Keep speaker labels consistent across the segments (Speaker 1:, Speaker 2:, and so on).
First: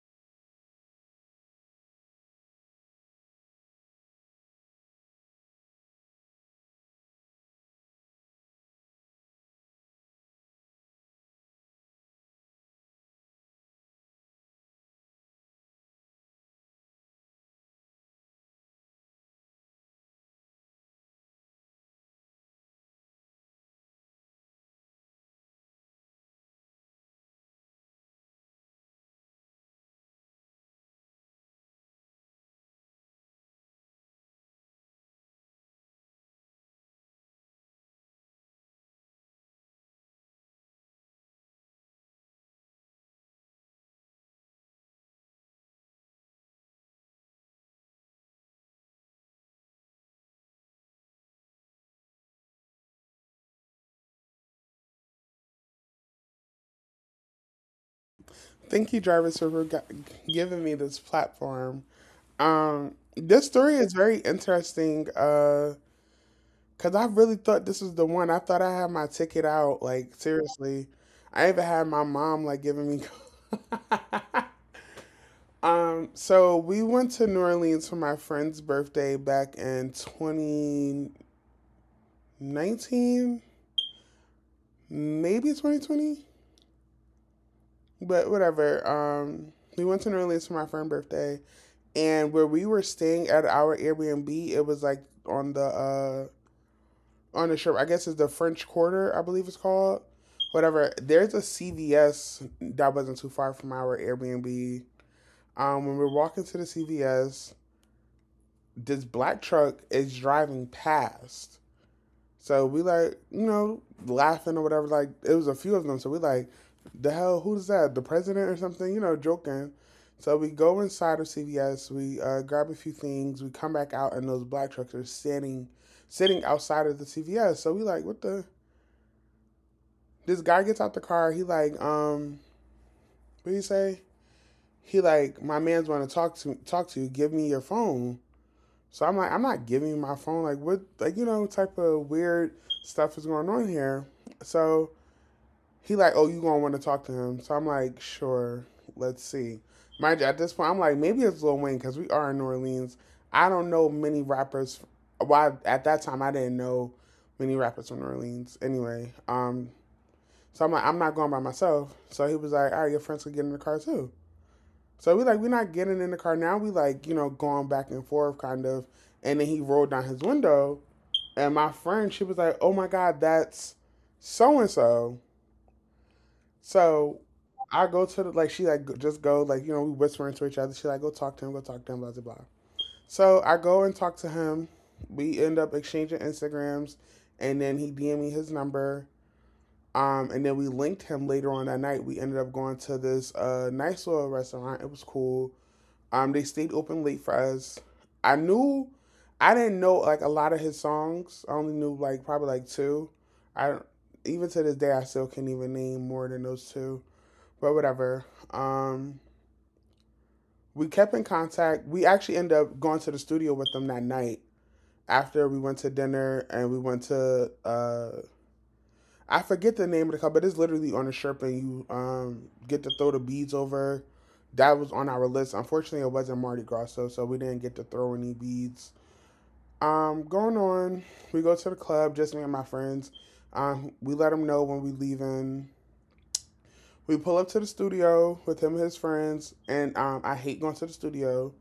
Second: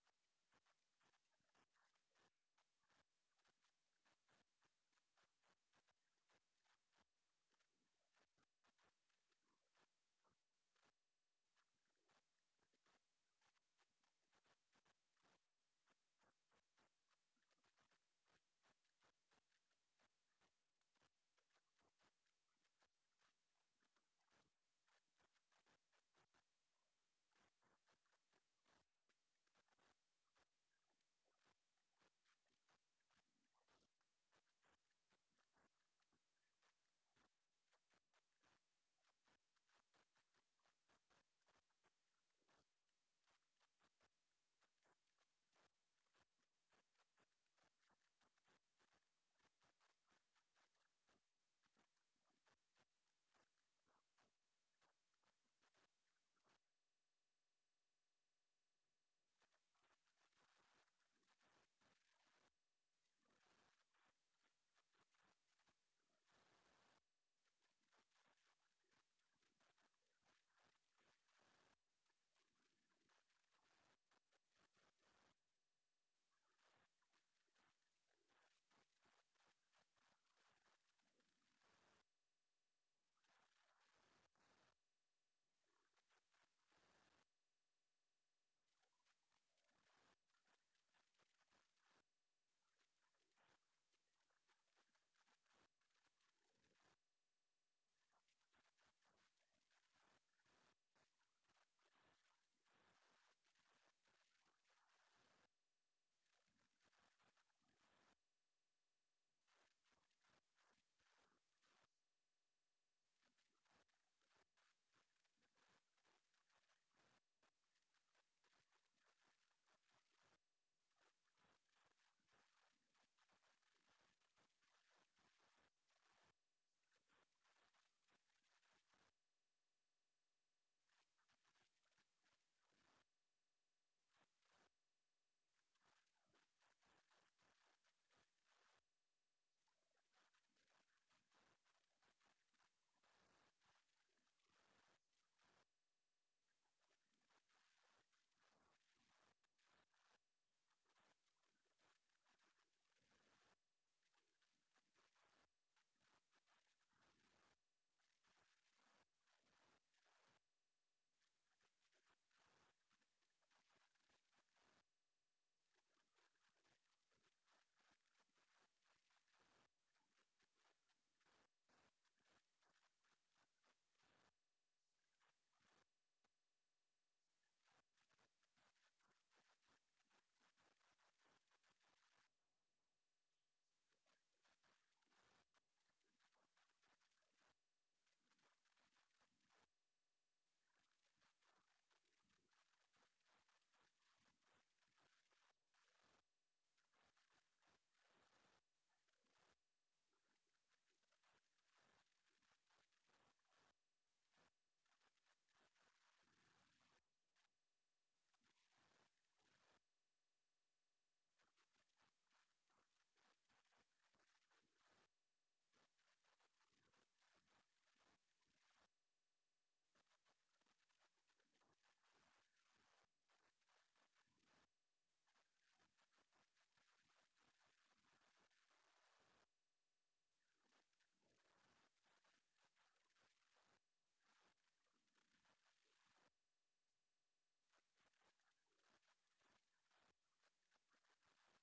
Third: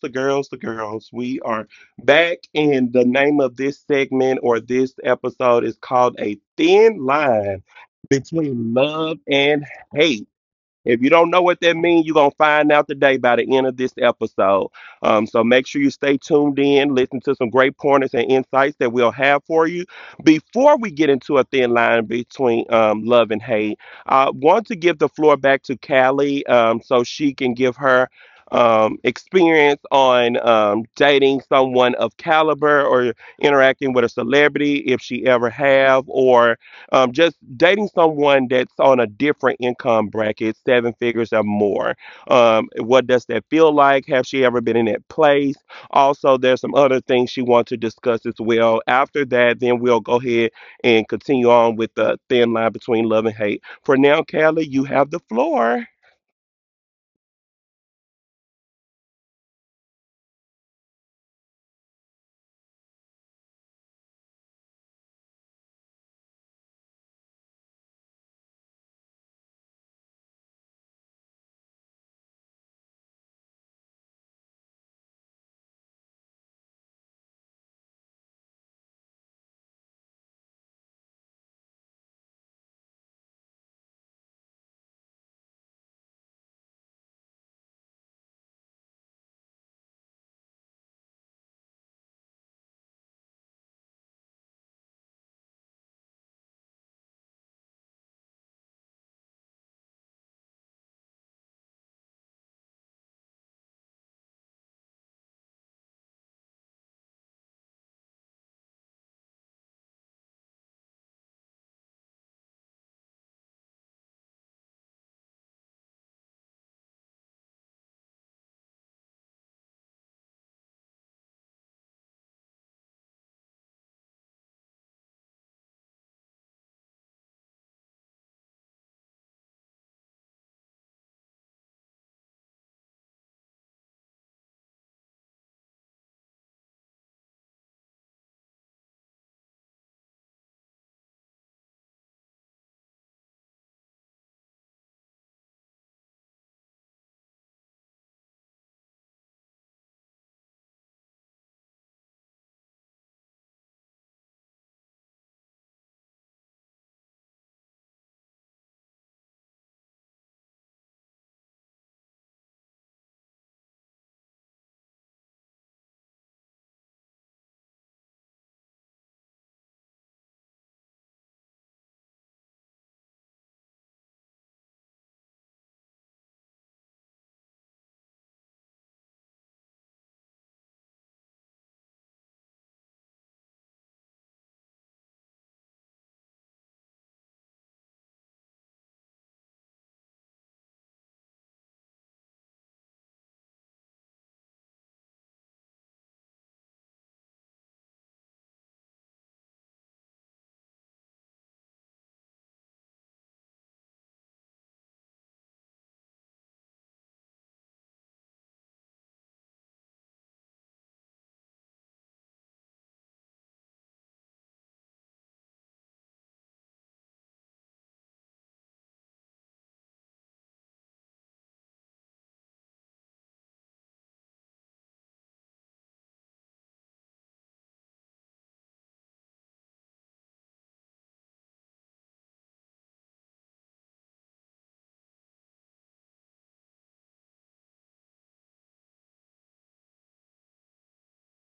Speaker 1: the girls, the girls. We are back, and the name of this segment or this episode is called A Thin Line Between Love and Hate. If you don't know what that means, you're going to find out today by the end of this episode. So make sure you stay tuned in, listen to some great pointers and insights that we'll have for you. Before we get into a thin line between love and hate, I want to give the floor back to Callie, so she can give her experience on dating someone of caliber or interacting with a celebrity if she ever have, or just dating someone that's on a different income bracket, seven figures or more. What does that feel like? Have she ever been in that place? Also, there's some other things she wants to discuss as well. After that, then we'll go ahead and continue on with the thin line between love and hate. For now, Kelly, you have the floor.
Speaker 2: Thank you, Jarvis, giving me this platform. This story is very interesting because I really thought this was the one. I thought I had my ticket out. Like seriously, I even had my mom like giving me. So we went to New Orleans for my friend's birthday back in 2019, maybe 2020, but whatever. We went to New Orleans for my friend's birthday, and where we were staying at our Airbnb, it was like on the shore. I guess it's the French Quarter, I believe it's called. Whatever. There's a CVS that wasn't too far from our Airbnb. When we're walking to the CVS, this black truck is driving past, so we like, you know, laughing or whatever. Like it was a few of them. So we like, the hell, who's that? The president or something? You know, joking. So we go inside of CVS. We grab a few things. We come back out, and those black trucks are sitting outside of the CVS. So we like, what the? This guy gets out the car. He like, what do you say? He like, my man's want to talk to you. Give me your phone. So I'm like, I'm not giving you my phone. Like what? Like you know, type of weird stuff is going on here. So he like, oh, you gonna want to talk to him? So I'm like, sure, let's see. Mind you, at this point, I'm like, maybe it's Lil Wayne because we are in New Orleans. I don't know many rappers. Why at that time I didn't know many rappers from New Orleans. Anyway, so I'm like, I'm not going by myself. So he was like, all right, your friends can get in the car too. So we like, we're not getting in the car now. We like, you know, going back and forth kind of. And then he rolled down his window, and my friend, she was like, oh my god, that's so and so. So I go to the like she like just go like you know we whispering to each other. She like go talk to him, go talk to him, blah blah blah. So I go and talk to him. We end up exchanging Instagrams, and then he DM me his number. And then we linked him later on that night. We ended up going to this nice little restaurant. It was cool. They stayed open late for us. I knew, I didn't know like a lot of his songs. I only knew like probably like two. I even to this day I still can't even name more than those two, but whatever. Um, we kept in contact. We actually ended up going to the studio with them that night after we went to dinner, and we went to I forget the name of the club, but it's literally on the shirt and you get to throw the beads over. That was on our list. Unfortunately, it wasn't Mardi Gras, so we didn't get to throw any beads. Going on, we go to the club, just me and my friends. We let them know when we leaving. We pull up to the studio with him and his friends, and I hate going to the studio.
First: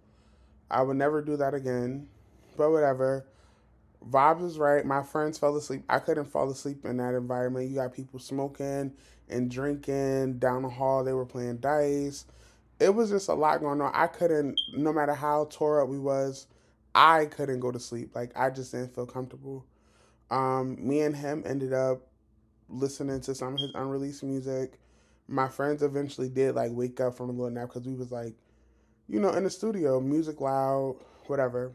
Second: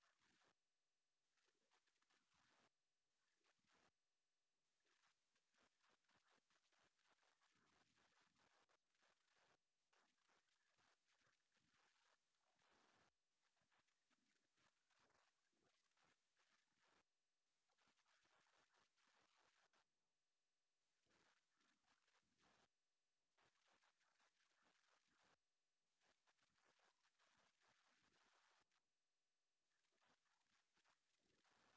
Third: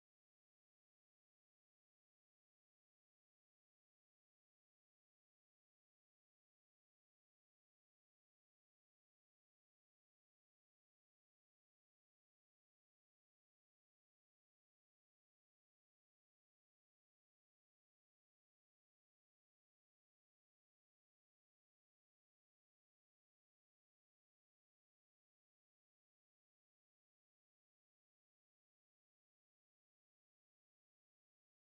Speaker 2: I would never do that again. But whatever. Vibes was right. My friends fell asleep. I couldn't fall asleep in that environment. You got people smoking and drinking down the hall. They were playing dice. It was just a lot going on. I couldn't, no matter how tore up we was, I couldn't go to sleep. Like I just didn't feel comfortable. Me and him ended up listening to some of his unreleased music. My friends eventually did like wake up from a little nap because we was like, you know, in the studio, music loud, whatever.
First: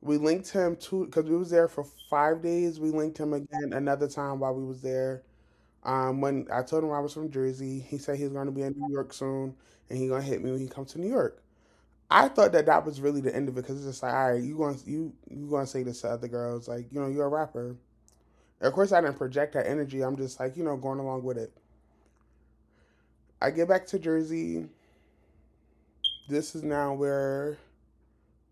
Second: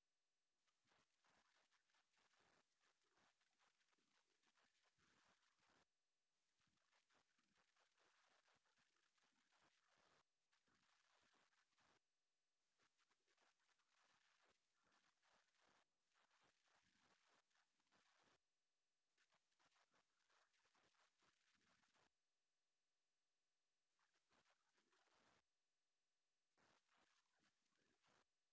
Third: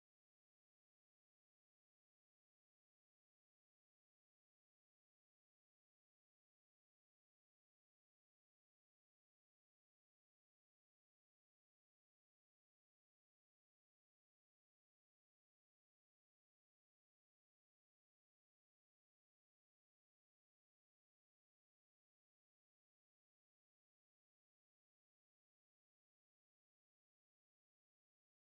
Speaker 2: We linked him to because we was there for 5 days. We linked him again another time while we was there. When I told him I was from Jersey, he said he's going to be in New York soon, and he gonna hit me when he comes to New York. I thought that that was really the end of it because it's just like, all right, you going to you gonna say this to other girls, like you know you're a rapper. Of course, I didn't project that energy. I'm just like you know going along with it. I get back to Jersey. This is now where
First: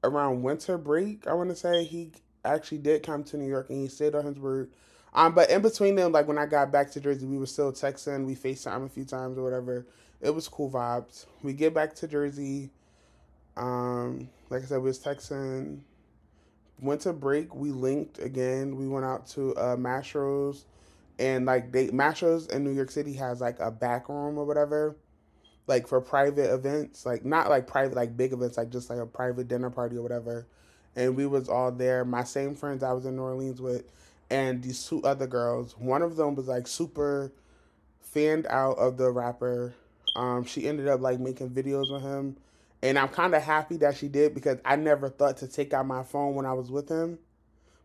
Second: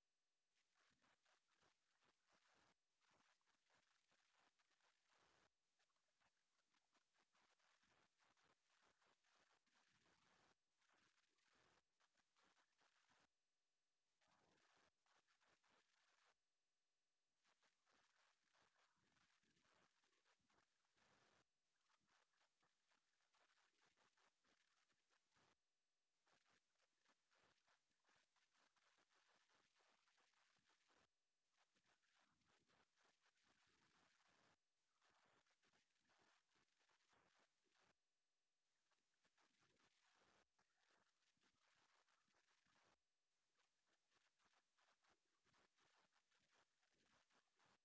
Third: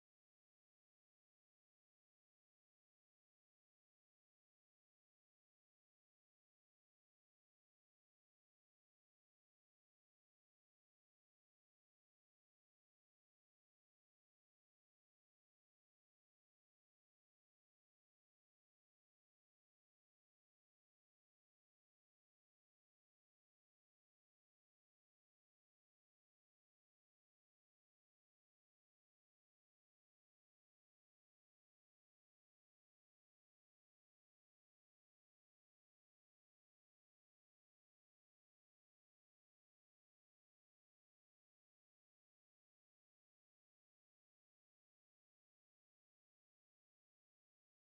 Speaker 2: around winter break. I want to say he actually did come to New York and he stayed at Huntsburg. But in between them, like when I got back to Jersey, we were still texting. We FaceTime a few times or whatever. It was cool vibes. We get back to Jersey. Like I said, we was texting. Winter break, we linked again. We went out to Mastro's, and like they Mastro's in New York City has like a back room or whatever, like for private events, like not like private, like big events, like just like a private dinner party or whatever. And we was all there. My same friends I was in New Orleans with, and these two other girls. One of them was like super fanned out of the rapper. She ended up like making videos with him, and I'm kind of happy that she did because I never thought to take out my phone when I was with him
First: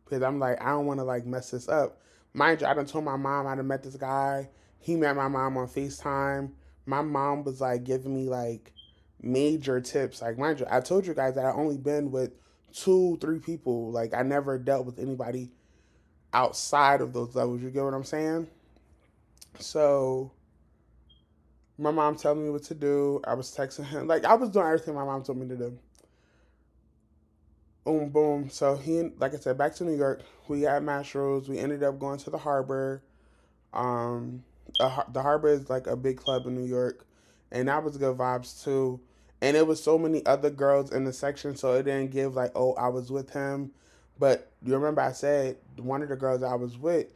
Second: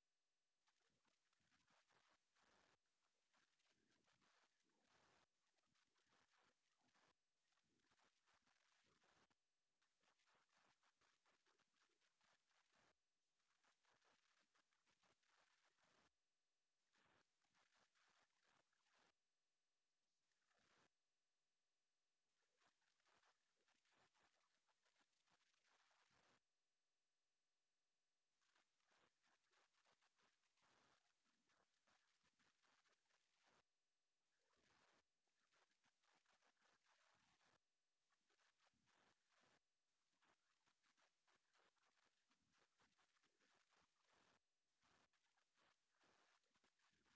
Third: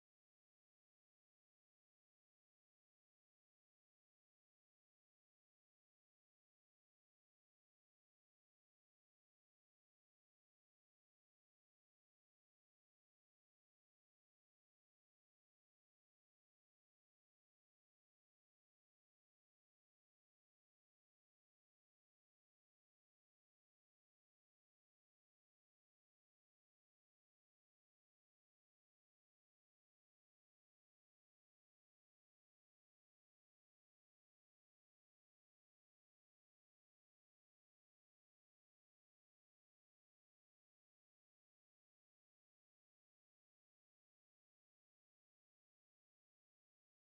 Speaker 2: because I'm like, I don't want to like mess this up. Mind you, I done told my mom I done met this guy. He met my mom on FaceTime. My mom was like giving me like major tips. Like, mind you, I told you guys that I only been with two, three people. Like, I never dealt with anybody outside of those levels. You get what I'm saying? So, my mom telling me what to do. I was texting him. Like, I was doing everything my mom told me to do. Boom, boom. So, he, like I said, back to New York. We got Mashrooms. We ended up going to the harbor. Um, the, Harbor is like a big club in New York, and that was good vibes too. And it was so many other girls in the section, so it didn't give like, oh, I was with him. But you remember I said one of the girls I was with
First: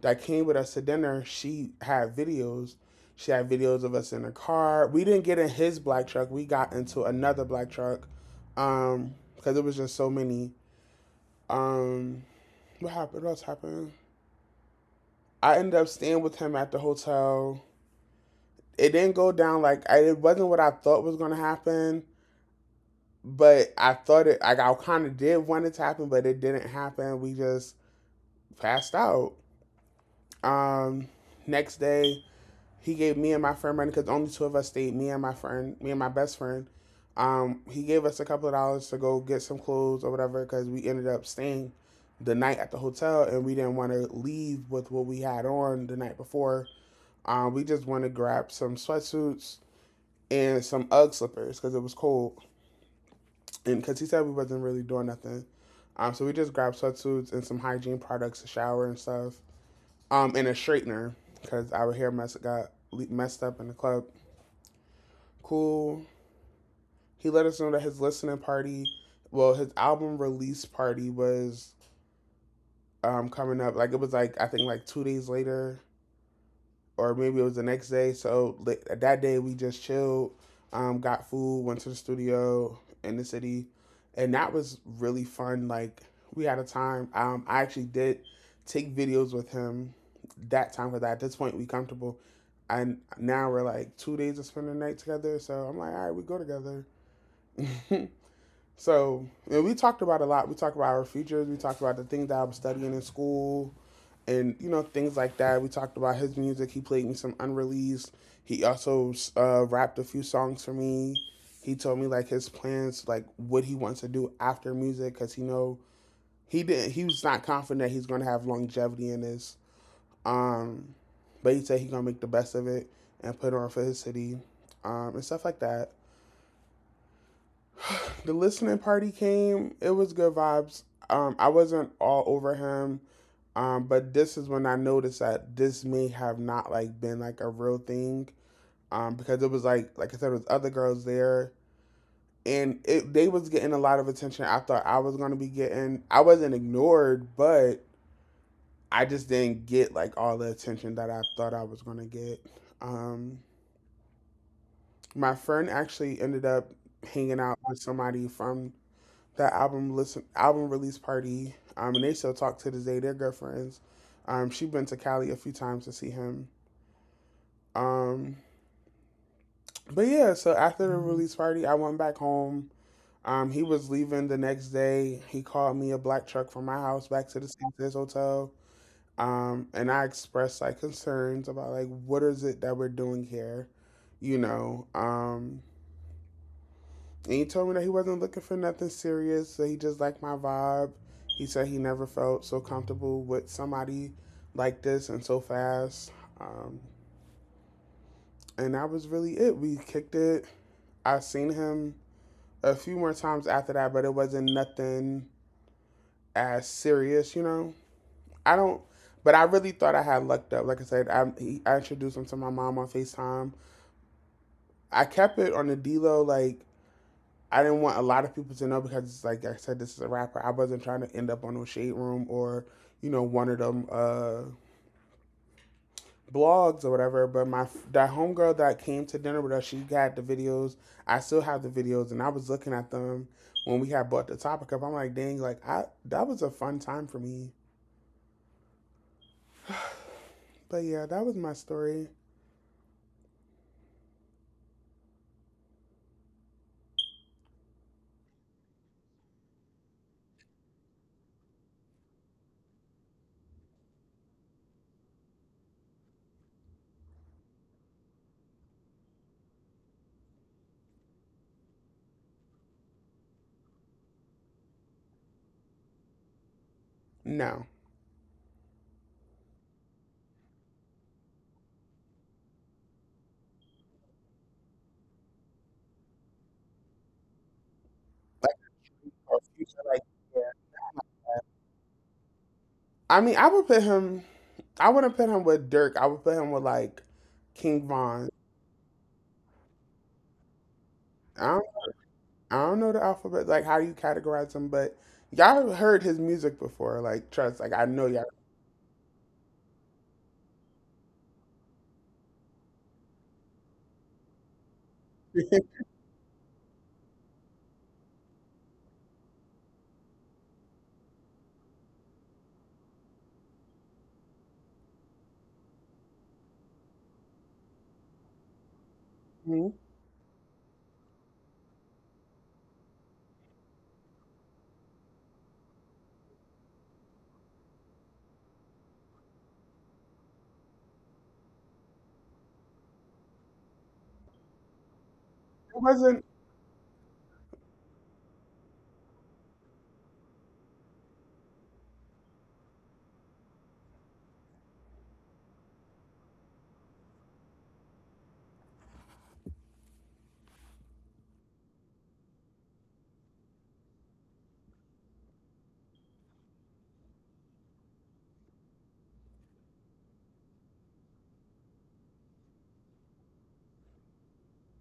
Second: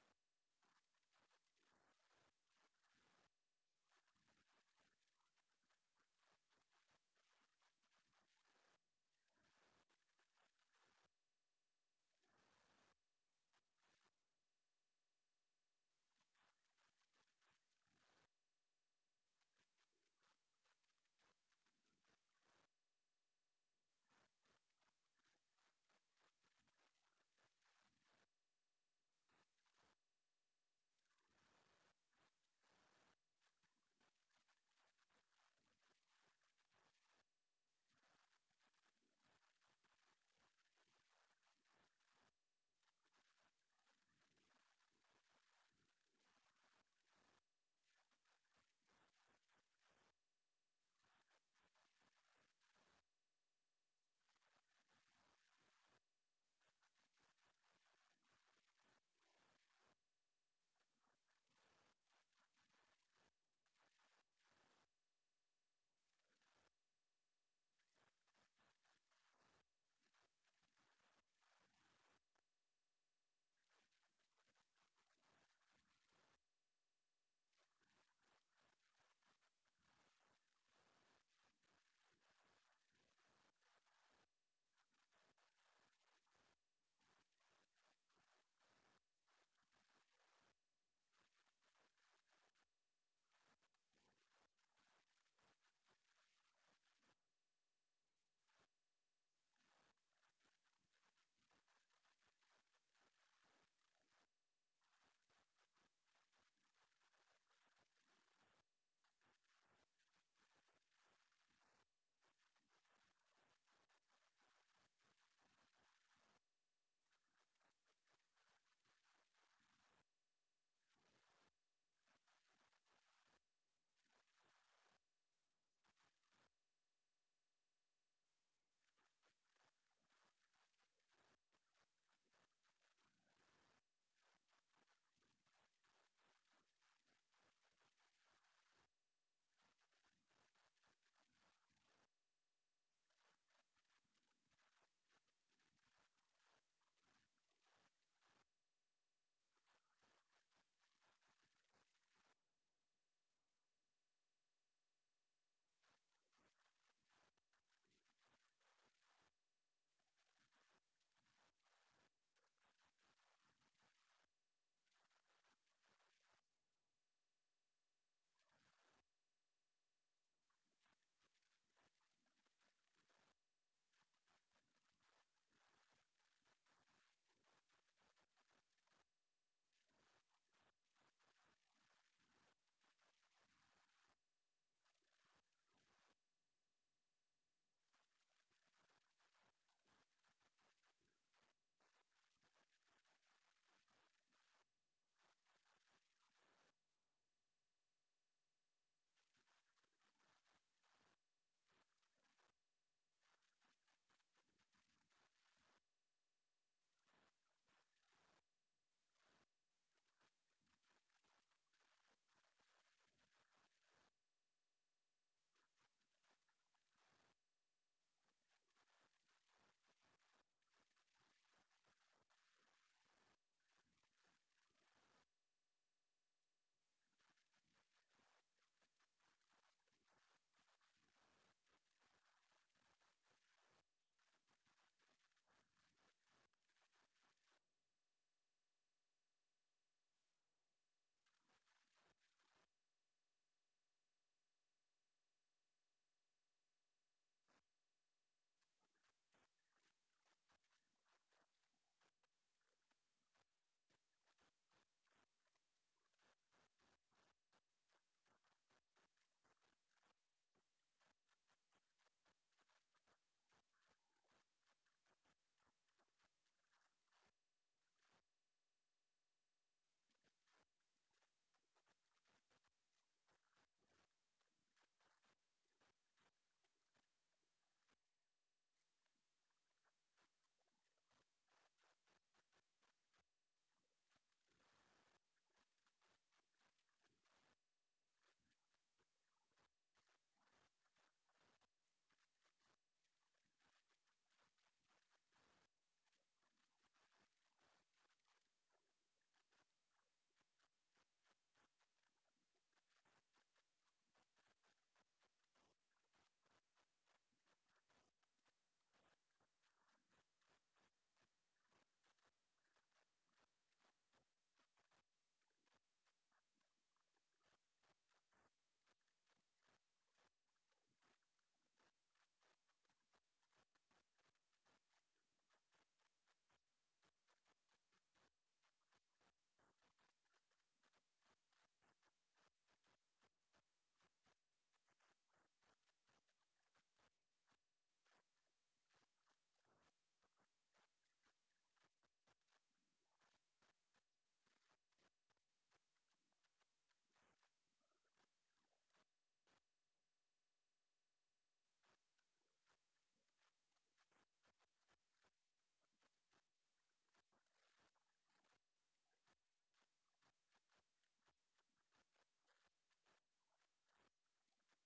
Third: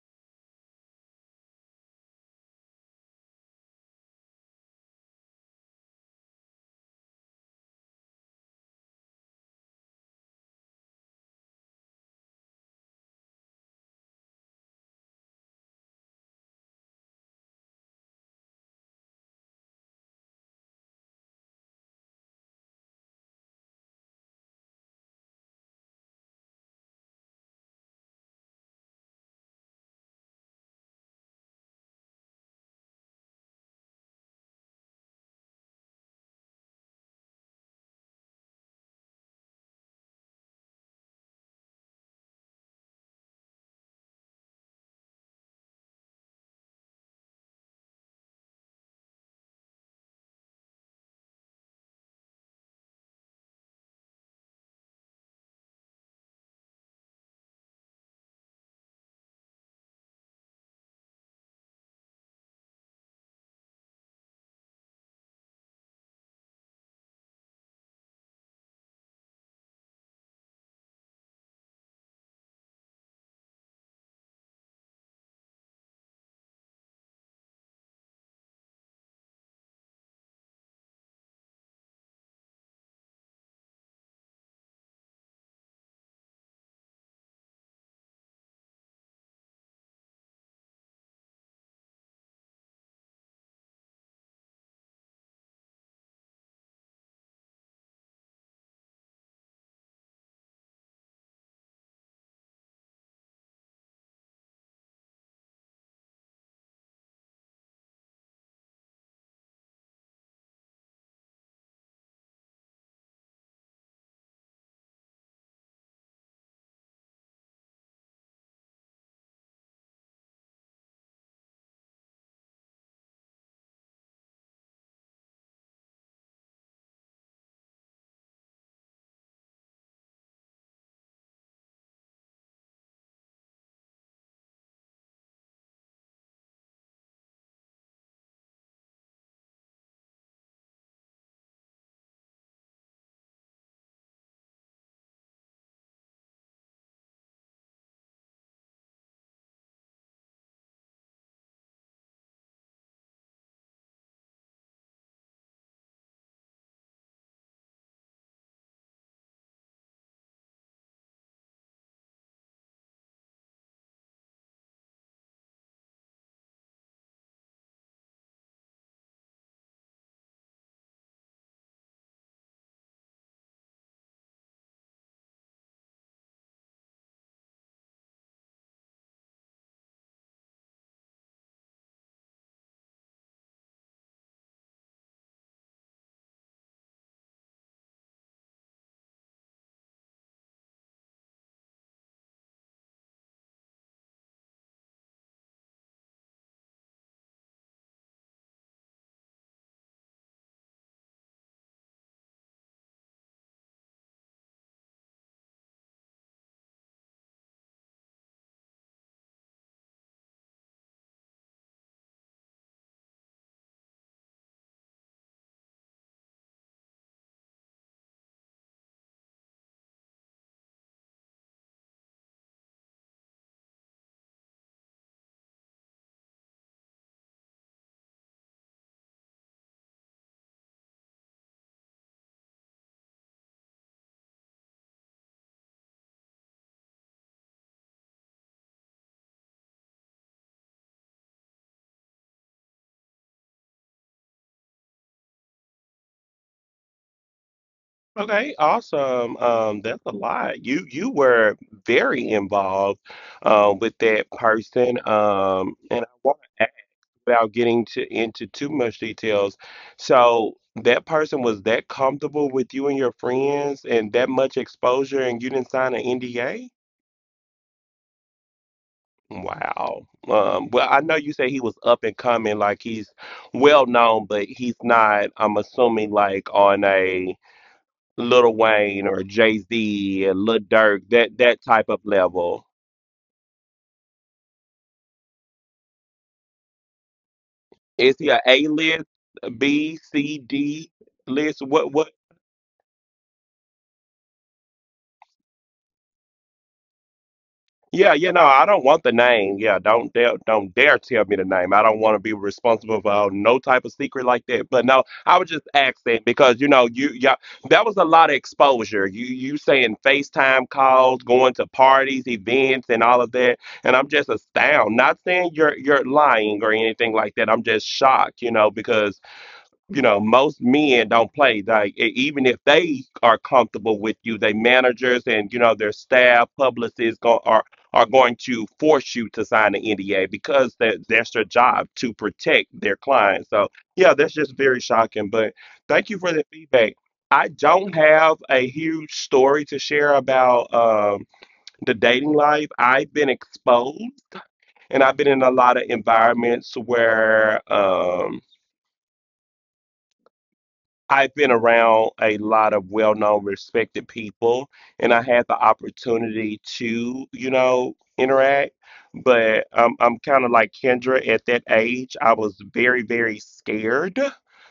Speaker 2: that came with us to dinner, she had videos. She had videos of us in the car. We didn't get in his black truck. We got into another black truck. Because it was just so many. Um, what happened? What else happened? I ended up staying with him at the hotel. It didn't go down like it wasn't what I thought was gonna happen. But I thought it like I kind of did want it to happen, but it didn't happen. We just passed out. Um, Next day, he gave me and my friend money because only two of us stayed. Me and my friend, me and my best friend. He gave us a couple of dollars to go get some clothes or whatever because we ended up staying the night at the hotel and we didn't want to leave with what we had on the night before. We just want to grab some sweatsuits and some UGG slippers because it was cold, and because he said we wasn't really doing nothing. So we just grabbed sweatsuits and some hygiene products, a shower and stuff, and a straightener because our hair mess got messed up in the club. Cool. He let us know that his album release party was coming up. Like it was like I think like 2 days later or maybe it was the next day. So that day we just chilled, got food, went to the studio in the city, and that was really fun. Like we had a time. I actually did take videos with him that time because at this point we comfortable, and now we're like 2 days of spending the night together. So I'm like, all right, we go together. So you know, we talked about a lot. We talked about our futures. We talked about the things that I'm studying in school, and you know things like that. We talked about his music. He played me some unreleased. He also rapped a few songs for me. He told me like his plans, like what he wants to do after music, because you know he didn't. He was not confident that he's going to have longevity in this. Um, but he said he's gonna make the best of it and put on for his city, and stuff like that. The listening party came. It was good vibes. I wasn't all over him. But this is when I noticed that this may have not been like a real thing. Because it was like I said, it was other girls there, and it they was getting a lot of attention I thought I was gonna be getting. I wasn't ignored, but I just didn't get like all the attention that I thought I was gonna get. Um, my friend actually ended up hanging out with somebody from that album release party. And they still talk to this day. They're good friends. She been to Cali a few times to see him. Um, but yeah, so after the release party, I went back home. He was leaving the next day. He called me a black truck from my house back to the St. hotel. And I expressed like concerns about like what is it that we're doing here, you know. Um, And he told me that he wasn't looking for nothing serious, that he just liked my vibe. He said he never felt so comfortable with somebody like this and so fast. Um, and that was really it. We kicked it. I've seen him a few more times after that, but it wasn't nothing as serious, you know? I don't, but I really thought I had lucked up. Like I said, I introduced him to my mom on FaceTime. I kept it on the D-Lo. Like, I didn't want a lot of people to know because, like I said, this is a rapper. I wasn't trying to end up on no shade room or, one of them blogs or whatever. But my that homegirl that came to dinner with us, she got the videos. I still have the videos, and I was looking at them when we had brought the topic up. I'm like, dang, like I that was a fun time for me. But yeah, that was my story.
Speaker 1: Okay, awesome. That's a lot. You were very involved with that person, and I want, without getting to, into too much details. So that person was that comfortable with you and your friends and that much exposure and you didn't sign an NDA?
Speaker 2: No,
Speaker 1: Wow. Well, I know you say he was up and coming, like he's well known, but he's not, I'm assuming, like on a
Speaker 2: like,
Speaker 1: Lil Wayne or Jay
Speaker 2: Future, like
Speaker 1: Z,
Speaker 2: yeah.
Speaker 1: Lil Durk, that type of level.
Speaker 2: I mean, I would put him. I wouldn't put him with Dirk. I would put him with like King
Speaker 1: Is
Speaker 2: Von.
Speaker 1: he a A list, B, C, D
Speaker 2: I don't
Speaker 1: list? What, what?
Speaker 2: I don't know the alphabet, like how do you categorize them, but y'all heard his music before. Like, trust, like I know
Speaker 1: Yeah,
Speaker 2: y'all.
Speaker 1: you know, I don't want the name. Yeah, don't dare tell me the name. I don't want to be responsible for no type of secret like that. But no, I was just asking because you know, you yeah, that was a lot of exposure. You saying FaceTime calls, going to parties, events, and all of that, and I'm just astounded. Not saying you're lying or anything like that. I'm just shocked, you know, because
Speaker 2: Mhm.
Speaker 1: you know, most men don't play. Like even if they are comfortable with you, they managers and you know their staff, publicists go, are going to force you to sign an NDA because that's their job to protect their clients. So yeah, that's just very shocking. But
Speaker 2: It
Speaker 1: thank
Speaker 2: wasn't.
Speaker 1: you for the feedback. I don't have a huge story to share about the dating life. I've been exposed, and I've been in a lot of environments where. I've been around a lot of well known, respected people, and I had the opportunity to, you know, interact. But I'm kind of like Kendra at that age. I was very, very scared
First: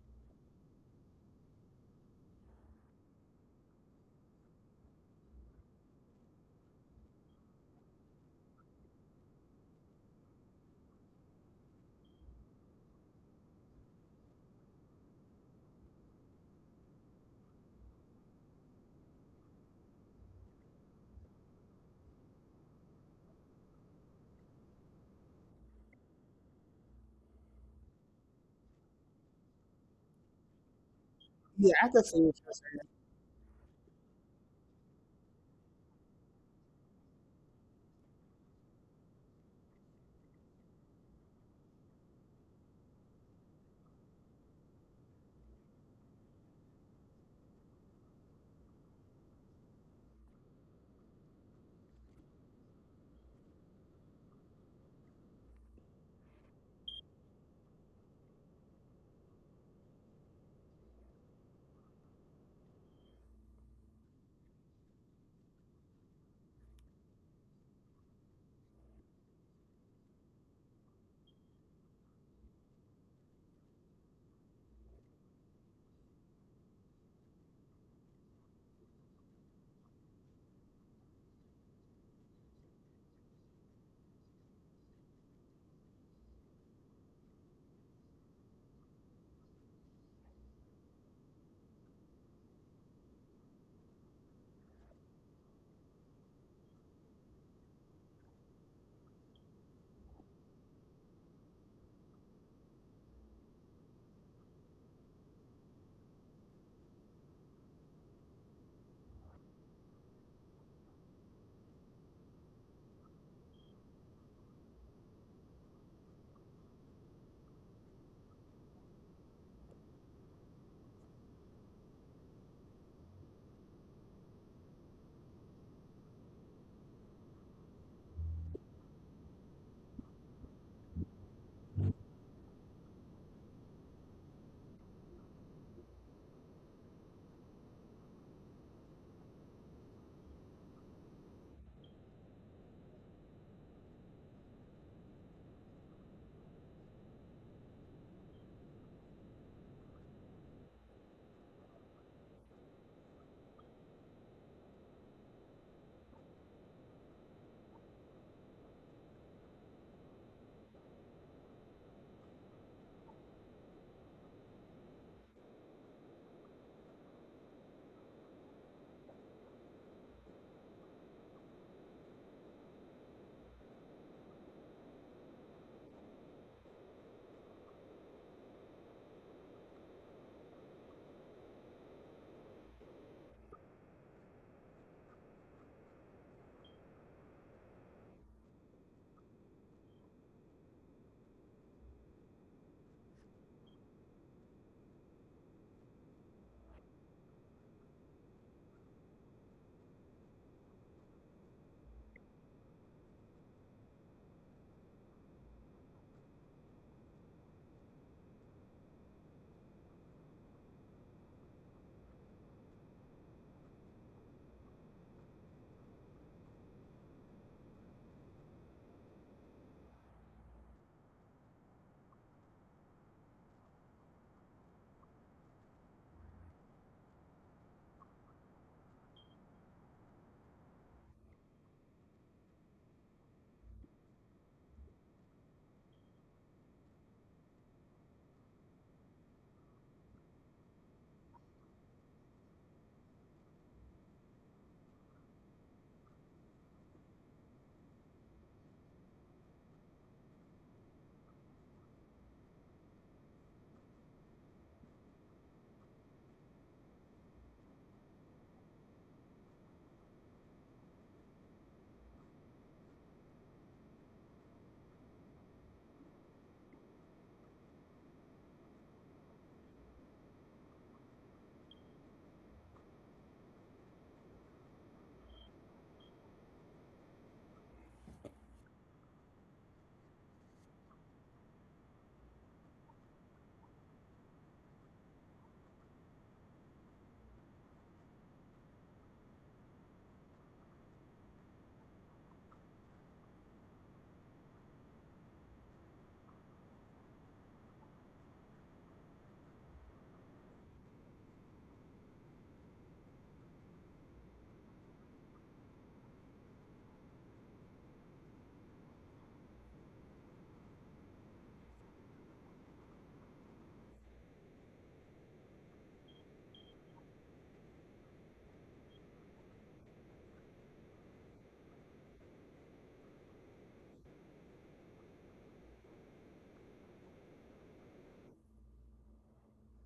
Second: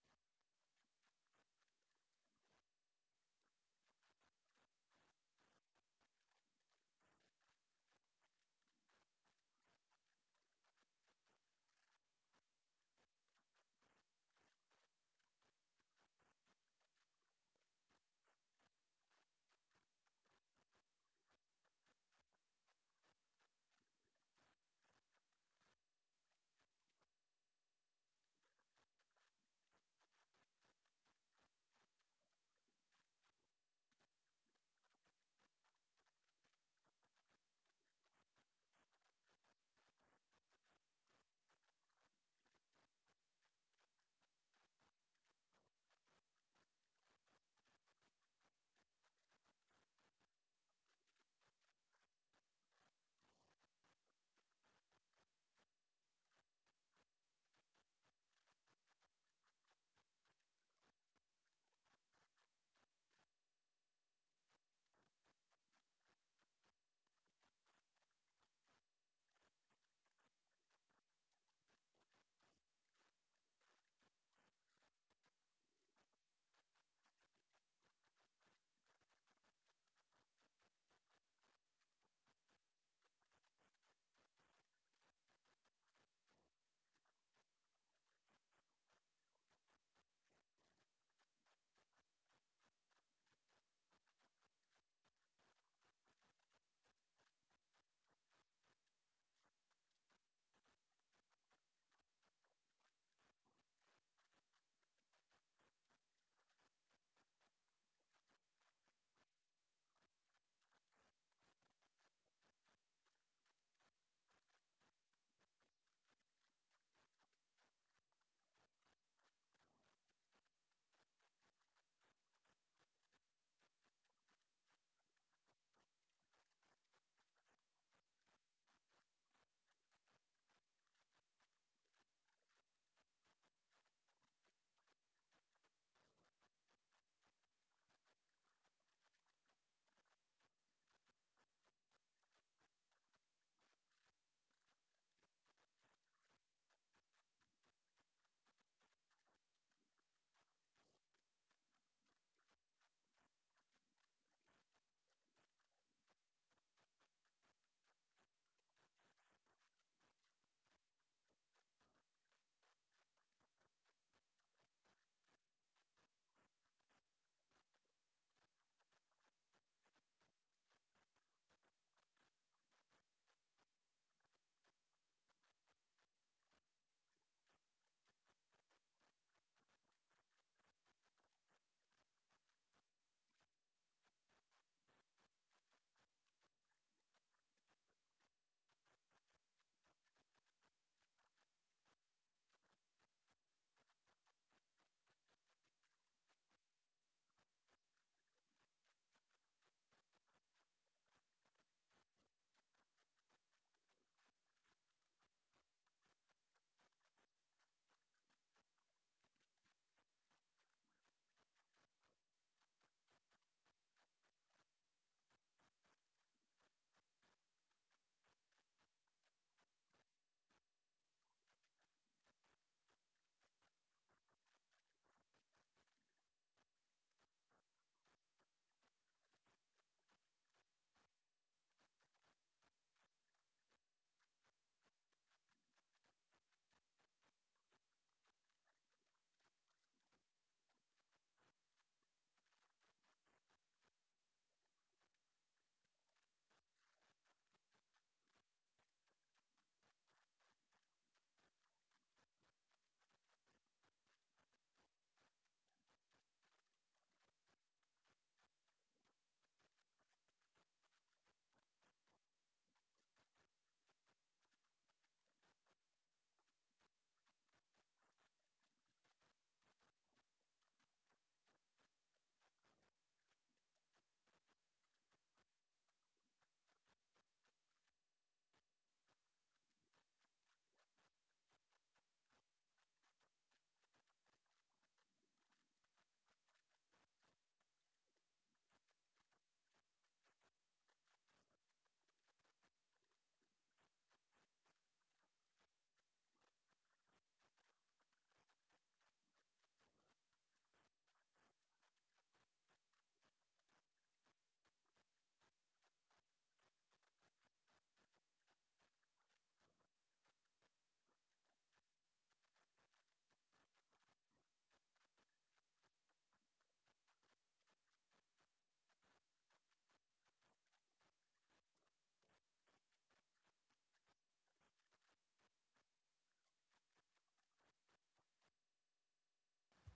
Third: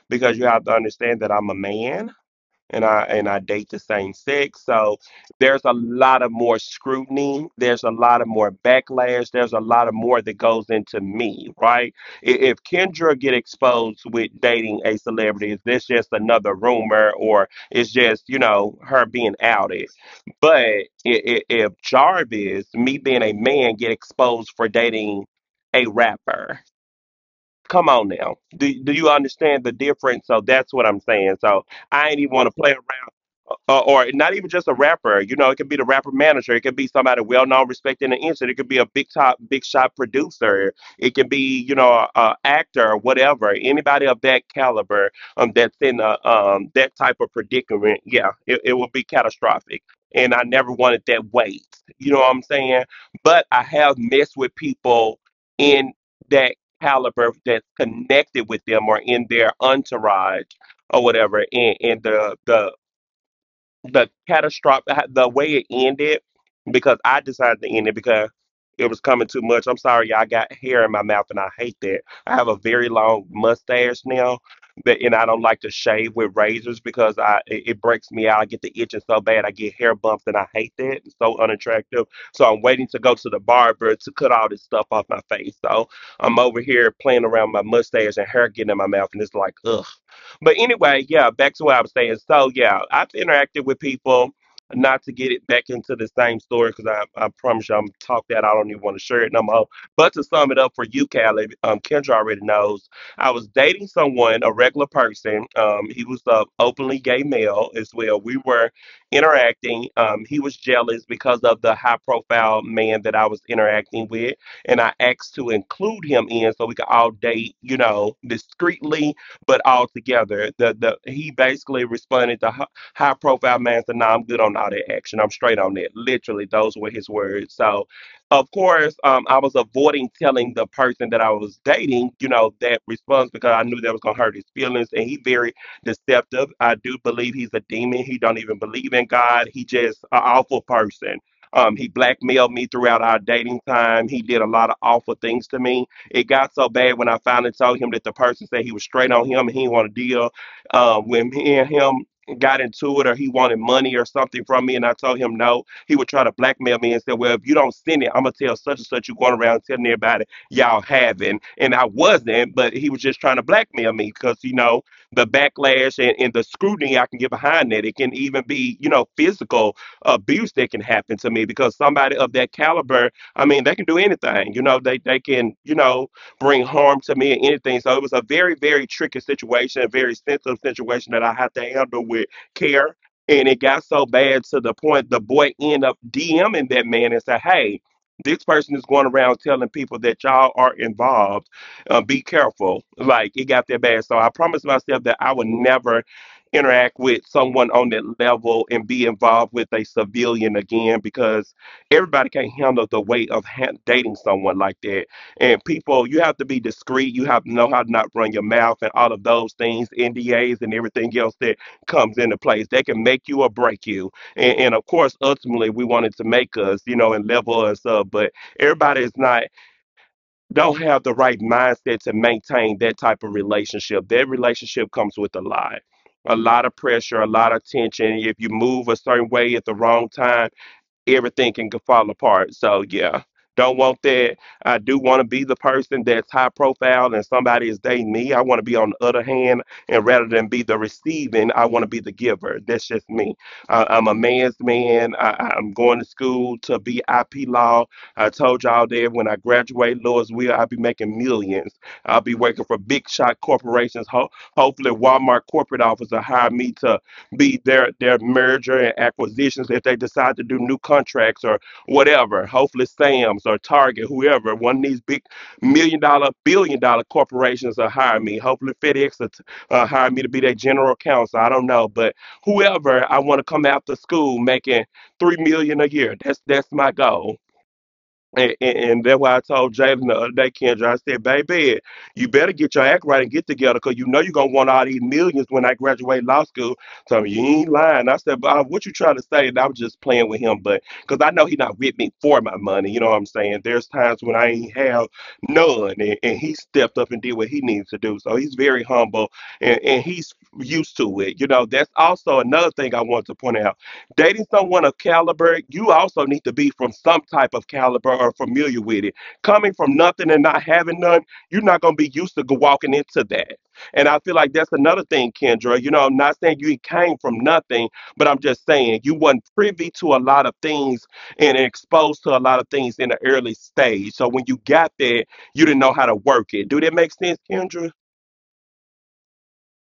Speaker 1: because you have to understand that I'm a man and I date the same sex. So there's a lot of more scrutiny. There's a lot of more backlash. There's a lot of more that goes into me, right? If Kendra get exposed with dating a celebrity, is this just another rumor or it's just you know her being outed? But if Jarvis, me being a man, get exposed for dating a rapper. Come on now. Do you understand the difference? So that's what I'm saying. So
Speaker 2: Yeah, I could
Speaker 1: I ain't
Speaker 2: see
Speaker 1: even
Speaker 2: what
Speaker 1: want to play
Speaker 2: you're
Speaker 1: around, or not even just a rapper. You know, it could be the rapper manager. It could be somebody well known, respected in the industry. It could be a big top, big shot producer. It could be you know an actor, or whatever. Anybody of that caliber that's in that type of predicament, yeah, it will be catastrophic. And I never wanted that weight. You know what I'm saying? But I have messed with people in that caliber that's connected with them or in their entourage or whatever and the catastrophic the way it ended because I decided to end it because it was coming too much. I'm sorry, y'all, I got hair in my mouth and I hate that. I have a very long mustache now, but and I don't like to shave with razors because I it breaks me out. I get the itching so bad. I get hair bumps and I hate that. It's so unattractive. So I'm waiting to go to the barber to cut all this stuff off my face. So I'm over here playing around my mustache and hair getting in my mouth and it's like ugh. But anyway, yeah, back to what I was saying. So yeah, I've interacted with people. Not to get it back into the same story, because I promise you I'm talk that I don't even want to share it no more. But to sum it up for you, Callie, Kendra already knows. I was dating someone, a regular person. He was a openly gay male as well. We were interacting. He was jealous because of the high profile man that I was interacting with, and I asked to include him in so we could all date, you know, discreetly but altogether, the he basically responded to high profile man said, "Nah, I'm good on all that action. I'm straight on that." Literally, those were his words. So, of course, I was avoiding telling the person that I was dating, you know, that response because I knew that was gonna hurt his feelings, and he very deceptive. I do believe he's a demon. He don't even believe in God. He just an awful person. He blackmailed me throughout our dating time. He did a lot of awful things to me. It got so bad when I finally told him that the person said he was straight on him and he didn't want to deal. When me and him got into it or he wanted money or something from me and I told him no, he would try to blackmail me and say, well, if you don't send it, I'm going to tell such and such you going around telling everybody y'all having. And I wasn't, but he was just trying to blackmail me because, you know, the backlash and, the scrutiny I can get behind that. It can even be, you know, physical abuse that can happen to me because somebody of that caliber, I mean, they can do anything. You know, they can, you know, bring harm to me and anything. So it was a very, very tricky situation, a very sensitive situation that I had to handle with care. And it got so bad to the point the boy ended up DMing that man and said, "Hey, this person is going around telling people that y'all are involved. Be careful." Like it got that bad. So I promised myself that I would never interact with someone on that level and be involved with a civilian again because everybody can't handle the weight of dating someone like that. And people, you have to be discreet. You have to know how to not run your mouth and all of those things, NDAs and everything else that comes into place. They can make you or break you. And, of course, ultimately, we wanted to make us, you know, and level us up. But everybody is not, don't have the right mindset to maintain that type of relationship. That relationship comes with a lot. A lot of pressure, a lot of tension. If you move a certain way at the wrong time, everything can fall apart. So yeah, don't want that. I do want to be the person that's high profile and somebody is dating me. I want to be on the other hand, and rather than be the receiving, I want to be the giver. That's just me. I'm a man's man. Am going to school to be IP law. I told y'all that when I graduate Louisville, I'll be making millions. I'll be working for big shot corporations. Ho- hopefully, Walmart corporate office will hire me to be their merger and acquisitions if they decide to do new contracts or whatever. Hopefully, Sam's or Target, whoever one of these big million-dollar, billion-dollar corporations will hire me. Hopefully, FedEx will hire me to be their general counsel. I don't know, but whoever, I want to come after school making 3 million a year. That's my goal. And that's why I told Jalen the other day, Kendra, I said, baby, you better get your act right and get together because you know you're going to want all these millions when I graduate law school. So you ain't lying. I said, Bob, what you trying to say? And I was just playing with him, but because I know he not with me for my money. You know what I'm saying? There's times when I ain't have none. And he stepped up and did what he needs to do. So he's very humble and he's used to it. You know, that's also another thing I want to point out. Dating someone of caliber, you also need to be from some type of caliber or familiar with it. Coming from nothing and not having none, you're not going to be used to go walking into that. And I feel like that's another thing, Kendra. You know, I'm not saying you came from nothing, but I'm just saying you wasn't privy to a lot of things and exposed to a lot of things in the early stage. So when you got there, you didn't know how to work it. Do that make sense, Kendra?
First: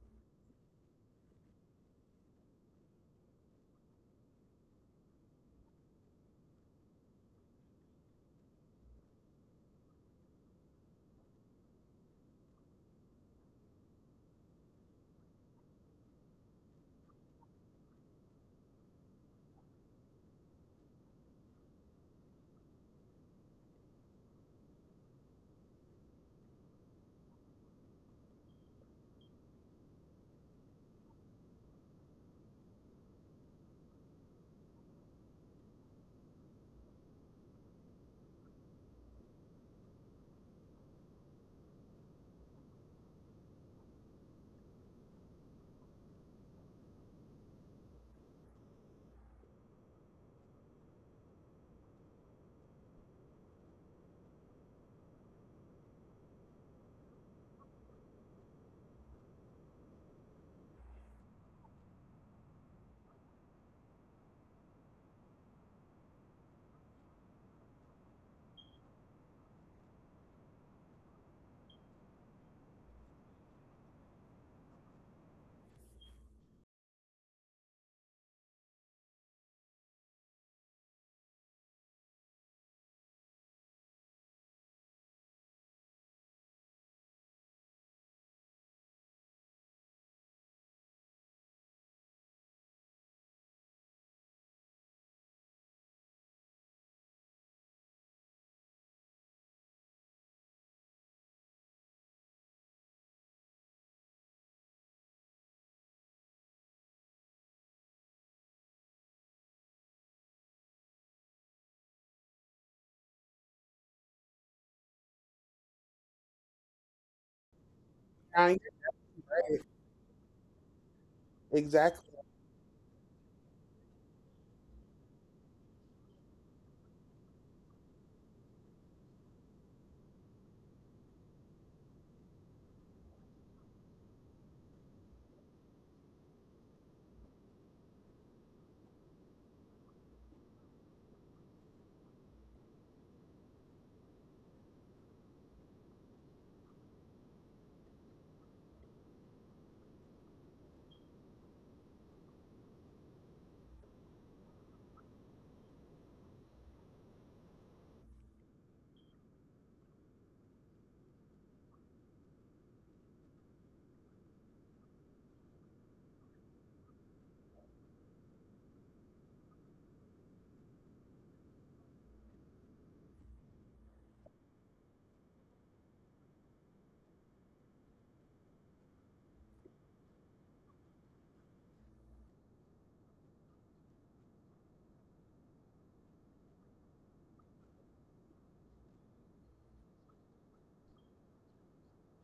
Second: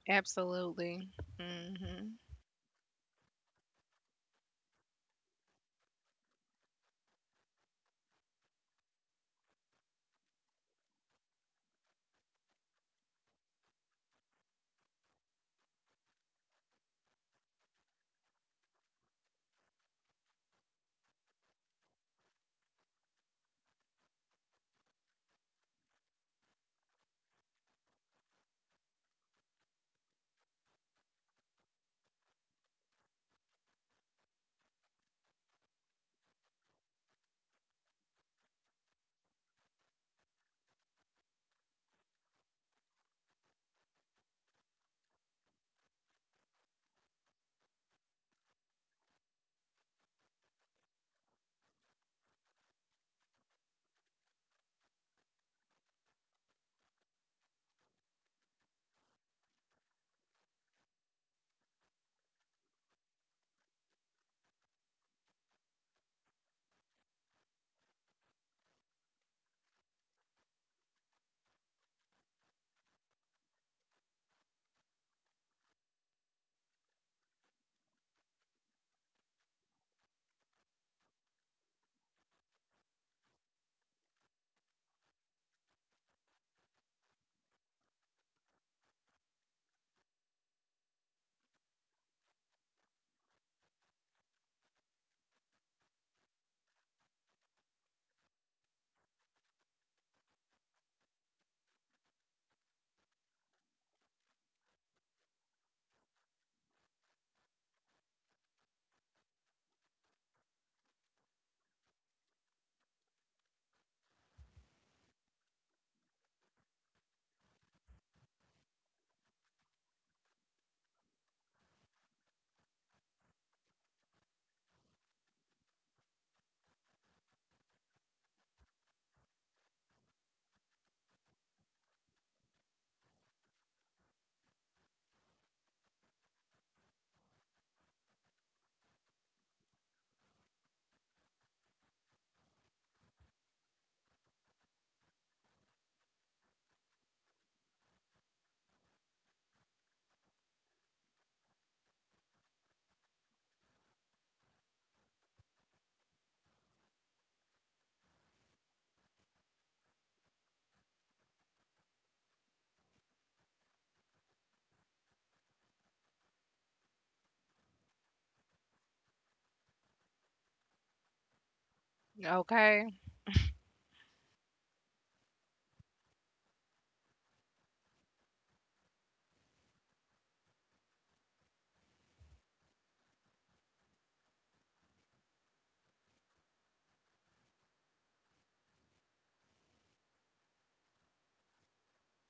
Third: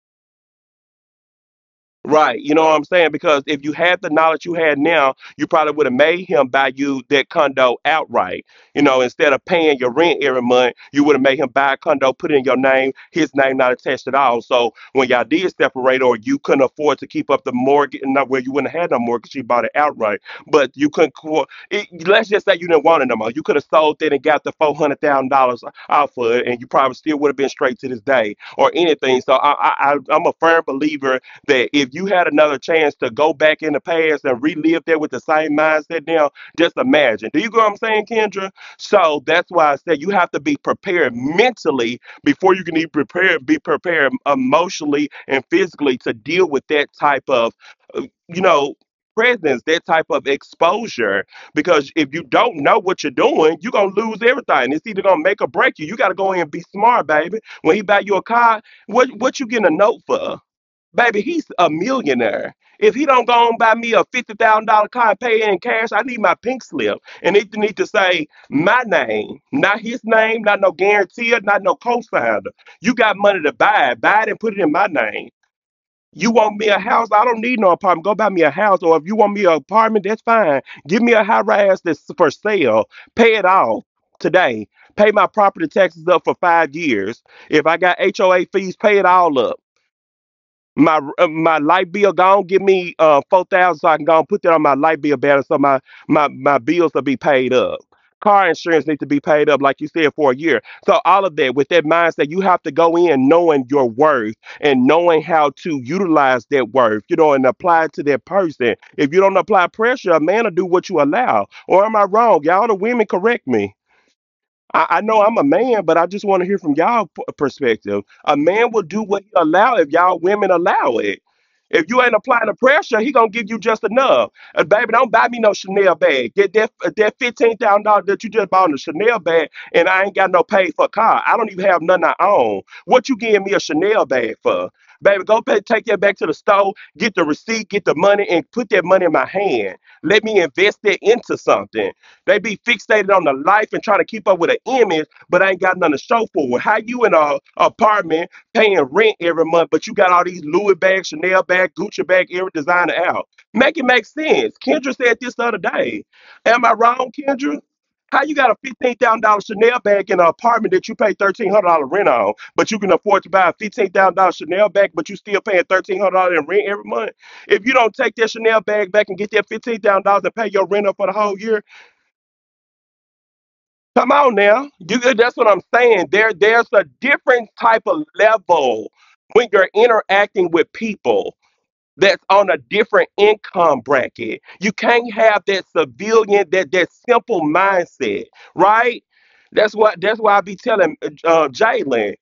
Speaker 3: Absolutely. Mhm.
Speaker 1: Right. You know what I'm saying? Because if you had the knowledge you had now, you probably would have made him buy you that condo outright. You know, instead of paying your rent every month, you would have made him buy a condo, put it in your name, his name not attached at all. So when y'all did separate or you couldn't afford to keep up the mortgage, not where you wouldn't have had no mortgage, you bought it outright. But you couldn't, let's just say you didn't want it no more. You could have sold it and got the $400,000 out of it, and you probably still would have been straight to this day or anything. So I'm a firm believer that if you had another chance to go back in the past and relive that with the same mindset now, just imagine. Do you go what I'm saying, Kendra? So that's why I said you have to be prepared mentally before you can even prepare, be prepared emotionally and physically to deal with that type of, uh, you know, presence, that type of exposure. Because if you don't know what you're doing, you're going to lose everything. It's either going to make or break you. You got to go in and be smart, baby. When he buy you a car, what you getting a note for? Baby, he's a millionaire. If he don't go and buy me a $50,000 car and pay it in cash, I need my pink slip, and it need to say my name, not his name, not no guarantee, not no co-signer. You got money to buy it and put it in my name. You want me a house? I don't need no apartment. Go buy me a house, or if you want me an apartment, that's fine. Give me a high rise that's for sale. Pay it off today. Pay my property taxes up for 5 years. If I got HOA fees, pay it all up. My my light bill go gone. Give me 4,000 so I can go and put that on my light bill balance so my my bills will be paid up. Car insurance needs to be paid up, like you said, for a year. So all of that with that mindset, you have to go in knowing your worth and knowing how to utilize that worth, you know, and apply it to that person. If you don't apply pressure, a man will do what you allow. Or am I wrong? Y'all the women correct me. I know I'm a man, but I just want to hear from y'all perspective. A
Speaker 2: saying.
Speaker 1: man will do what he allow if y'all women allow it.
Speaker 2: I
Speaker 1: If you
Speaker 2: exactly
Speaker 1: ain't applying the pressure, he gonna give you just enough. Baby, don't buy me no Chanel bag. Get that $15,000 that you just bought in a Chanel bag, and I ain't got no paid for car. I don't even have nothing I own. What you giving me a Chanel bag for? Baby, take that back to the store, get the receipt, get the money, and put that money in my hand. Let me invest that into something. They be fixated on the life and trying to keep up with an image, but ain't got nothing to show for it. How you in a apartment paying rent every month, but you got all these Louis bags, Chanel bag, Gucci bag, every designer out. Make it make sense. Kendra said this the other day. Am I wrong, Kendra? How you got a $15,000 Chanel bag in an apartment that you pay $1,300 rent on, but you can afford to buy a $15,000 Chanel bag, but you still paying $1,300 in rent every month? If you don't take that Chanel bag back and get that $15,000 and pay your rent up for the whole year.
Speaker 3: Okay.
Speaker 1: Come on now. You That's what I'm saying. There's a different type of level when you're interacting with people that's on a different income bracket. You can't have that civilian, that simple mindset, right? That's why I be telling Jalen,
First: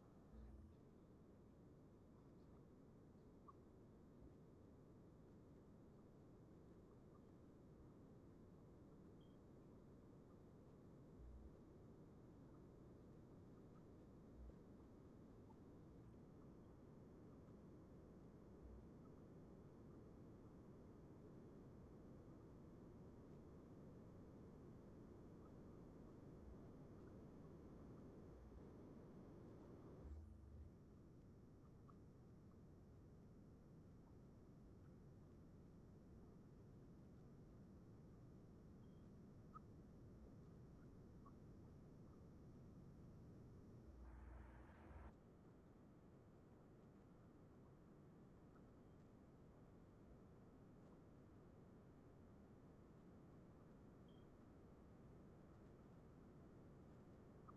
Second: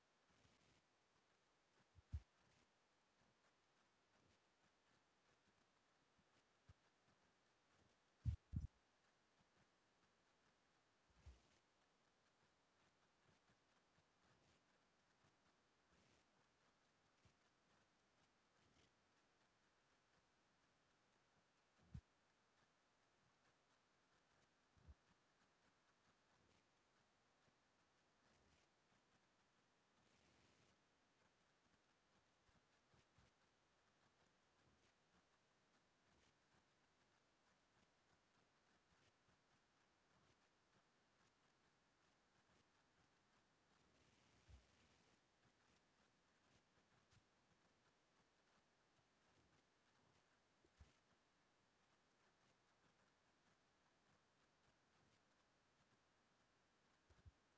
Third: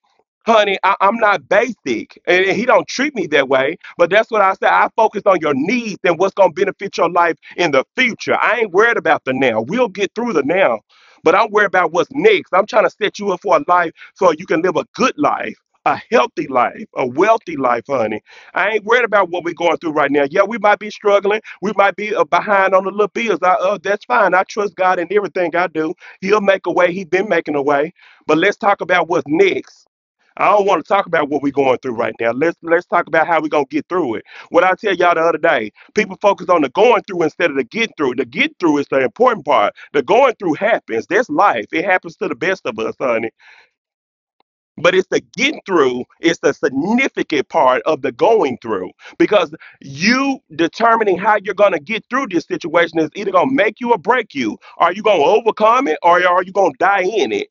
Speaker 1: honey, I'm not basic, and he don't treat me that way. But that's what I said. I focus on your needs and what's gonna benefit your life in the future. I ain't worried about the now. We'll get through the now, but I'm worried about what's next. I'm trying to set you up for a life so you can live a good life. A healthy life, a wealthy life, honey. I ain't worried about what we're going through right now. Yeah, we might be struggling. We might be behind on the little bills. That's fine. I trust God in everything I do. He'll make a way. He's been making a way. But let's talk about what's next. I don't want to talk about what we're going through right now. Let's talk about how we're gonna get through it. What I tell y'all the other day, people focus on the going through instead of the getting through. The get through is the important part. The going through happens. That's life. It happens to the best of us, honey, but it's the get through, it's the significant part of the going through. Because you determining how you're going to get through this situation is either going to make you or break you. Are you going to overcome it, or are you going to die in it?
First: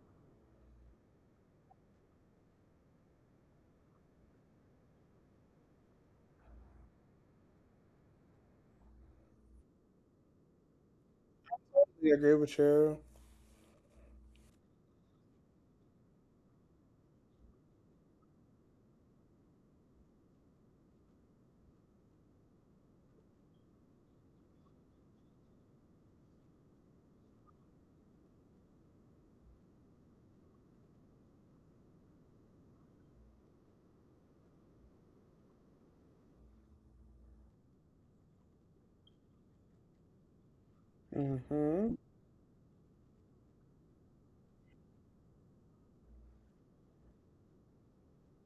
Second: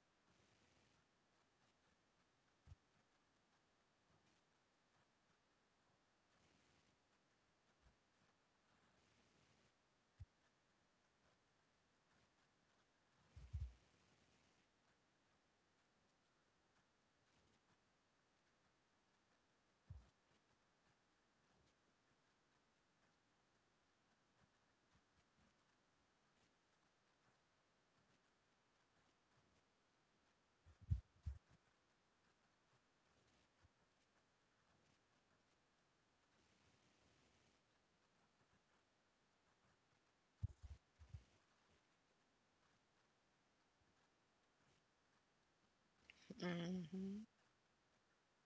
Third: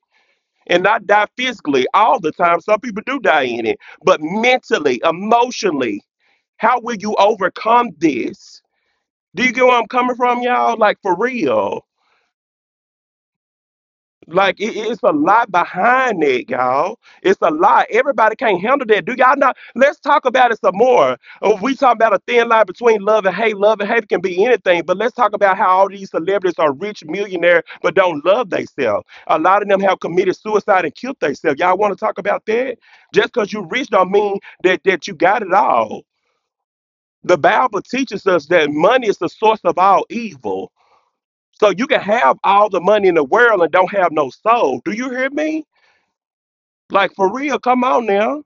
Speaker 1: And not die physically all the time. Some people do die in it, but mentally, emotionally, how will you overcome this? Do you get where I'm coming from, y'all, like for real?
Speaker 2: agree with you.
Speaker 1: It's a lot behind that, y'all. It's a lot. Everybody can't handle that. Do y'all not? Let's talk about it some more. We talk about a thin line between love and hate. Love and hate can be anything, but let's talk about how all these celebrities are rich millionaire but don't love themselves. A lot of them have committed suicide and killed themselves. Y'all want to talk about that? Just because you rich don't mean that you got it all. The Bible teaches us that money is the source of all evil. So you
Speaker 2: Mm-hmm.
Speaker 1: can have all the money in the world and don't have no soul. Do you hear me? Like
Speaker 3: Mhm.
Speaker 1: for real, come on now.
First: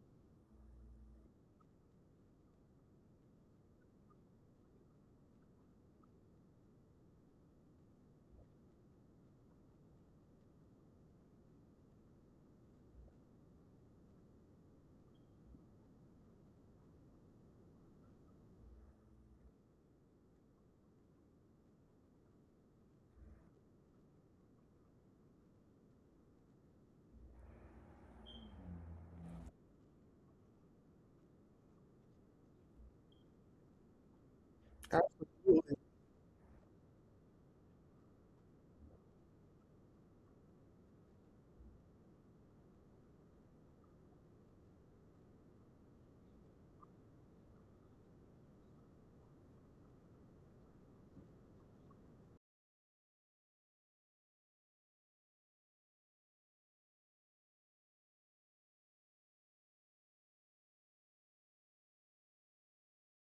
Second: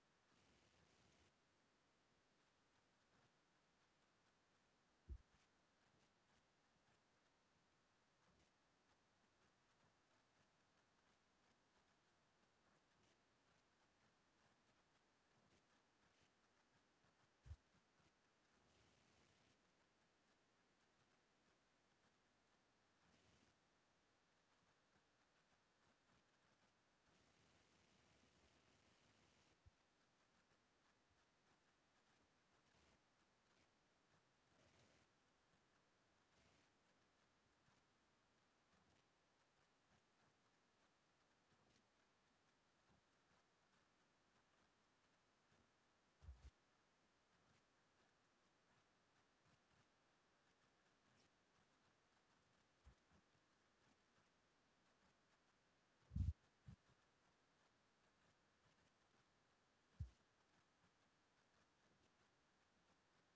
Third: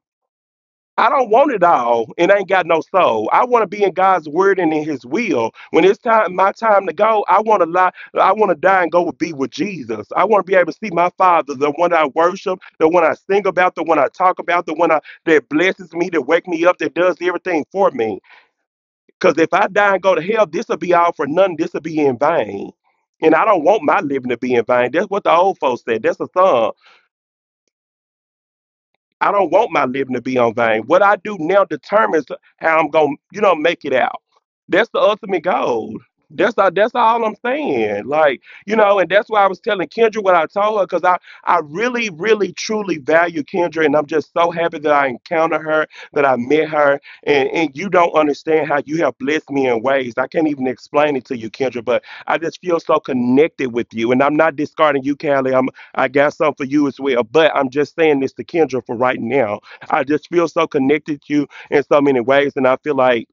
Speaker 1: I don't want it all and ain't got no soul. I want to be in God's word and in his will. When it's time my time to go, I want to die and go be with Jesus. I want to be able to see my father, the one I worship, the one I sing about, the one I talk about, that blesses me, that wake me up, that does everything for me. Cuz if I die and go to hell, this will be all for nothing. This will be in vain. And I don't want my living to be in vain. That's what the old folks said. That's a song. I don't want my living to be on vain. What I do now determines how I'm gonna, you know, make it out. That's the ultimate
Speaker 2: Absolutely.
Speaker 1: goal. That's all I'm saying. Like, you know, and that's why I was telling Kendra what I told her, I really, really, truly value Kendra, and I'm just so happy that I encountered her, that I met her, and you don't understand how you have blessed me in ways. I can't even explain it to you, Kendra, but I just feel so connected with you, and I'm not discarding you, Callie. I got some for you as well. But I'm just saying this to Kendra for right now. I just feel so connected to you in so many ways, and I feel like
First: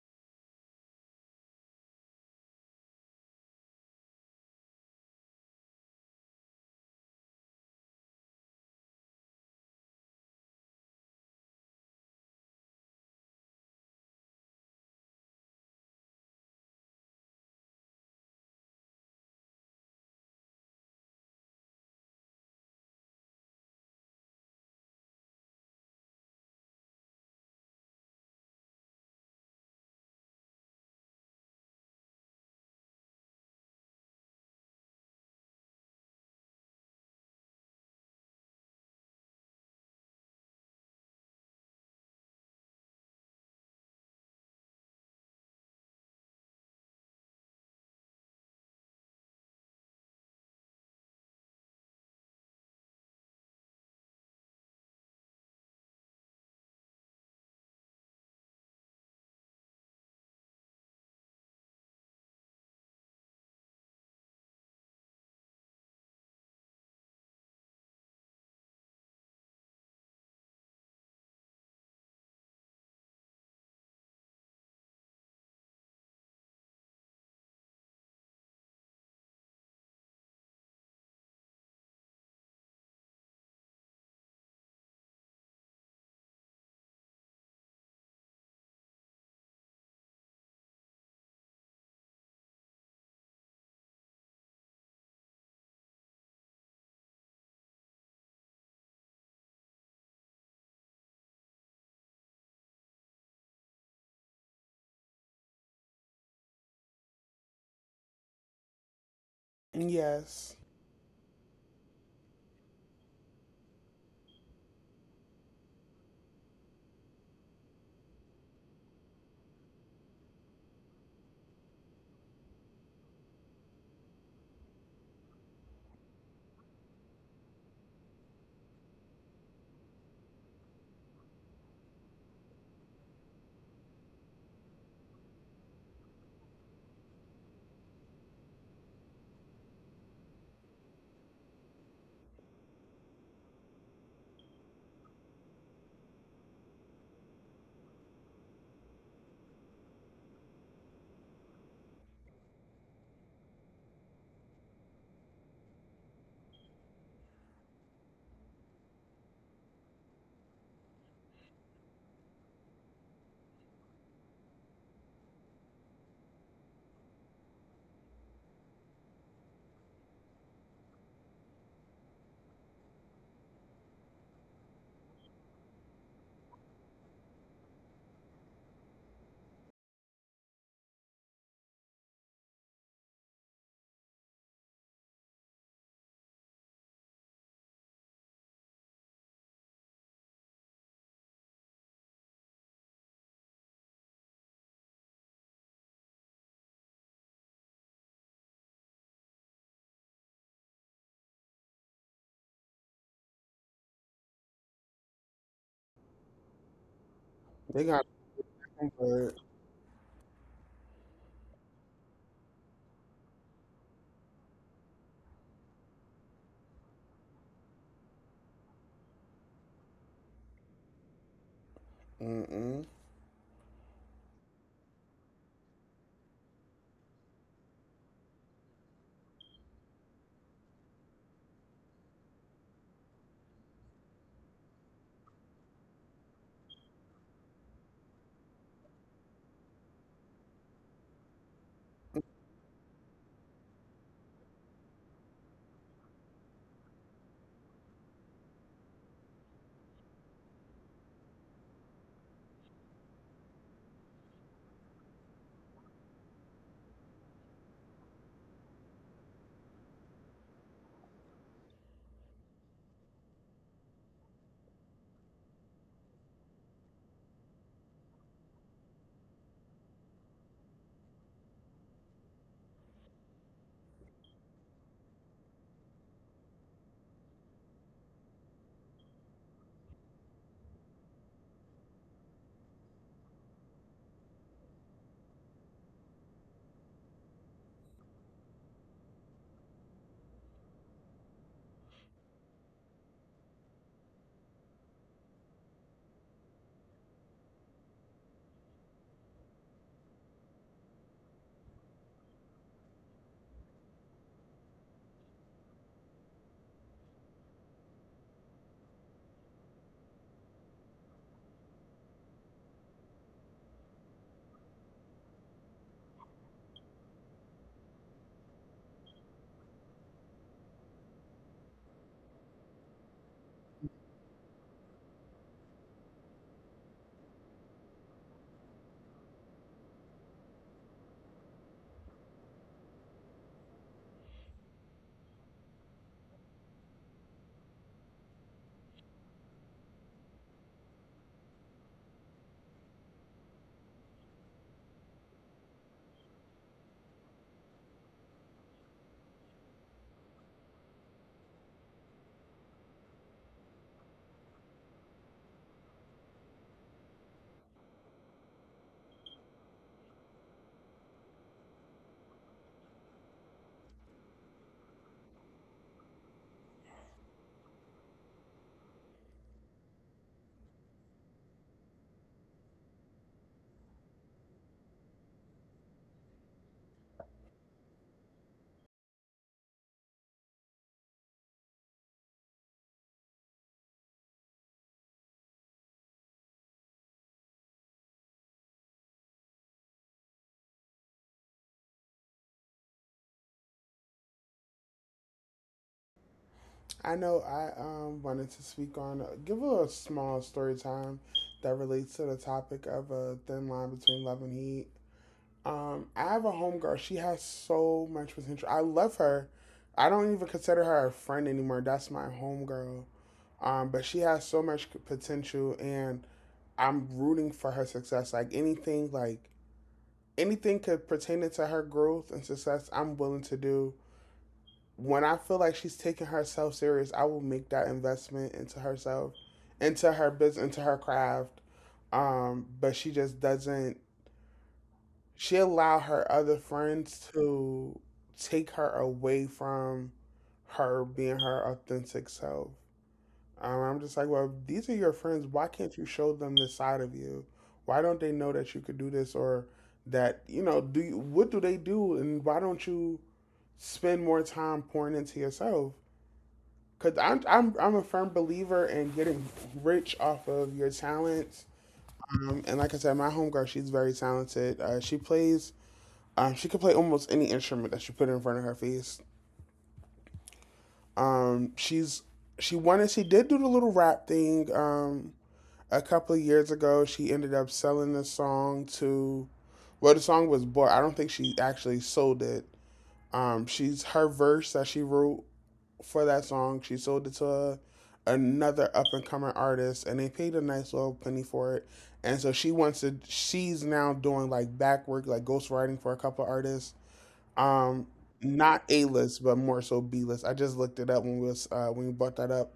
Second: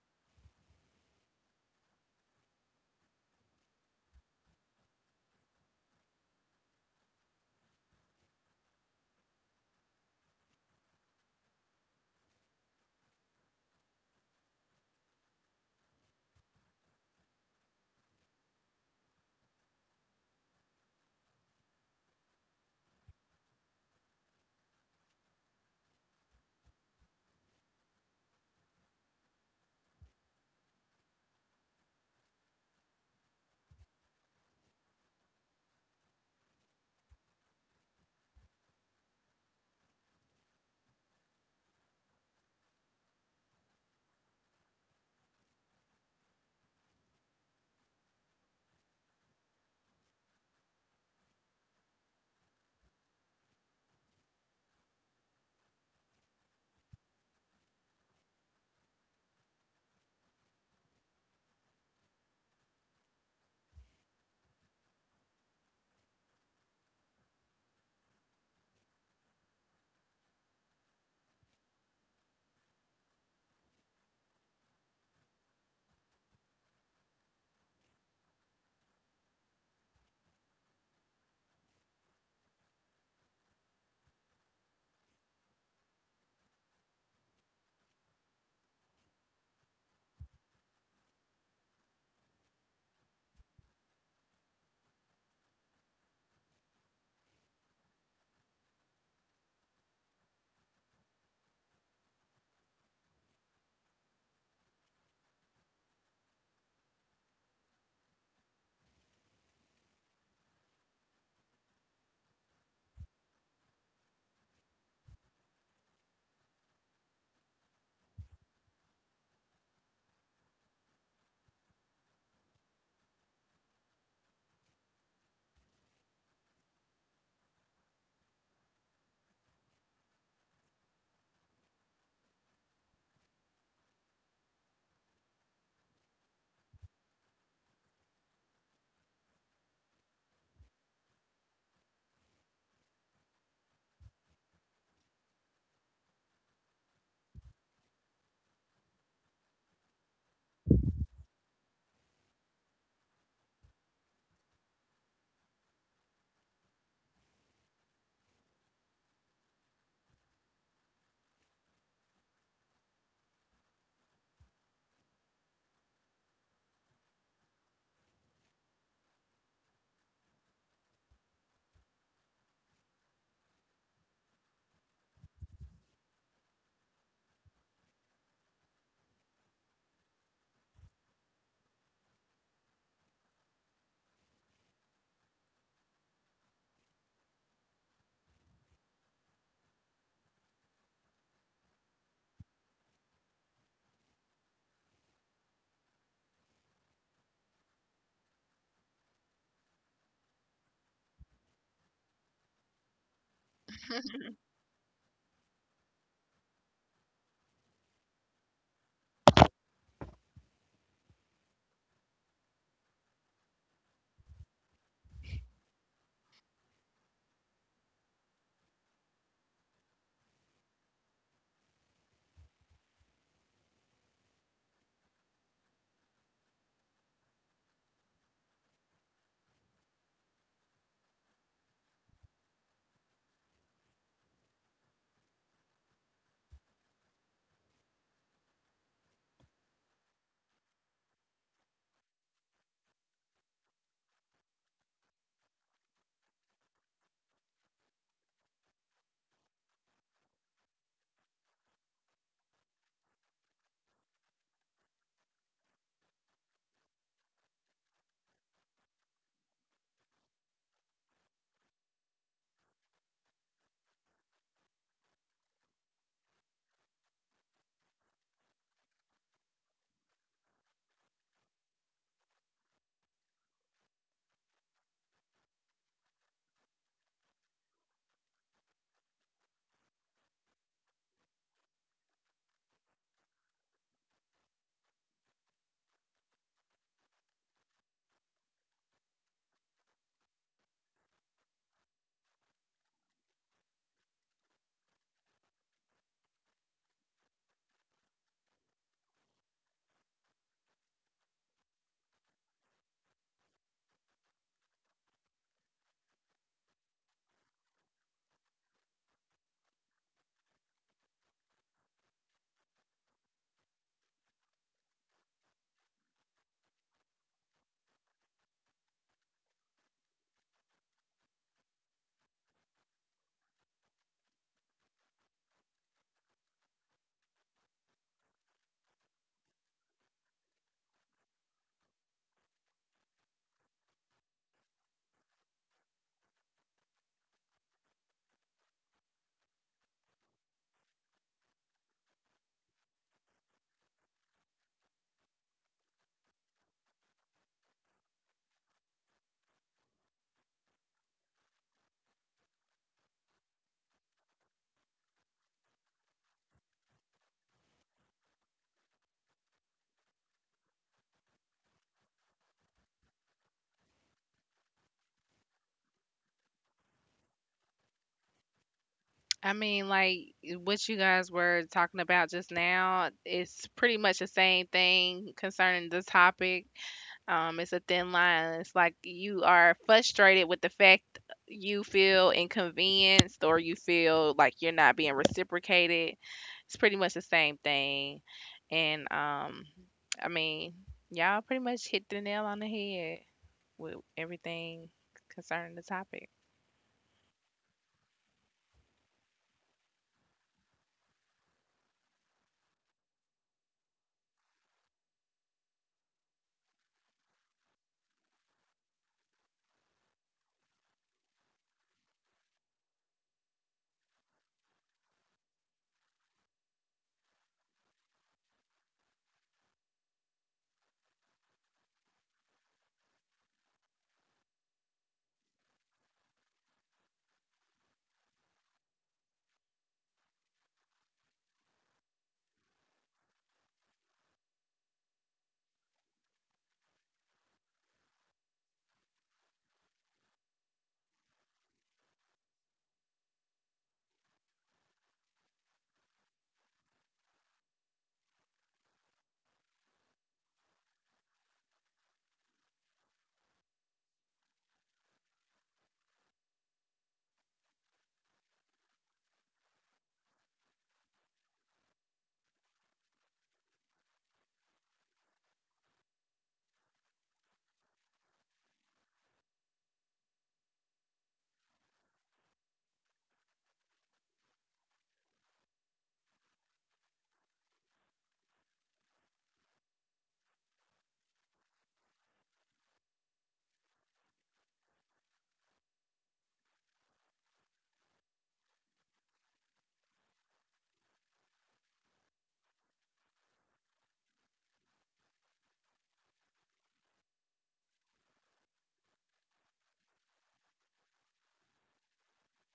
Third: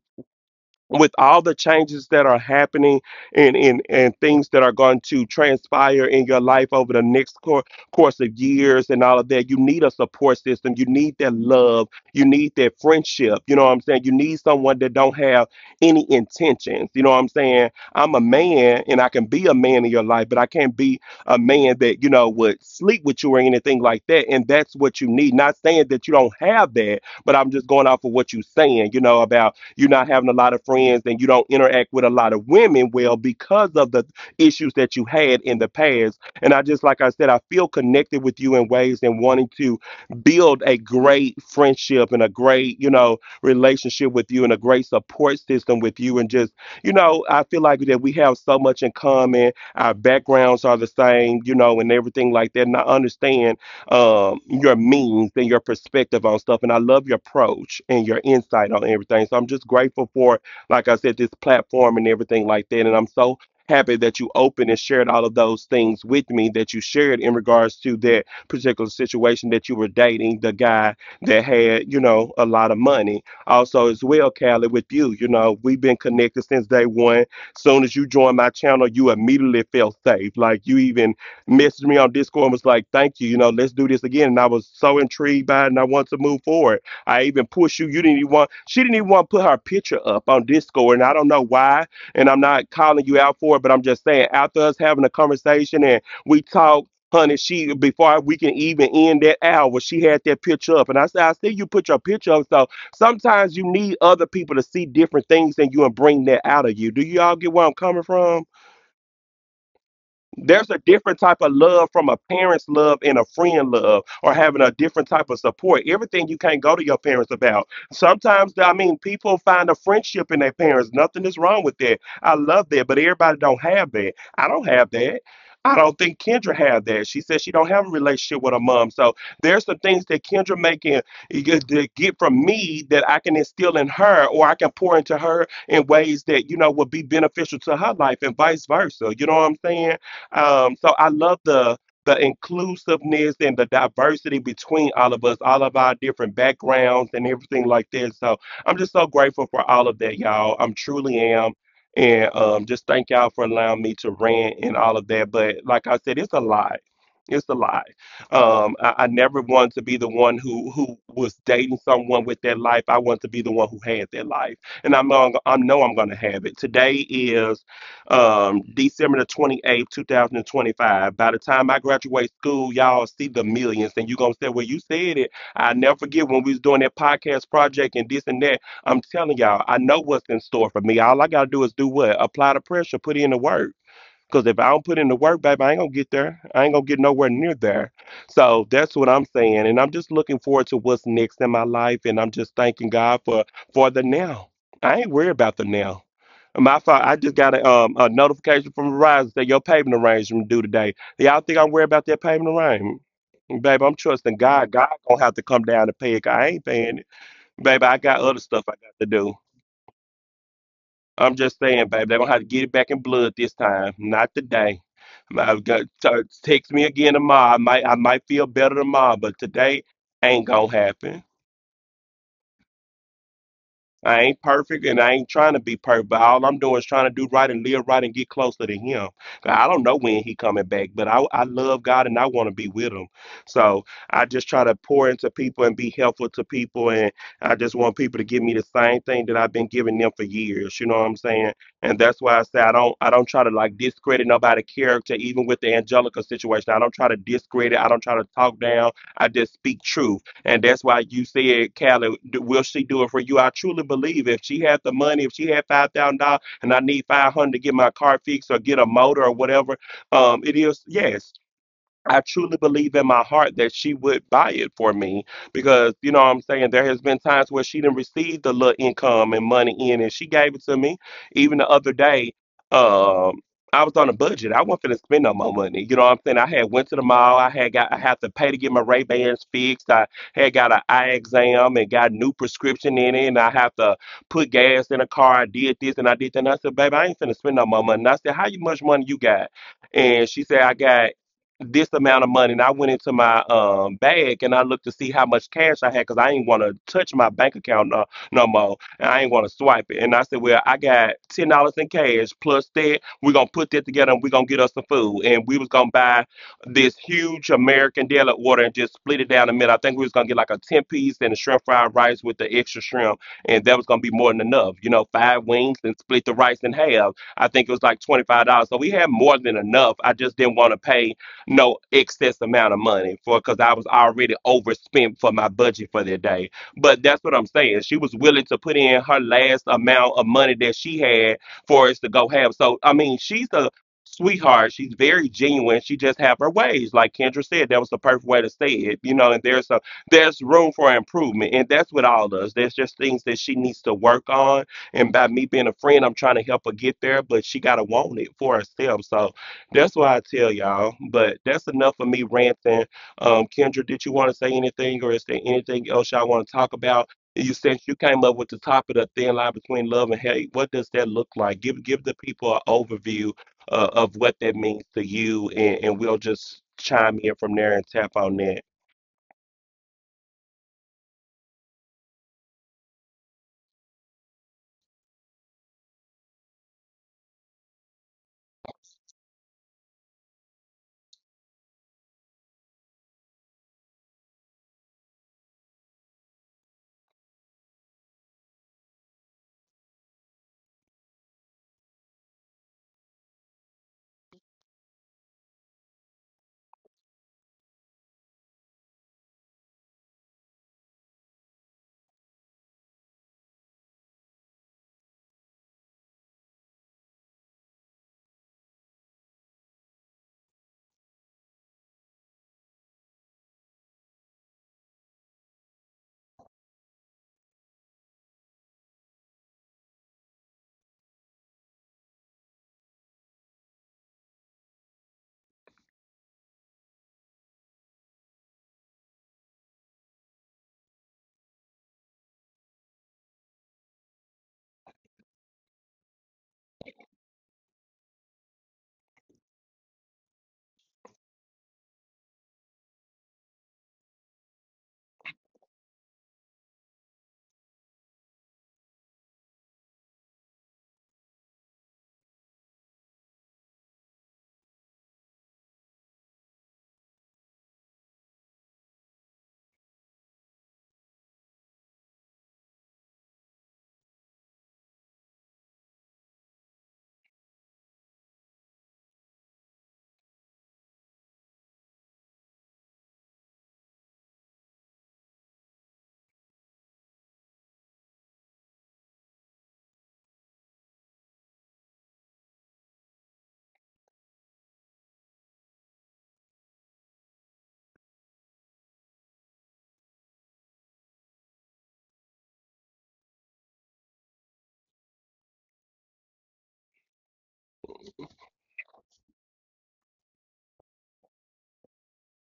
Speaker 1: with all the changes that are happening and things that are going to transpire in your life over the next course of years and all of that, you need a support system. You need that love. You need that friendship. You know what I'm saying? You need someone that don't have any intentions. You know what I'm saying? I'm a man and I can be a man in your life, but I can't be a man that, you know, would sleep with you or anything like that. And that's what you need. Not saying that you don't have that, but I'm just going off of what you're saying, you know, about you're not having a lot of friends and you don't interact with a lot of women well because of the issues that you had in the past. And I just, like I said, I feel connected with you in ways and wanting to build a great friendship and a great, you know, relationship with you and a great support system with you. And just, you know, I feel like that we have so much in common. Our backgrounds are the same, you know, and everything like that. And I understand your means and your perspective on stuff. And I love your approach and your insight on everything. So I'm just grateful for, like I said, this platform and everything like that. And I'm so happy that you opened and shared all of those things with me that you shared in regards to that particular situation that you were dating the guy that had, you know, a lot of money. Also, as well, Callie, with you, you know, we've been connected since day one. Soon as you joined my channel, you immediately felt safe. Like you even messaged me on Discord and was like, "Thank you, you know, let's do this again." And I was so intrigued by it, and I wanted to move forward. I even pushed you. You didn't even want. She didn't even want to put her picture up on Discord, and I don't know why. And I'm not calling you out for it, but I'm just saying, after us having a conversation and we talked. Honey, she before we can even end that hour, she had that picture up, and I said, "I see you put your picture up." So sometimes you need other people to see different things than you and bring that out of you. Do y'all get where I'm coming from?
Speaker 2: Yes,
Speaker 1: There's a different type of love from a parent's love and a friend love, or having a different type of support. Everything you can't go to your parents about. Sometimes, I mean, people find a friendship in their parents. Nothing is wrong with that. I love that, but everybody don't have that. I don't have that. I don't think Kendra had that. She said she don't have a relationship with her mom. So there's some things that Kendra making to get from me that I can instill in her, or I can pour into her in ways that you know would be beneficial to her life, and vice versa. You know what I'm saying? So I love the inclusiveness and the diversity between all of us, all of our different backgrounds and everything like that. So I'm just so grateful for all of that, y'all. I'm truly am. And just thank y'all for allowing me to rant and all of that. But like I said, it's a lie. It's a lie. I never wanted to be the one who was dating someone with their life. I want to be the one who had their life, and I know I'm going to have it. Today is December the 28th, 2025. By the time I graduate school, y'all see the millions, and you're going to say, well, you said it. I never forget when we was doing that podcast project and this and that. I'm telling y'all, I know what's in store for me. All I got to do is do what? Apply the pressure, put in the work. Because if I don't put in the work, baby, I ain't going to get there. I ain't going to get nowhere near there. So that's what I'm saying. And I'm just looking forward to what's next in my life. And I'm just thanking God for the now. I ain't worried about the now. My fault. I just got a notification from Verizon that your payment arrangement due today. Y'all think I'm worried about that payment arrangement? Baby, I'm trusting God. God gonna have to come down and pay it, 'cause I ain't paying it.
Speaker 2: they
Speaker 1: Baby,
Speaker 2: got
Speaker 1: I got other stuff I got to
Speaker 2: convert.
Speaker 1: do. I'm just saying, baby, they gonna have to get it back in blood this time, not today. Text me again tomorrow. I might feel better tomorrow, but today ain't gonna happen.
Speaker 2: Mm-mm.
Speaker 1: I ain't perfect and I ain't trying to be perfect, but all I'm doing is trying to do right and live right and get closer to him. I don't know when he coming back, but I love God and I want to be with him. So I just try to pour into people and be helpful to people. And I just want people to give me the same thing that I've been giving them for years. You know what I'm saying? And that's why I say I don't try to like discredit nobody's character, even with the Angelica situation. I don't try to discredit. I don't try to talk down. I just speak truth. And that's why you said, Callie, will she do it for you? I truly believe if she had the money, if she had $5,000 and I need 500 to get my car fixed or get a motor or whatever, it is, yes. I truly believe in my heart that she would buy it for me because you know what I'm saying, there has been times where she didn't receive the little income and money in and she gave it to me. Even the other day, um, I was on a budget. I wasn't finna spend no more money. You know what I'm saying? I had went to the mall, I had to pay to get my Ray Bans fixed. I had got an eye exam and got new prescription in it and I have to put gas in the car. I did this and I did that. And I said, baby, I ain't finna spend no more money. And I said, how you much money you got? And she said, I got this amount of money. And I went into my bag and I looked to see how much cash I had because I ain't want to touch my bank account no more. And I ain't want to swipe it. And I said, well, I got $10 in cash plus that. We're going to put that together and we're going to get us some food. And we was going to buy this huge American deli order and just split it down the middle. I think we was going to get like a 10 piece and a shrimp fried rice with the extra shrimp. And that was going to be more than enough. You know, five wings and split the rice in half. I think it was like $25. So we had more than enough. I just didn't want to pay no excess amount of money for because I was already overspent for my budget for that day. But that's what I'm saying. She was willing to put in her last amount of money that she had for us to go have. So I mean, she's a sweetheart. She's very genuine. She just have her ways. Like Kendra said, that was the perfect way to say it. You know, and there's a there's room for improvement. And that's what all does. There's just things that she needs to work on. And by me being a friend, I'm trying to help her get there, but she gotta want it for herself. So that's why I tell y'all. But that's enough of me ranting. Kendra, did you want to say anything, or is there anything else y'all want to talk about? You since you came up with the topic of thin line between love and hate, what does that look like? Give the people an overview of what that means to you, and we'll just chime in from there and tap on that.
Speaker 3: I mean, like what you guys were talking about just now, it's pretty much the same thing concerning the topic. It's a thin line. It's like you are frustrated with the fact you feel inconvenienced or you feel like you're not being reciprocated. It's pretty much the same thing. And I mean, y'all pretty much hit the nail on the head with everything concerning the topic.
Speaker 2: I know. I wanted to speak on. Give a small story time that relates to the topic of a thin line between love and hate. I have a homegirl. She has so much potential. I love her. I don't even consider her a friend anymore. That's my homegirl. But she has so much potential, and I'm rooting for her success. Like anything could pertain to her growth and success, I'm willing to do. When I feel like she's taking herself serious, I will make that investment into herself, into her business, into her craft. But she just doesn't she allowed her other friends to take her away from her being her authentic self. I'm just like, well, these are your friends. Why can't you show them this side of you? Why don't they know that you could do this? Or that you know? Do you, what do they do, and why don't you spend more time pouring into yourself? Because I'm a firm believer in getting rich off of your talents. And like I said, my homegirl, she's very talented. She could play almost any instrument that you put in front of her face. She's she wanted She did do the little rap thing. A couple of years ago, she ended up selling the song to. Well, the song was bought. I don't think she actually sold it. She's Her verse that she wrote for that song, she sold it to another up and coming artist, and they paid a nice little penny for it. And so she wants to. She's now doing like back work, like ghostwriting for a couple of artists. Um, Not A list, but more so B list. I just looked it up when we was when we brought that up,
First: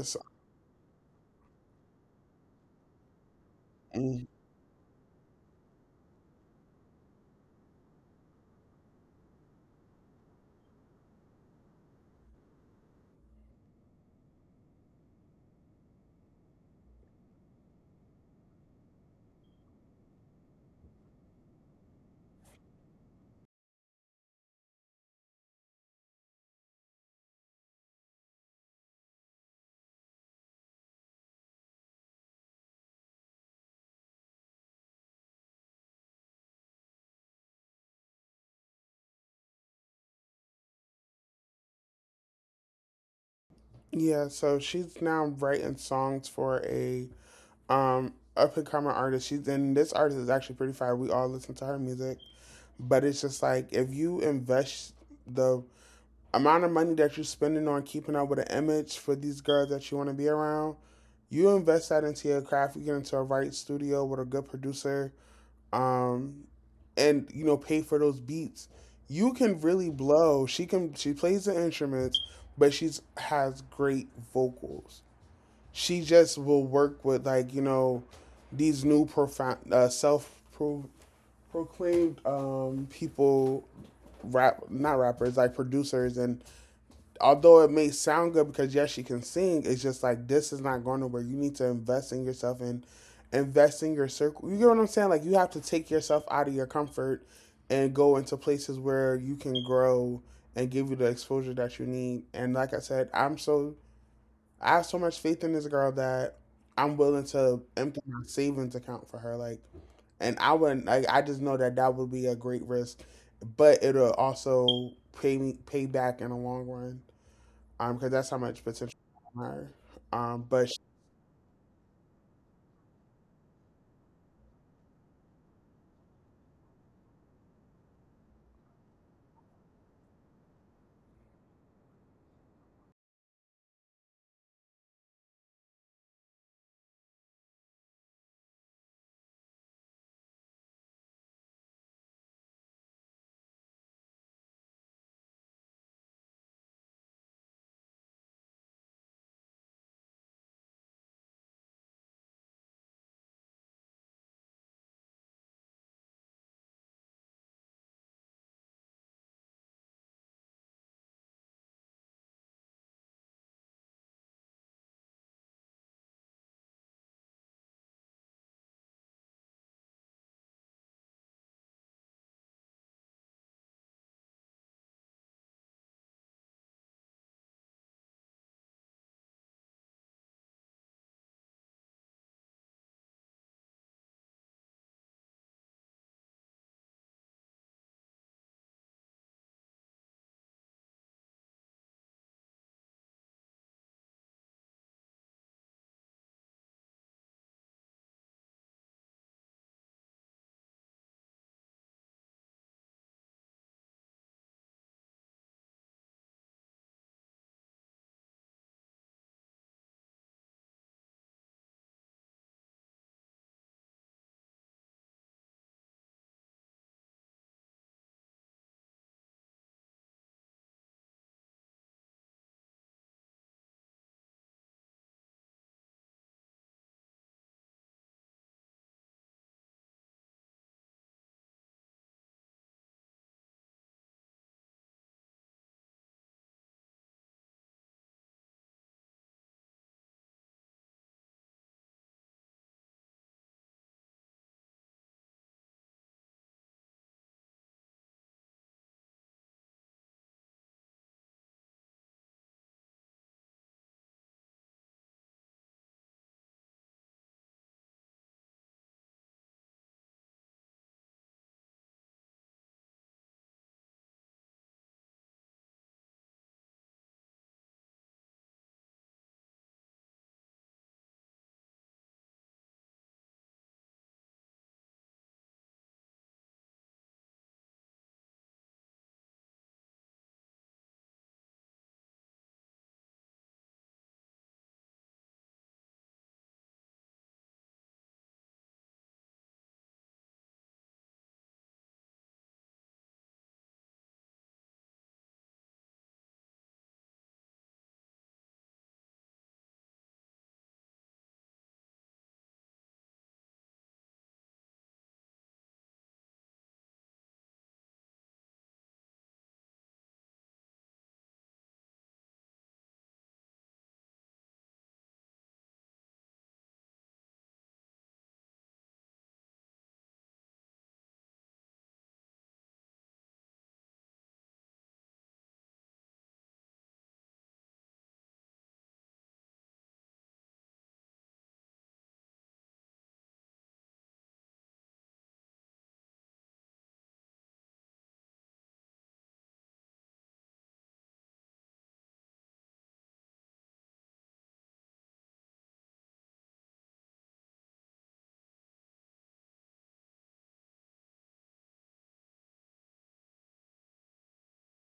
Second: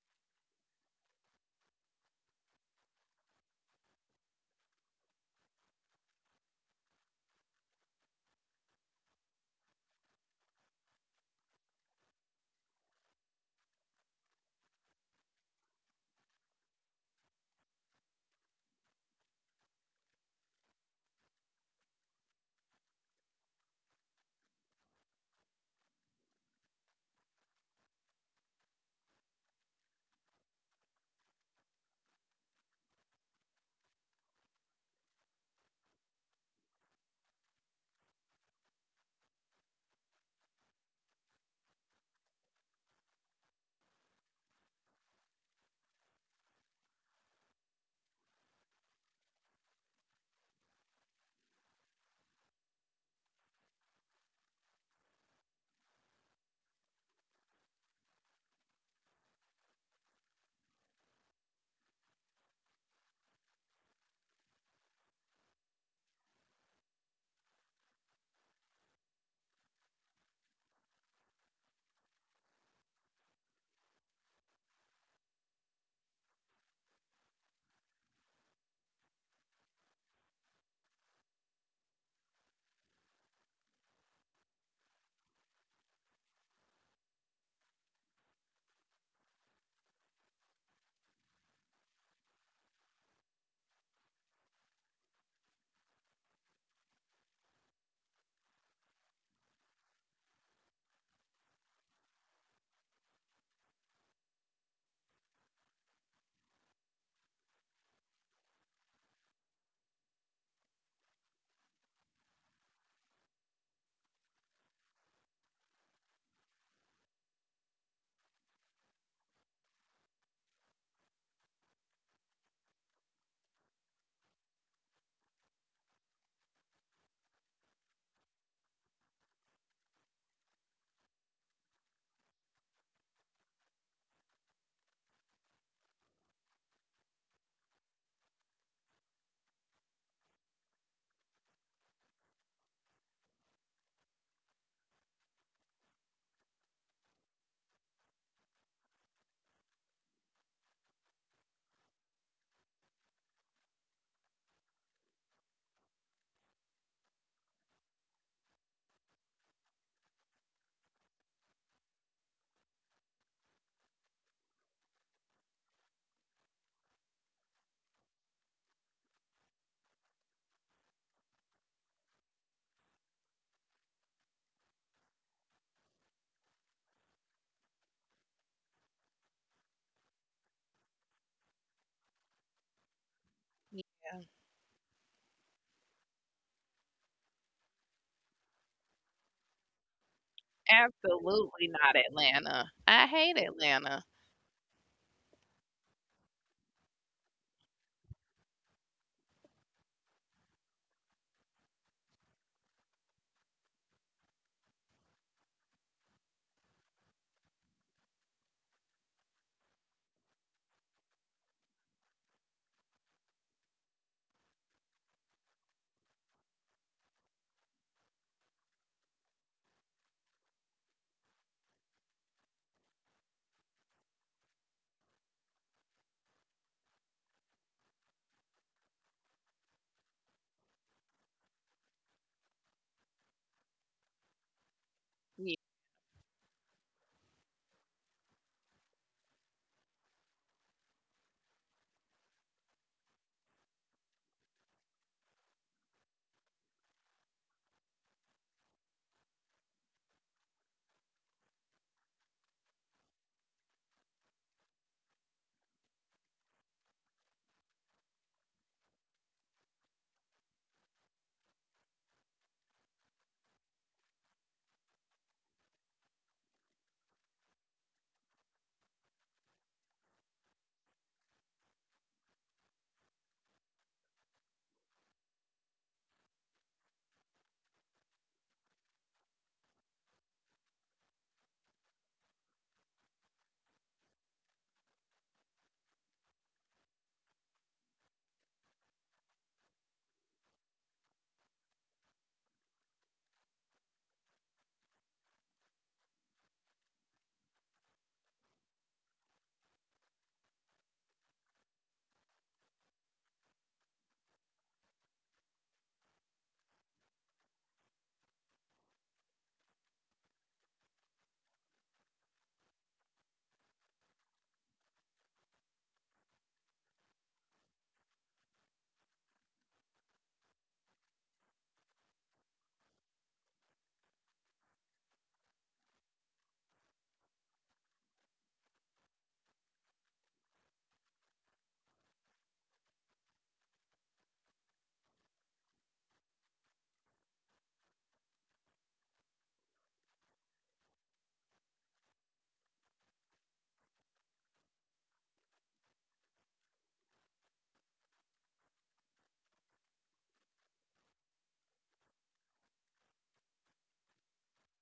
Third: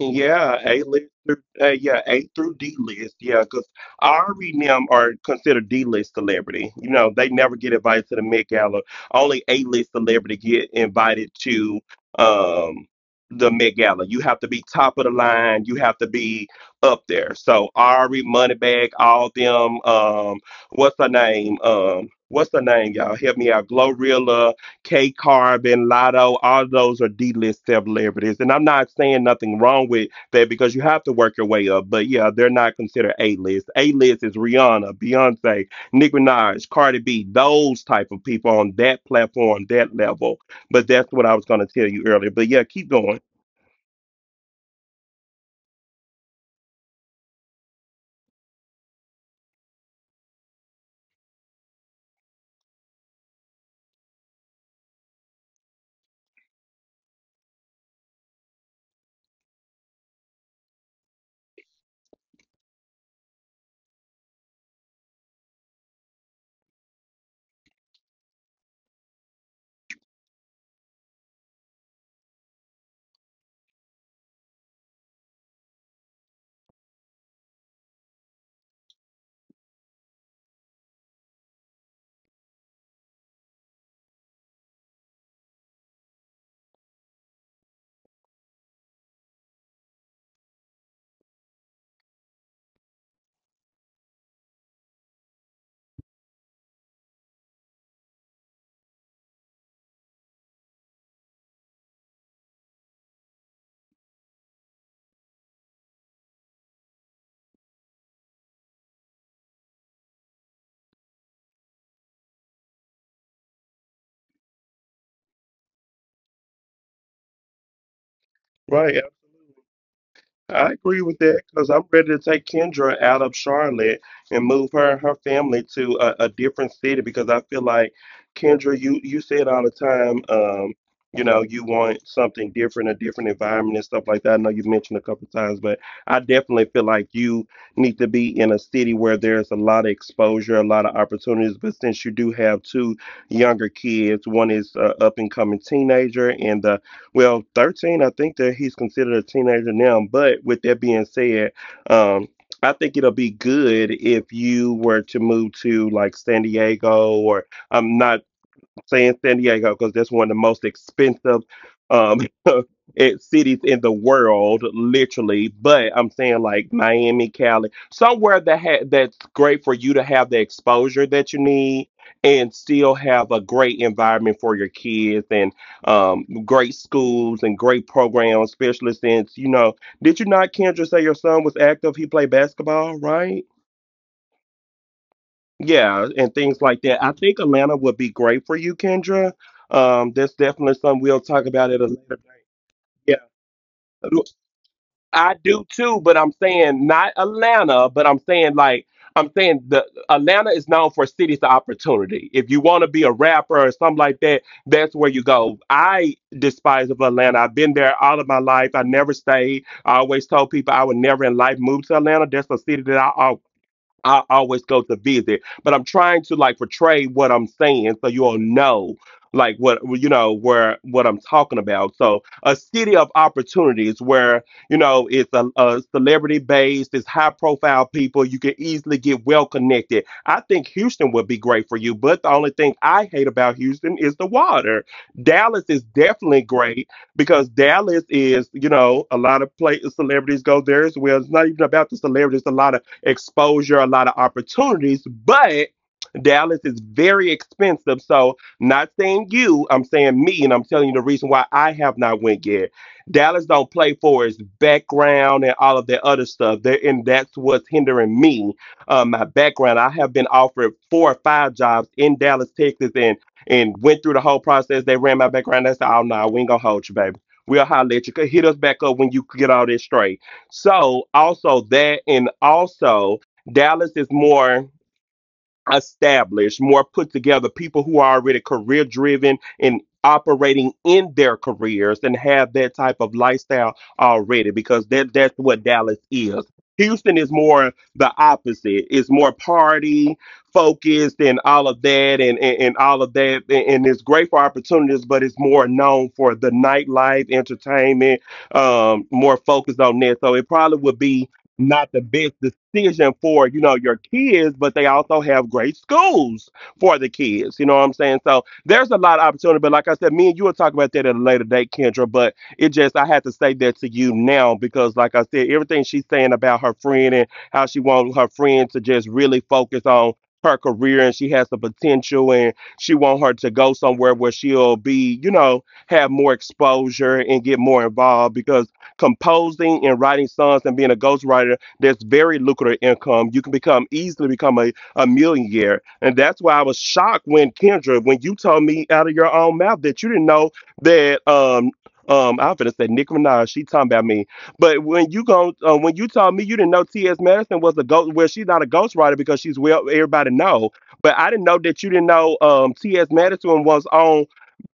Speaker 1: Cool. Yeah, A list through yeah, A through D list. Yeah, because
Speaker 2: Mm.
Speaker 1: Ari and them are considered D list celebrity. You know, they never get invited to the Met Gala. Only A list celebrity get invited to um the Met Gala. You have to be top of the line. You have to be up there. So Ari, Moneybag, all them. What's her name? What's her name, y'all? Help me out. Glorilla, K Carbon, Lotto, all those are D list celebrities. And I'm not saying nothing wrong with that because you have to work your way up. But yeah, they're not considered A list. A list is Rihanna, Beyonce, Nicki Minaj, Cardi B, those type of people on that platform, that level. But that's what I was going to tell you earlier. But yeah, keep going.
Speaker 2: Yeah, so she's now writing songs for a up and coming artist. She's and This artist is actually pretty fire. We all listen to her music, but it's just like, if you invest the amount of money that you're spending on keeping up with an image for these girls that you want to be around, you invest that into your craft. You get into a right studio with a good producer um, and you know pay for those beats. You can really blow. She can. She plays the instruments, but she's has great vocals. She just will work with like you know these new profound self proclaimed people, rap not rappers like producers, and although it may sound good because yes, she can sing, it's just like this is not going nowhere. You need to invest in yourself and invest in your circle. You get what I'm saying? Like you have to take yourself out of your comfort and go into places where you can grow and give you the exposure that you need. And like I said, I have so much faith in this girl that I'm willing to empty my savings account for her. And I wouldn't like I just know that that would be a great risk, but it'll also pay back in the long run because that's how much potential
Speaker 1: Right?
Speaker 2: I have in her. Um, but
Speaker 1: I
Speaker 2: she,
Speaker 1: agree with that because I'm ready to take Kendra out of Charlotte and move her and her family to a different city because I feel like Kendra, you say it all the time. You know, you want something different, a different environment and stuff like that. I know you've mentioned a couple times, but I definitely feel like you need to be in a city where there's a lot of exposure, a lot of opportunities. But since you do have two younger kids, one is up and coming teenager, and the well, 13, I think that he's considered a teenager now. But with that being said, um, I think it'll be good if you were to move to like San Diego, or I'm not saying San Diego because that's one of the most expensive um cities in the world, literally. But I'm saying like Miami, Cali, somewhere that that's great for you to have the exposure that you need and still have a great environment for your kids and great schools and great programs, especially since you know, did you not Kendra say your son was active? He played basketball, right?
Speaker 3: Yeah.
Speaker 1: Yeah, and things like that. I think Atlanta would be great for you, Kendra. That's definitely something we'll talk
Speaker 3: Absolutely
Speaker 1: about at a
Speaker 3: not
Speaker 1: later.
Speaker 3: Atlanta. I
Speaker 1: Yeah,
Speaker 3: hate Atlanta.
Speaker 1: I do too, but I'm saying not Atlanta, but I'm saying like I'm saying the Atlanta is known for cities of opportunity. If you want to be a rapper or something like that, that's where you go. I despise of Atlanta. I've been there all of my life. I never stayed. I always told people I would never in life move to Atlanta. That's a city that I always go to visit, but I'm trying to like portray what I'm saying so you all know like what you know where what I'm talking about. So a city of opportunities where you know it's a celebrity based, it's high profile people. You can easily get well connected. I think Houston would be great for you, but the only thing I hate about Houston is the water.
Speaker 3: Yeah.
Speaker 1: Dallas is definitely great because Dallas is you know a lot of play celebrities go there as well. It's not even about the celebrities. A lot of exposure, a lot of opportunities, but Dallas is very expensive. So not saying you, I'm saying me, and I'm telling you the reason why I have not went yet. Dallas don't play for its background and all of that other stuff. There and that's what's hindering me. My background. I have been offered four or five jobs in Dallas, Texas, and went through the whole process. They ran my background. They said, "Oh no, we ain't gonna hold you, baby. We'll holler at you. Hit us back up when you get all this straight." So also that and also Dallas is more established, more put together, people who are already career driven and operating in their careers and have that type of lifestyle already because that's what Dallas is. Houston is more the opposite. It's more party focused and all of that and all of that. And it's great for opportunities, but it's more known for the nightlife, entertainment, more focused on that. So it probably would be not the best decision for you know your kids, but they also have great schools for the kids, you know what I'm saying, so there's a lot of opportunity. But like I said, me and you will talk about that at a later date, Kendra. But it just, I had to say that to you now because like I said, everything she's saying about her friend and how she wants her friend to just really focus on her career and she has the potential and she want her to go somewhere where she'll be you know have more exposure and get more involved. Because composing and writing songs and being a ghostwriter, there's very lucrative income. You can become easily become a millionaire. And that's why I was shocked when Kendra, when you told me out of your own mouth that you didn't know that I'm to say Nicki Minaj. She talking about me, but when you go, when you told me you didn't know T.S. Madison was a ghost, well, she's not a ghostwriter because she's well, everybody know. But I didn't know that you didn't know T.S. Madison was on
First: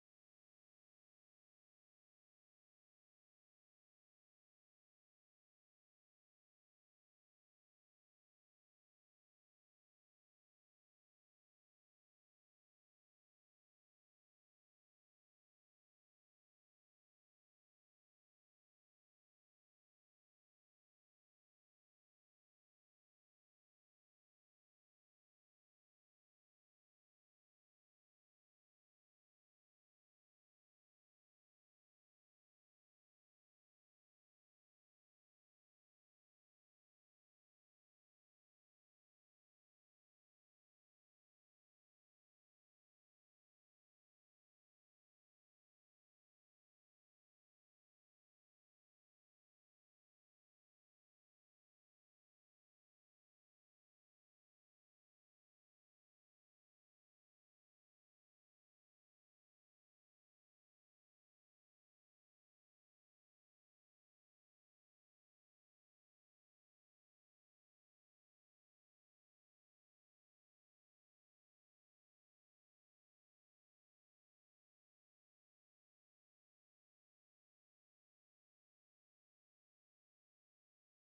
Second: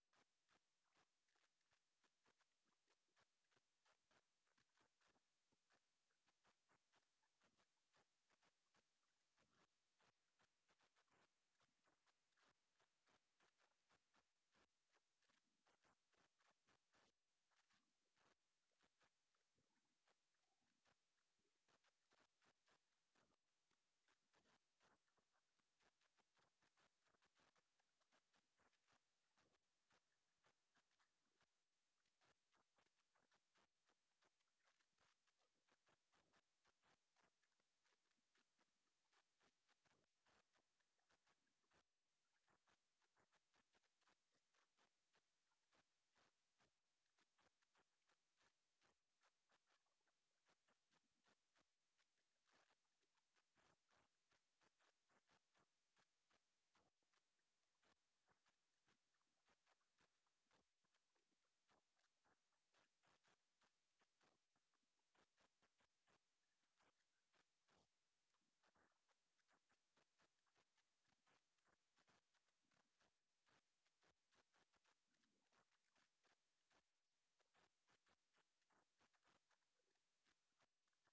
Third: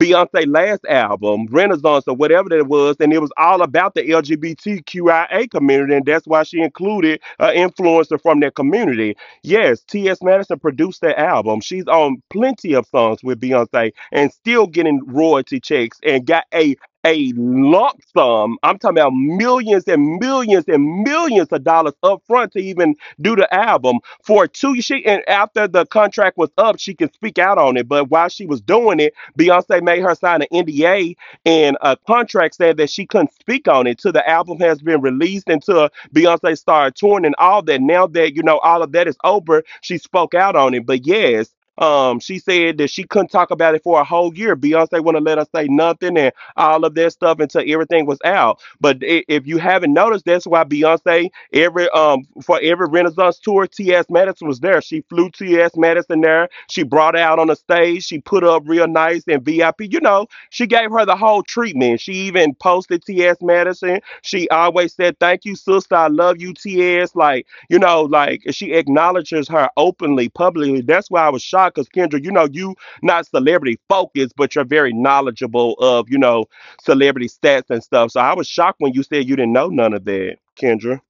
Speaker 1: Beyonce last album, Renaissance or whatever that was, and it was all about the LGBTQIA community, and that's why she included an influencer from that community. Yes, T.S. Madison produced that album. She's on plenty of songs with Beyonce and still getting royalty checks and got a lump sum. I'm talking about millions and millions and millions of dollars up front to even do the album for two. She and after the contract was up, she can speak out on it. But while she was doing it, Beyonce made her sign an NDA and a contract said that she couldn't speak on it till the album has been released until Beyonce started touring and all that. Now that you know all of that is over, she spoke out on it. But yes, she said that she couldn't talk about it for a whole year. Beyonce wouldn't let her say nothing and all of that stuff until everything was out. But if you haven't noticed, that's why Beyonce every for every Renaissance tour, T.S. Madison was there. She flew T.S. Madison there. She brought her out on the stage. She put her up real nice and VIP. You know, she gave her the whole treatment. She even posted T.S. Madison. She always said, "Thank you, sister. I love you, T. S." Like you know, like she acknowledges her openly, publicly. That's why I was shocked, cause Kendra, you know, you not celebrity focused, but you're very knowledgeable of you know celebrity stats and stuff. So I was shocked when you said you didn't know none of that, Kendra.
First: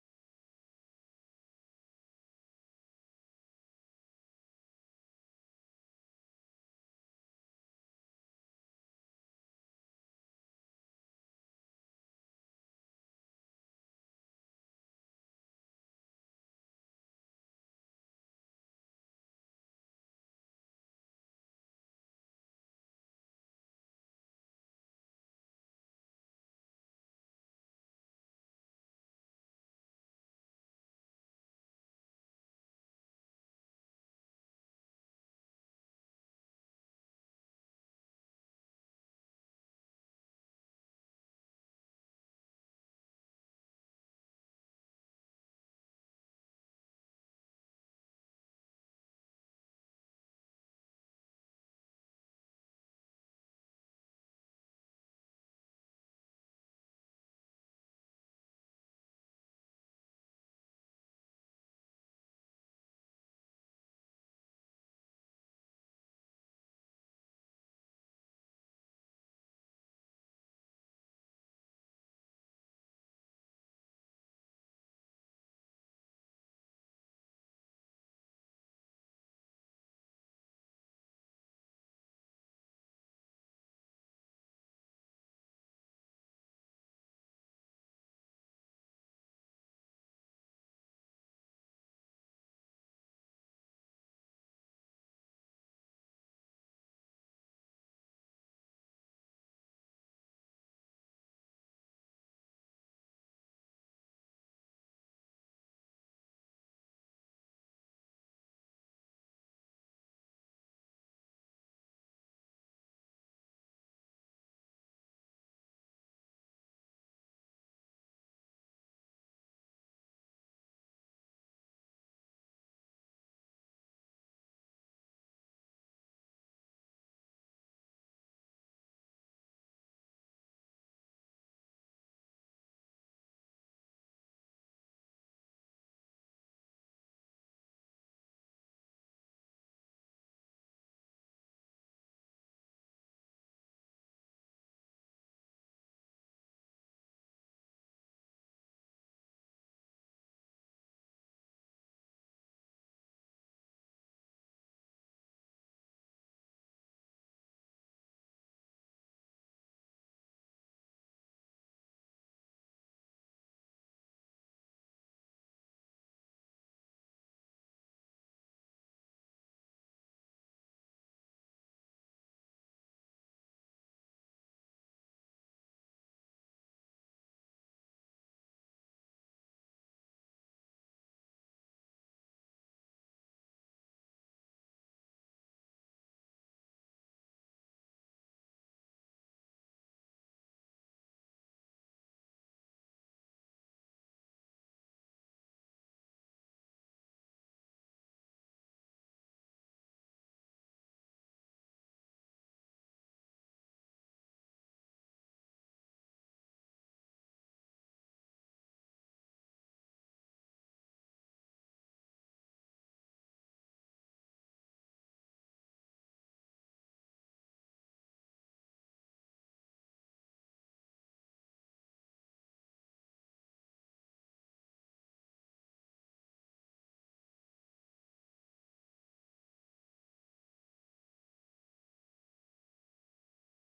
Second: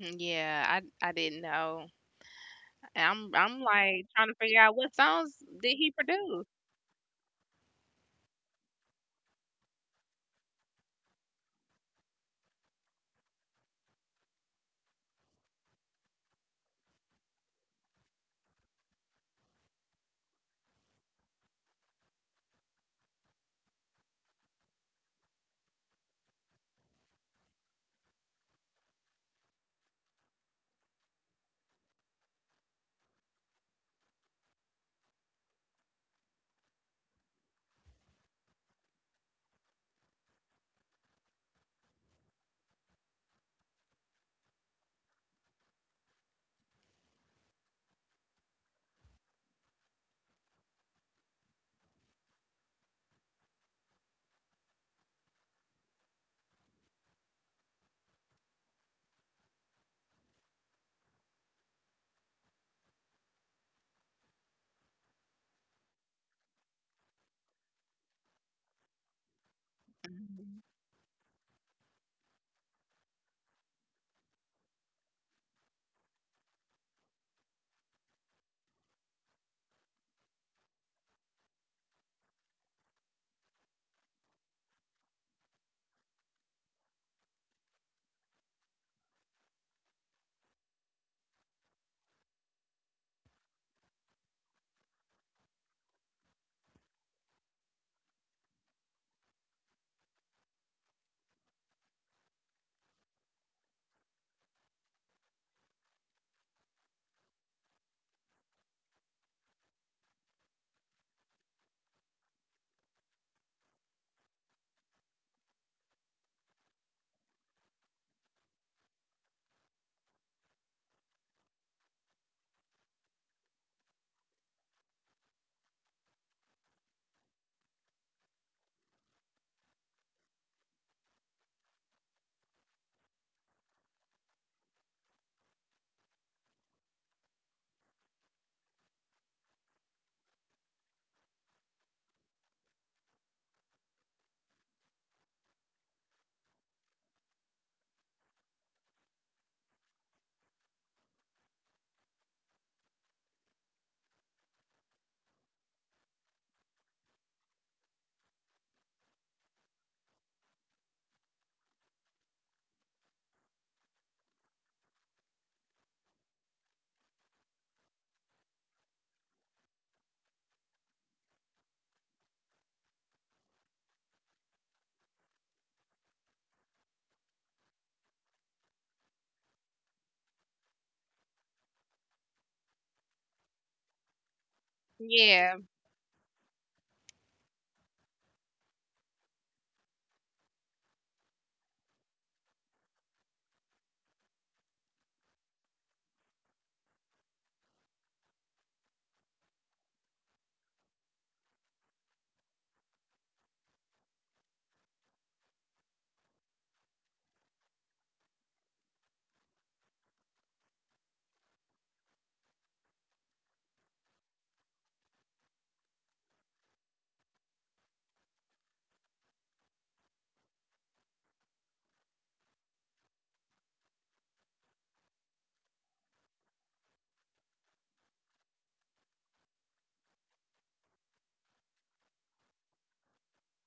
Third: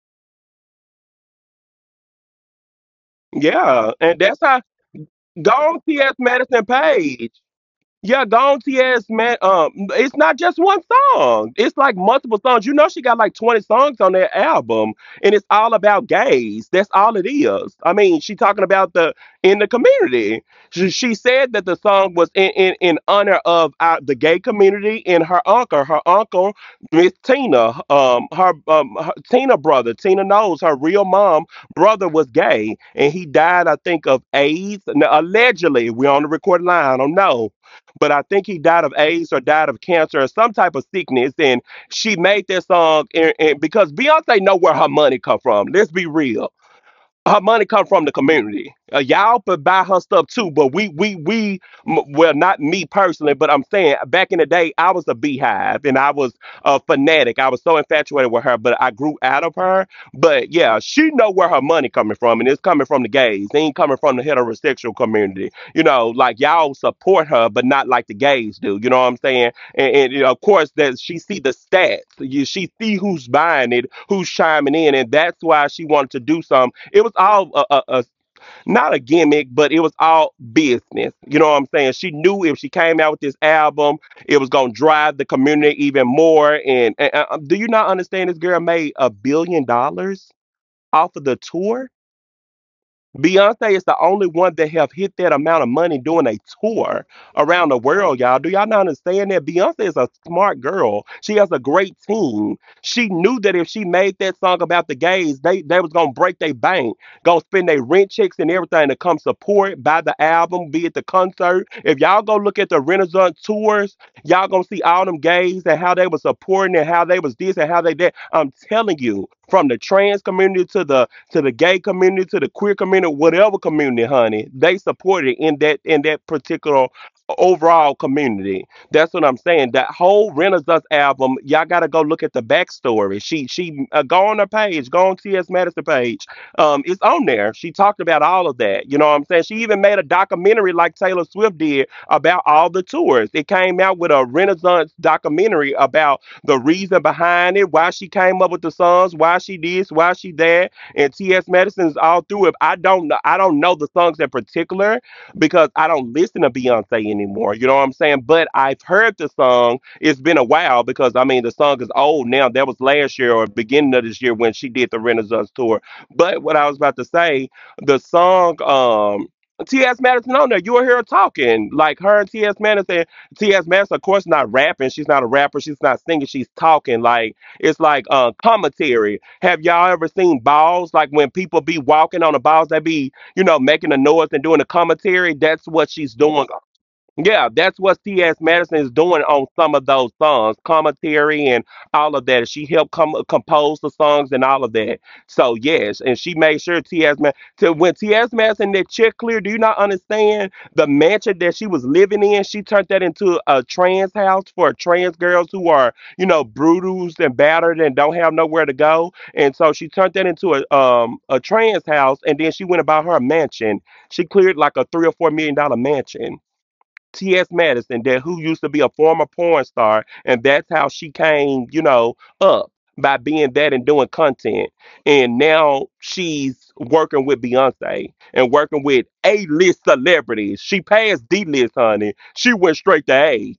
Speaker 3: Yeah, I didn't know. I'm
Speaker 1: Yeah,
Speaker 3: like
Speaker 1: and
Speaker 3: trying to
Speaker 1: that's
Speaker 3: figure
Speaker 1: how
Speaker 3: out what songs did
Speaker 1: gone
Speaker 3: he
Speaker 1: T.S.
Speaker 3: produce.
Speaker 1: Madison Page. Yeah, Gaunty ass man. It's not just one song. It's like multiple songs. You know, she got like 20 songs on that album, and it's all about gays. That's all it is. I mean, she talking about the in the community. She said that the song was in honor of the gay community and her uncle. Her uncle, Miss Tina. Her her, Tina brother. Tina knows her real mom brother was gay, and he died, I think, of AIDS. Now, allegedly, we're on the recorded line. I don't know, but I think he died of AIDS or died of cancer or some type of sickness. And she made this song, and because Beyonce know where her money come from. Let's be real, her money come from the community. Y'all could buy her stuff too, but well not me personally, but I'm saying back in the day I was a beehive and I was a fanatic. I was so infatuated with her, but I grew out of her. But yeah, she know where her money coming from, and it's coming from the gays. It ain't coming from the heterosexual community. You know, like y'all support her, but not like the gays do. You know what I'm saying? And you know, of
Speaker 3: Mhm.
Speaker 1: course, that she see the stats. You, she see who's buying it, who's chiming in, and that's why she wanted to do some. It was all a not a gimmick, but it was all business. You know what I'm saying? She knew if she came out with this album, it was gonna drive the community even more. And Do you not understand? This girl made a billion dollars off of the tour. Beyonce is the only one that have hit that amount of money doing a tour around the world, y'all. Do y'all not understand that? Beyonce is a smart girl. She has a great team. She knew that if she made that song about the gays, they was gonna break their bank, gonna spend their rent checks and everything to come support, buy the album, be at the concert. If y'all go look at the Renaissance tours, y'all gonna see all them gays and how they was supporting and how they was this and how they that. I'm telling you, from the trans community to the gay community, to the queer community, whatever community, honey. They support it in that particular overall community. That's what I'm saying. That whole Renaissance album, y'all gotta go look at the backstory. She Go on her page, go on T.S. Madison page. It's on there. She talked about all of that. You know what I'm saying? She even made a documentary like Taylor Swift did about all the tours. It came out with a Renaissance documentary about the reason behind it, why she came up with the songs, why she this, why she that, and T.S. Madison's all through it. I don't know. I don't know the songs in particular because I don't listen to Beyonce anymore. You know what I'm saying? But I've heard the song. It's been a while because I mean the song is old now. That was last year or beginning of this year when she did the Renaissance tour. But what I was about to say, the song. T.S. Madison on there, you were here talking like her and T.S. Madison. T.S. Madison, of course, not rapping. She's not a rapper. She's not singing. She's talking like it's like commentary. Have y'all ever seen balls? Like when people be walking on the balls, they be, you know, making a noise and doing a commentary.
Speaker 3: Yeah,
Speaker 1: That's what she's doing. Yeah, that's what C.S. Madison is doing on some of those songs, commentary and all of that. She helped compose the songs and all of that. So yes, and she made sure to when T.S. Madison did check clear. Do you not understand the mansion that she was living in? She turned that into a trans house for trans girls who are you know bruised and battered and don't have nowhere to go. And so she turned that into a trans house, and then she went about her mansion. She cleared like a three or four million dollar mansion. T.S. Madison, that who used to be a former porn star, and that's how she came, you know, up by being that and doing content. And now she's working with Beyonce and working with A-list celebrities. She passed D-list, honey. She went straight to A.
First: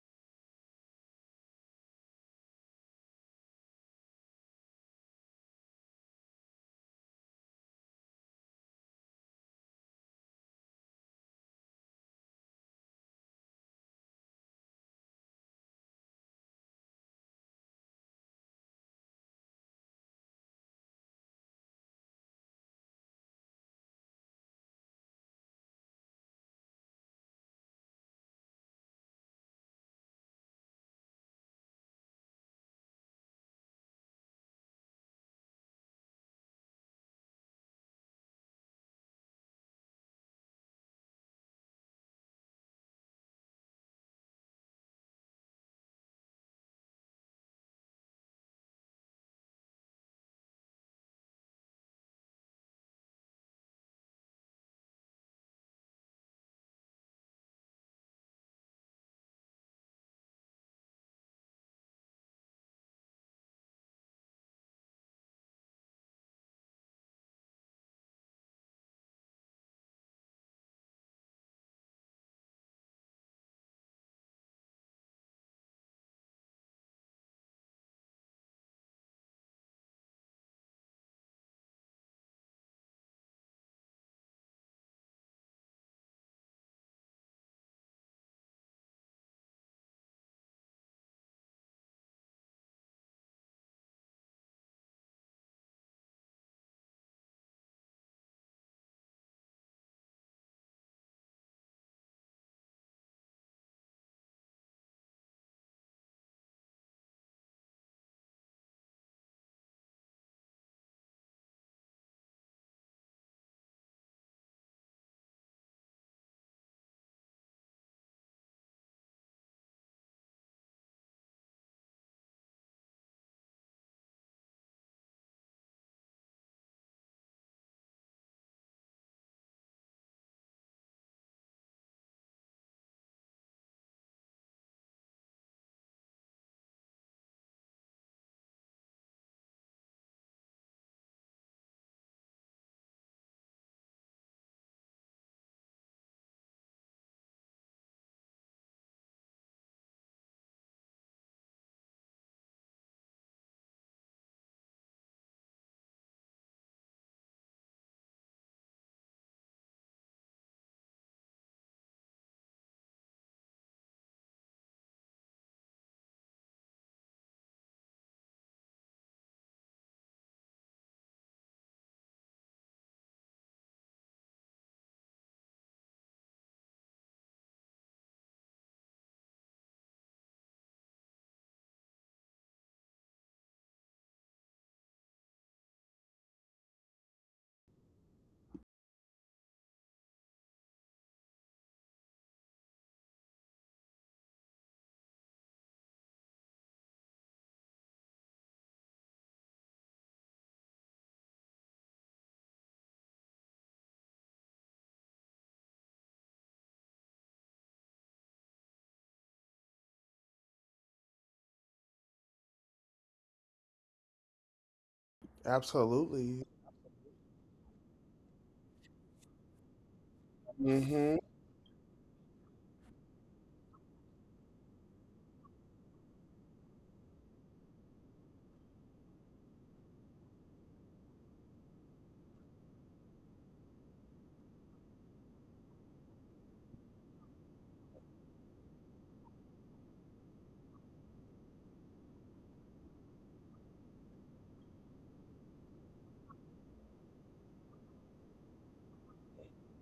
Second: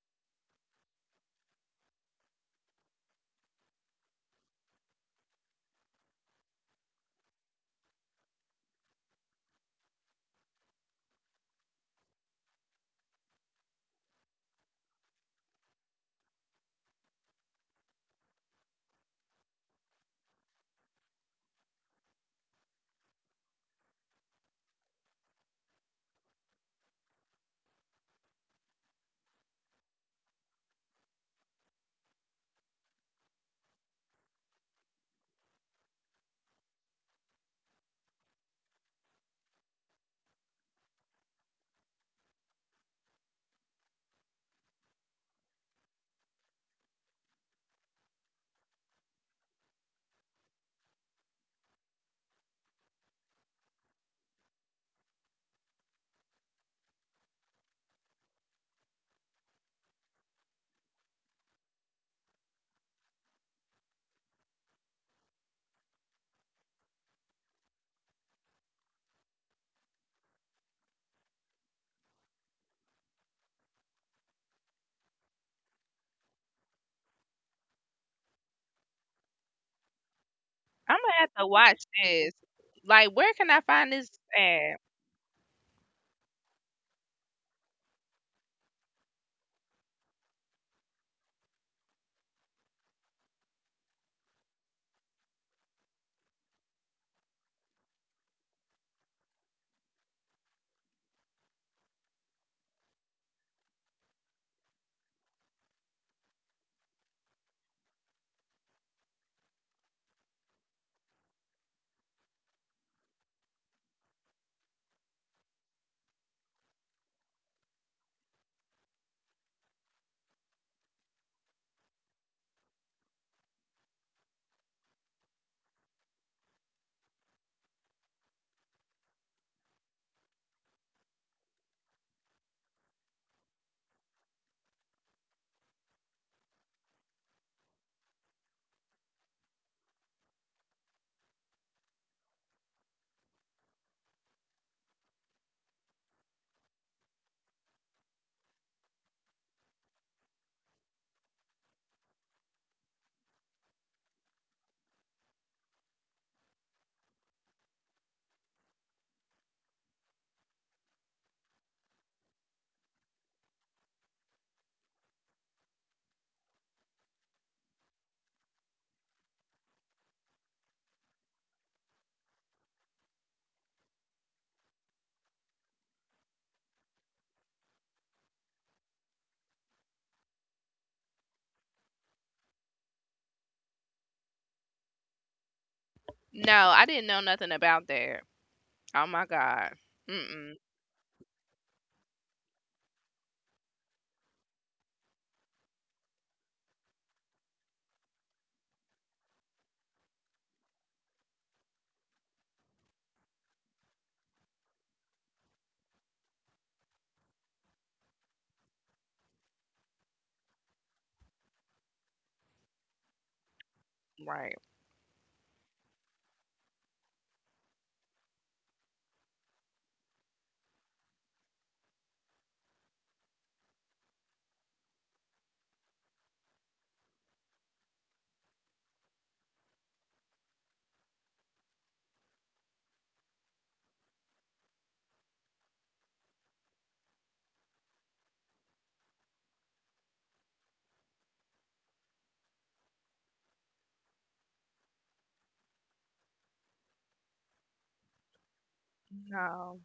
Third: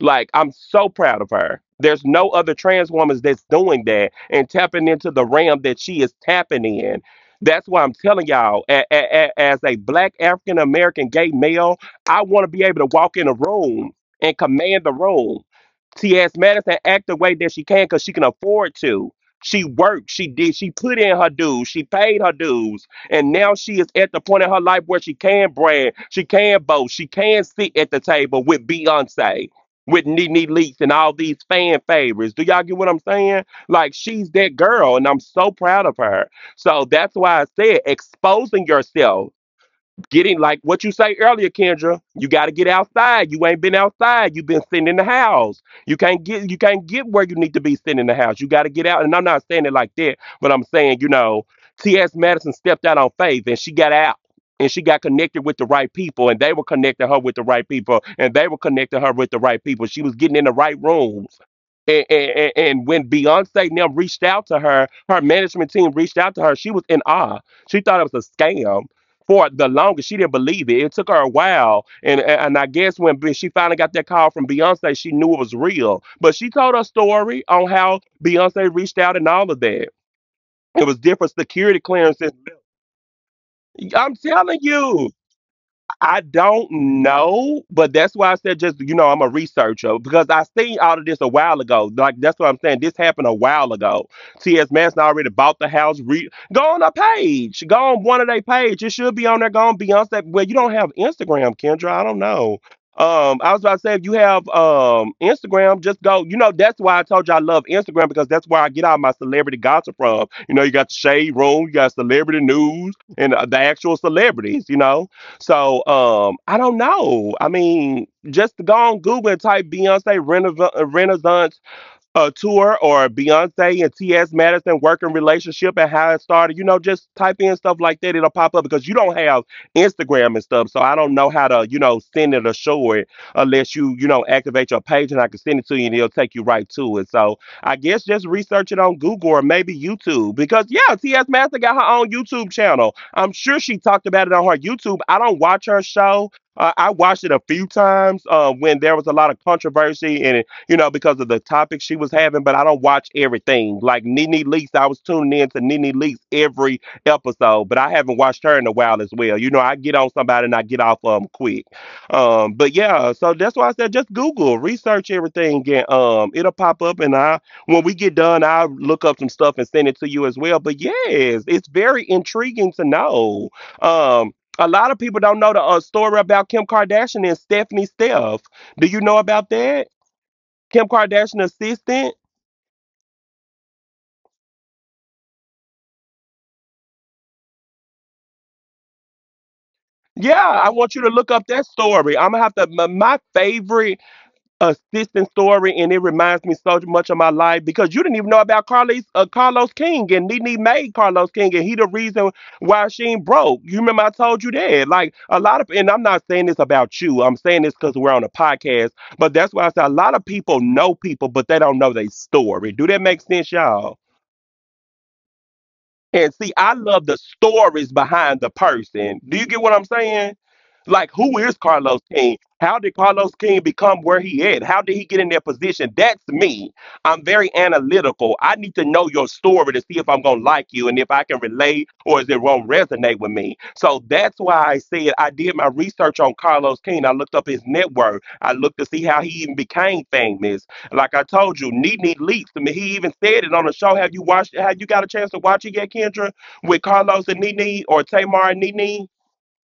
Speaker 1: Like, I'm so proud of her. There's no other trans woman that's doing that and tapping into the realm that she is tapping in. That's why I'm telling y'all, as a black African American gay male, I want to be able to walk in a room and command the room. T.S. Madison act the way that she can because she can afford to. She worked, she did, she put in her dues, she paid her dues, and now she is at the point in her life where she can brand, she can boast, she can sit at the table with Beyonce, with Nene Leaks and all these fan favorites. Do y'all get what I'm saying? Like she's that girl, and I'm so proud of her. So that's why I said exposing yourself. Getting like what you say earlier, Kendra, you gotta get outside. You ain't been outside. You've been sitting in the house. You can't get where you need to be sitting in the house. You gotta get out. And I'm not saying it like that, but I'm saying, you know, T. S. Madison stepped out on faith and she got out. And she got connected with the right people, and they were connecting her with the right people, and they were connecting her with the right people. She was getting in the right rooms, and when Beyonce now reached out to her, her management team reached out to her. She was in awe. She thought it was a scam for the longest. She didn't believe it. It took her a while, and I guess when she finally got that call from Beyonce, she knew it was real. But she told her story on how Beyonce reached out and all of that. It
Speaker 3: I'm
Speaker 1: was
Speaker 3: gonna have
Speaker 1: different
Speaker 3: to
Speaker 1: security
Speaker 3: watch this.
Speaker 1: clearances.
Speaker 3: Like, where can I find this
Speaker 1: I'm telling
Speaker 3: at?
Speaker 1: you. I don't know, but that's why I said just you know I'm a researcher because I seen all of this a while ago. Like that's what I'm saying. This happened a while ago. T.S. Manson already bought the house. Go on a page. Go on one of their page. It should be on there. Go on Beyonce. Well, you don't have Instagram, Kendra. I don't know. I was about to say if you have Instagram, just go. You know that's why I told you I love Instagram because that's where I get all my celebrity gossip from. You know you got the shade room, you got celebrity news, and the actual celebrities. You know. So I don't know. I mean, just go on Google and type Beyonce Renaissance, a tour or Beyonce and T.S. Madison working relationship and how it started. You know, just type in stuff like that. It'll pop up because you don't have Instagram and stuff. So I don't know how to, you know, send it or show it unless you, you know, activate your page and I can send it to you and it'll take you right to it. So I guess just research it on Google or maybe YouTube because, yeah, T.S. Madison got her own YouTube channel. I'm sure she talked about it on her YouTube. I don't watch her show. I watched it a few times when there was a lot of controversy and you know, because of the topic she was having, but I don't watch everything. Like Nene Leakes, I was tuning in to Nene Leakes every episode, but I haven't watched her in a while as well. You know, I get on somebody and I get off of them quick. But yeah, so that's why I said just Google, research everything, and it'll pop up. And I, when we get done, I'll look up some stuff and send it to you as well. But yes, it's very intriguing to know. A lot of people don't know the story about Kim Kardashian and Stephanie Steph. Do you know about that? Kim Kardashian assistant.
Speaker 3: No, I didn't know nothing about that. Oh my god. Mm mm.
Speaker 1: Yeah, I want you to look up that story. I'm gonna have to. My favorite assistant story, and it reminds me so much of my life because you didn't even know about Carlos Carlos King, and Nene made Carlos King, and he the reason why she ain't broke. You remember I told you that. Like a lot of, and I'm not saying this about you. I'm saying this because we're on a podcast. But that's why I said a lot of people know people, but they don't know their story. Do that make sense, y'all?
Speaker 3: Right.
Speaker 1: And
Speaker 2: Absolutely.
Speaker 1: see, I love the stories behind the person. Do you get what I'm saying?
Speaker 2: Hmm,
Speaker 1: Like, who is Carlos King? How did Carlos King become where he at? How did he get in that position? That's me. I'm very analytical. I need to know your story to see if I'm gonna like you and if I can relate or is it won't resonate with me. So that's why I said I did my research on Carlos King. I looked up his network. I looked to see how he even became famous. Like I told you, Nene leaks. I mean, he even said it on the show. Have you watched? Have you got a chance to watch it yet, Kendra? With Carlos and Nene or Tamar and Nene?
Speaker 3: No,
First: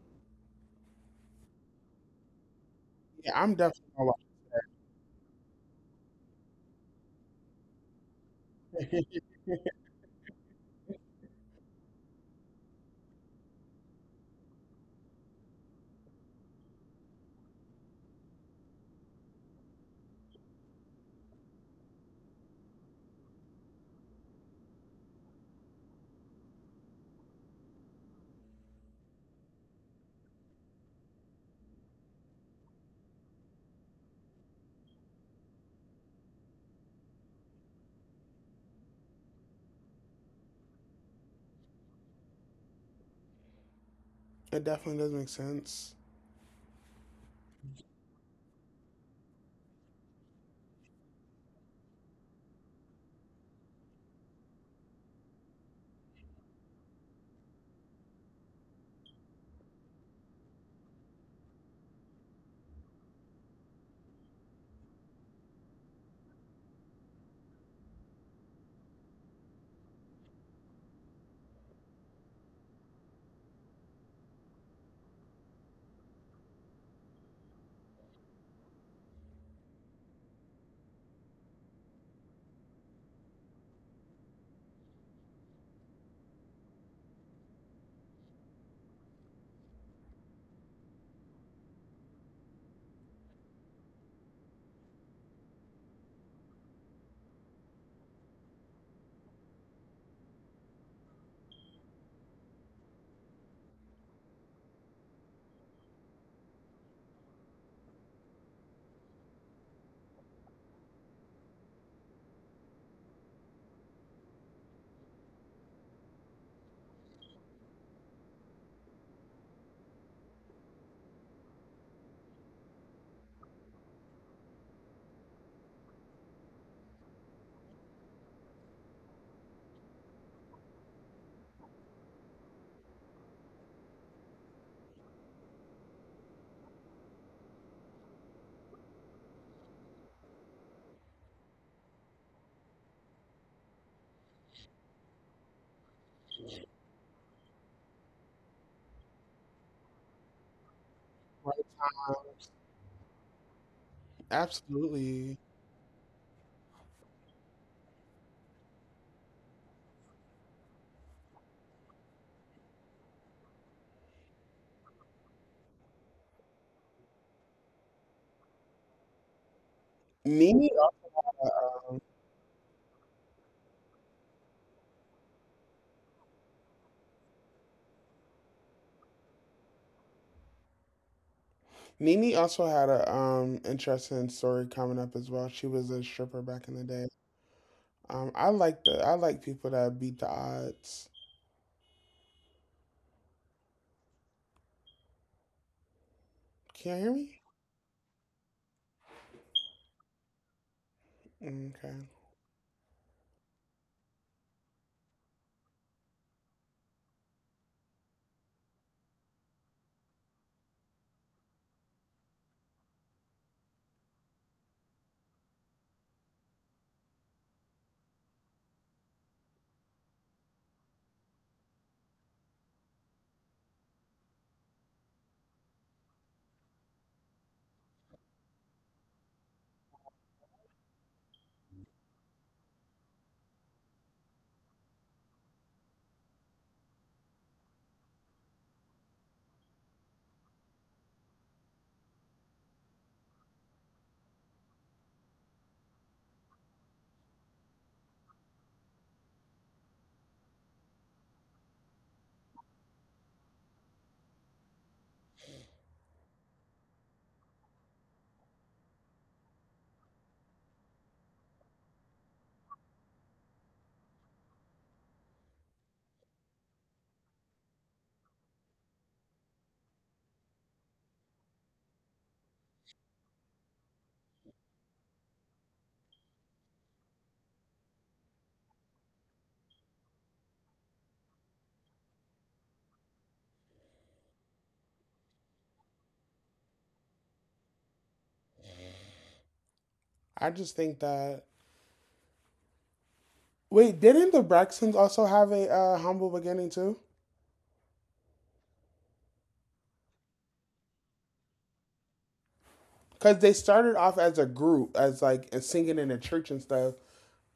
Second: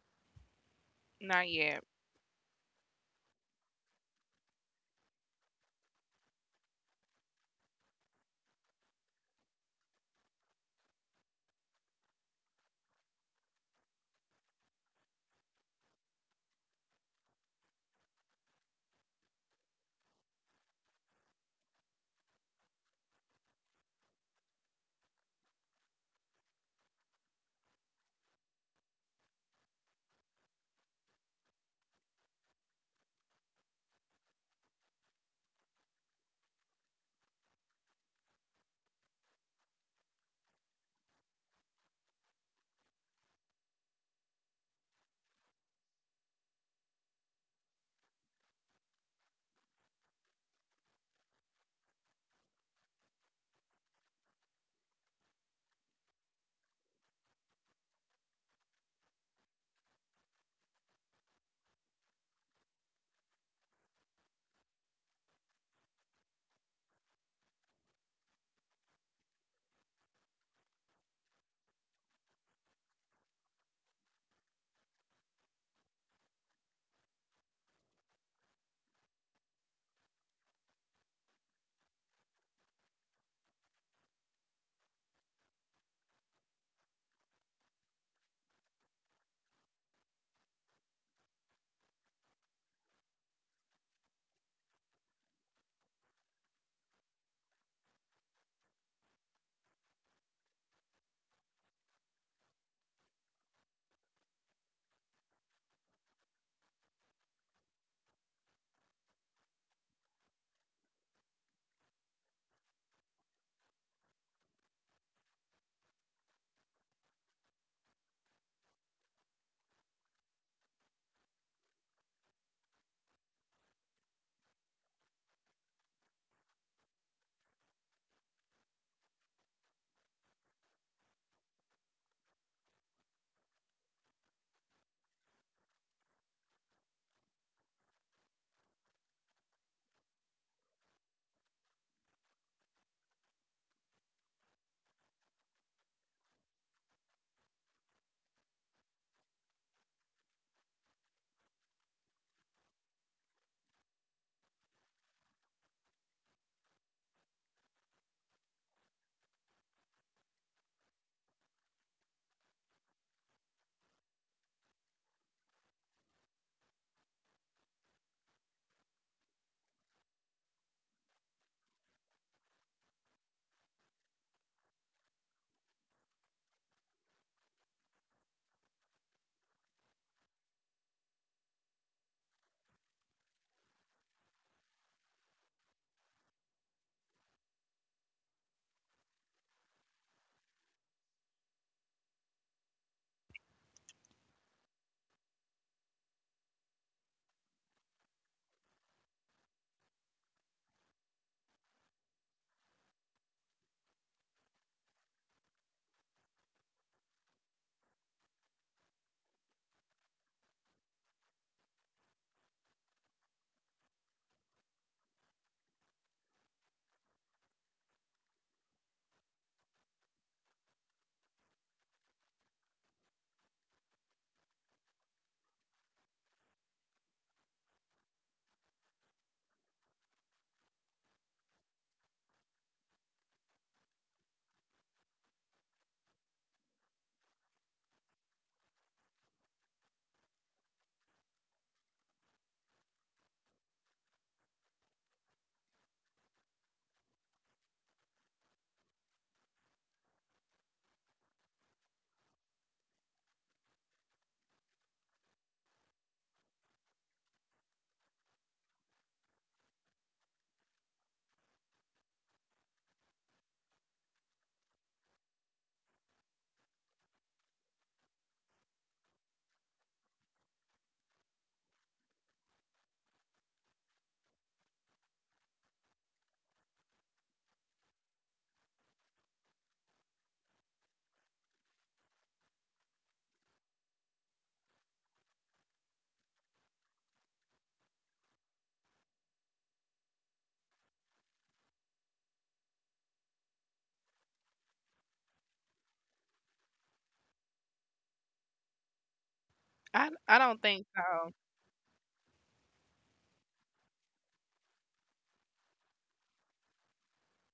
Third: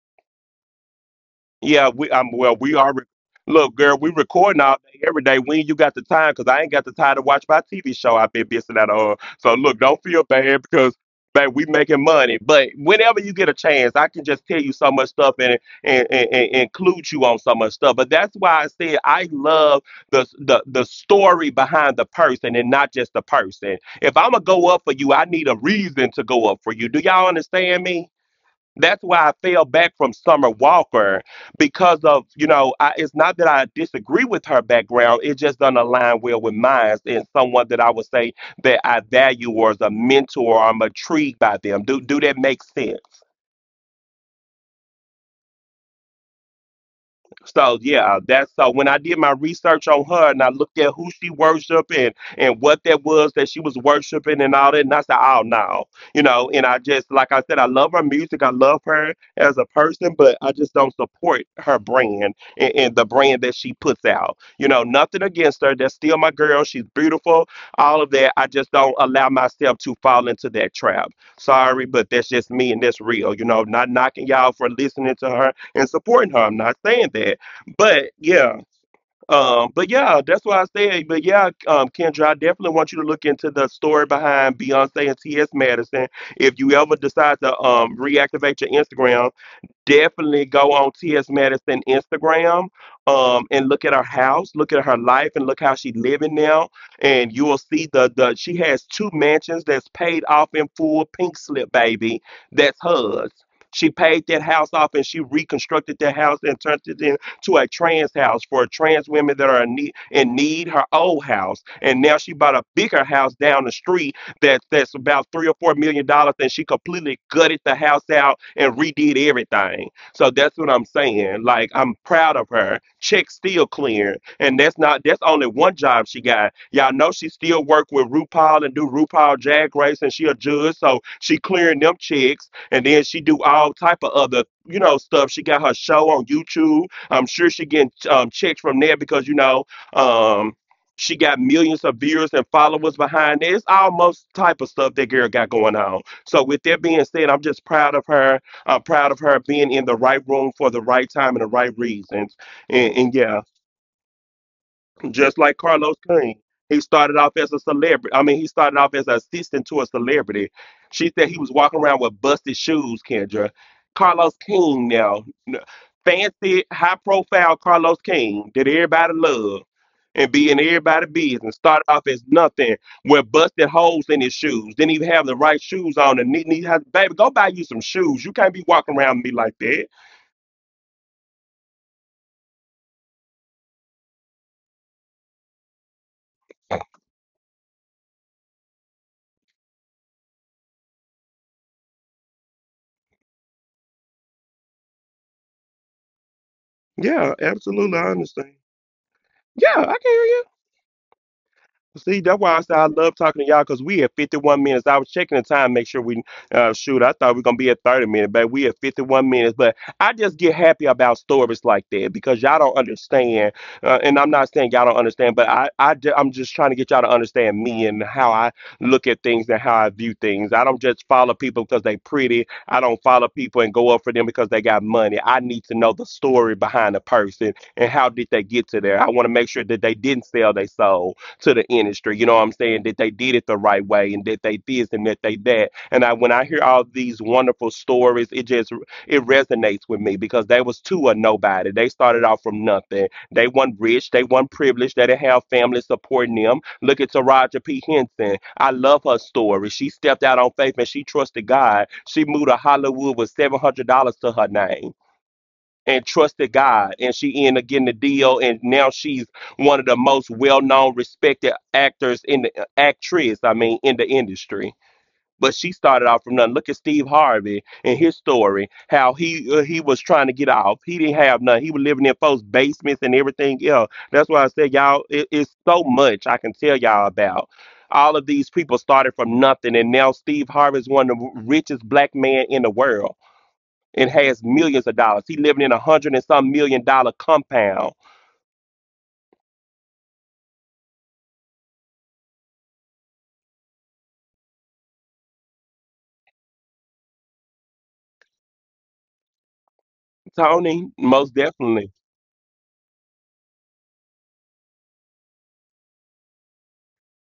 Speaker 3: not yet.
Speaker 1: Yeah, we well we
Speaker 2: yeah, I'm
Speaker 1: look,
Speaker 2: definitely
Speaker 1: girl,
Speaker 2: gonna
Speaker 1: we
Speaker 2: watch
Speaker 1: recording all day every day. When you got the time, because I ain't got the time to watch my TV show I've been missing out on.
Speaker 2: it.
Speaker 1: So look, don't feel bad because babe, we making money. But whenever you get a chance, I can just tell you so much stuff and include you on so much stuff. But that's why I said I love the story behind the person and not just the person. If I'm gonna go up for you, I need a reason to go up for you. Do y'all understand me? That's why I fell back from Summer Walker because of, you know, I, it's not that I disagree with her background. It just doesn't align well with mine and someone that I would say that I value or as a mentor or I'm intrigued by them. Do that make sense?
Speaker 2: It definitely does make sense.
Speaker 1: So yeah, that's so when I did my research on her and I looked at who she worshiped and what that was that she was worshiping and all that, and I said, oh no, And I just, like I said, I love her music, I love her as a person, but I just don't support her brand and the brand that she puts out. You know, nothing against her. That's still my girl. She's beautiful, all of that. I just don't allow myself to fall into that trap. Sorry, but that's just me and that's real. You know, not knocking y'all for listening to her and supporting her. I'm not saying that, but yeah, but yeah, that's what I said. Kendra, I definitely want you to look into the story behind Beyonce and T.S. Madison. If you ever decide to reactivate your Instagram, definitely go on T.S. Madison Instagram, and look at her house, look at her life, and look how she's living now. And you will see the she has two mansions that's paid off in full, pink slip, baby. That's hers. She paid that house off and she reconstructed that house and turned it into a trans house for trans women that are in need, in need, her old house. And now she bought a bigger house down the street that that's about $3 or 4 million, and she completely gutted the house out and redid everything. So that's what I'm saying. Like, I'm proud of her. Check still clearing, and that's not that's only one job she got. Y'all know she still work with RuPaul and do RuPaul Drag Race, and she a judge, so she clearing them checks, and then she do all type of other, you know, stuff. She got her show on YouTube. I'm sure she getting, checks from there because you know um she got millions of viewers and followers behind it. It's almost type of stuff that girl got going on. So with that being said, I'm just proud of her. I'm proud of her being in the right room for the right time and the
Speaker 2: Like,
Speaker 1: right reasons. And yeah,
Speaker 2: absolutely.
Speaker 1: just like Carlos King. He started off as an assistant to a celebrity. She said he was walking around with busted shoes, Kendra. Carlos King now, fancy, high profile Carlos King, that everybody love and be
Speaker 2: Nini,
Speaker 1: in everybody's business. Started off as nothing, with busted holes in his shoes. Didn't even have the right shoes on. And he has, baby, go buy you some shoes. You can't be walking around me like that.
Speaker 2: Nini also had a interesting story coming up as well. She was a stripper back in the day. I like the I like people that beat the odds. Can you hear me?
Speaker 1: Yeah, absolutely. I understand. Yeah, I can hear you.
Speaker 2: Mm, okay.
Speaker 1: See, that's why I said I love talking to y'all, because we at 51 minutes. I was checking the time, make sure we shoot. I thought we were gonna be at 30 minutes, but we at 51 minutes. But I just get happy about stories like that because y'all don't understand, and I'm not saying y'all don't understand, but I'm just trying to get y'all to understand me and how I look at things and how I view things. I don't just follow people because they pretty. I don't follow people and go up for them because they got money. I need to know the story behind the person and how did they get to there. I want to make sure that they didn't sell their soul to the industry. You know what I'm saying? That they did it the right way and that they this and that they that. And I, when I hear all these wonderful stories, it just it resonates with me because they was two or nobody. They started off from nothing. They weren't rich. They weren't privileged. They didn't have family supporting them. Look at Taraja P. Henson. I love her story. She stepped out on faith and she trusted God. She moved to Hollywood with $700 to her name and trusted God. And she ended up getting the deal, and now she's one of the most well-known, respected actors in the, actress. I mean, in the industry. But she started off from nothing. Look at Steve Harvey and his story. How he, he was trying to get off. He didn't have none. He was living in folks' basements and everything else. That's why I said, y'all, it's so much I can tell y'all about. All of these people started from nothing, and now Steve Harvey is one of the richest black men in the world and has millions of dollars. He living in a hundred and some million dollar compound.
Speaker 2: I just think that. Wait, didn't the Braxtons also have a humble beginning too?
Speaker 3: I don't think
Speaker 1: Tony,
Speaker 3: so.
Speaker 1: most definitely.
Speaker 2: Because they started off as a group, as like as singing in a church and stuff.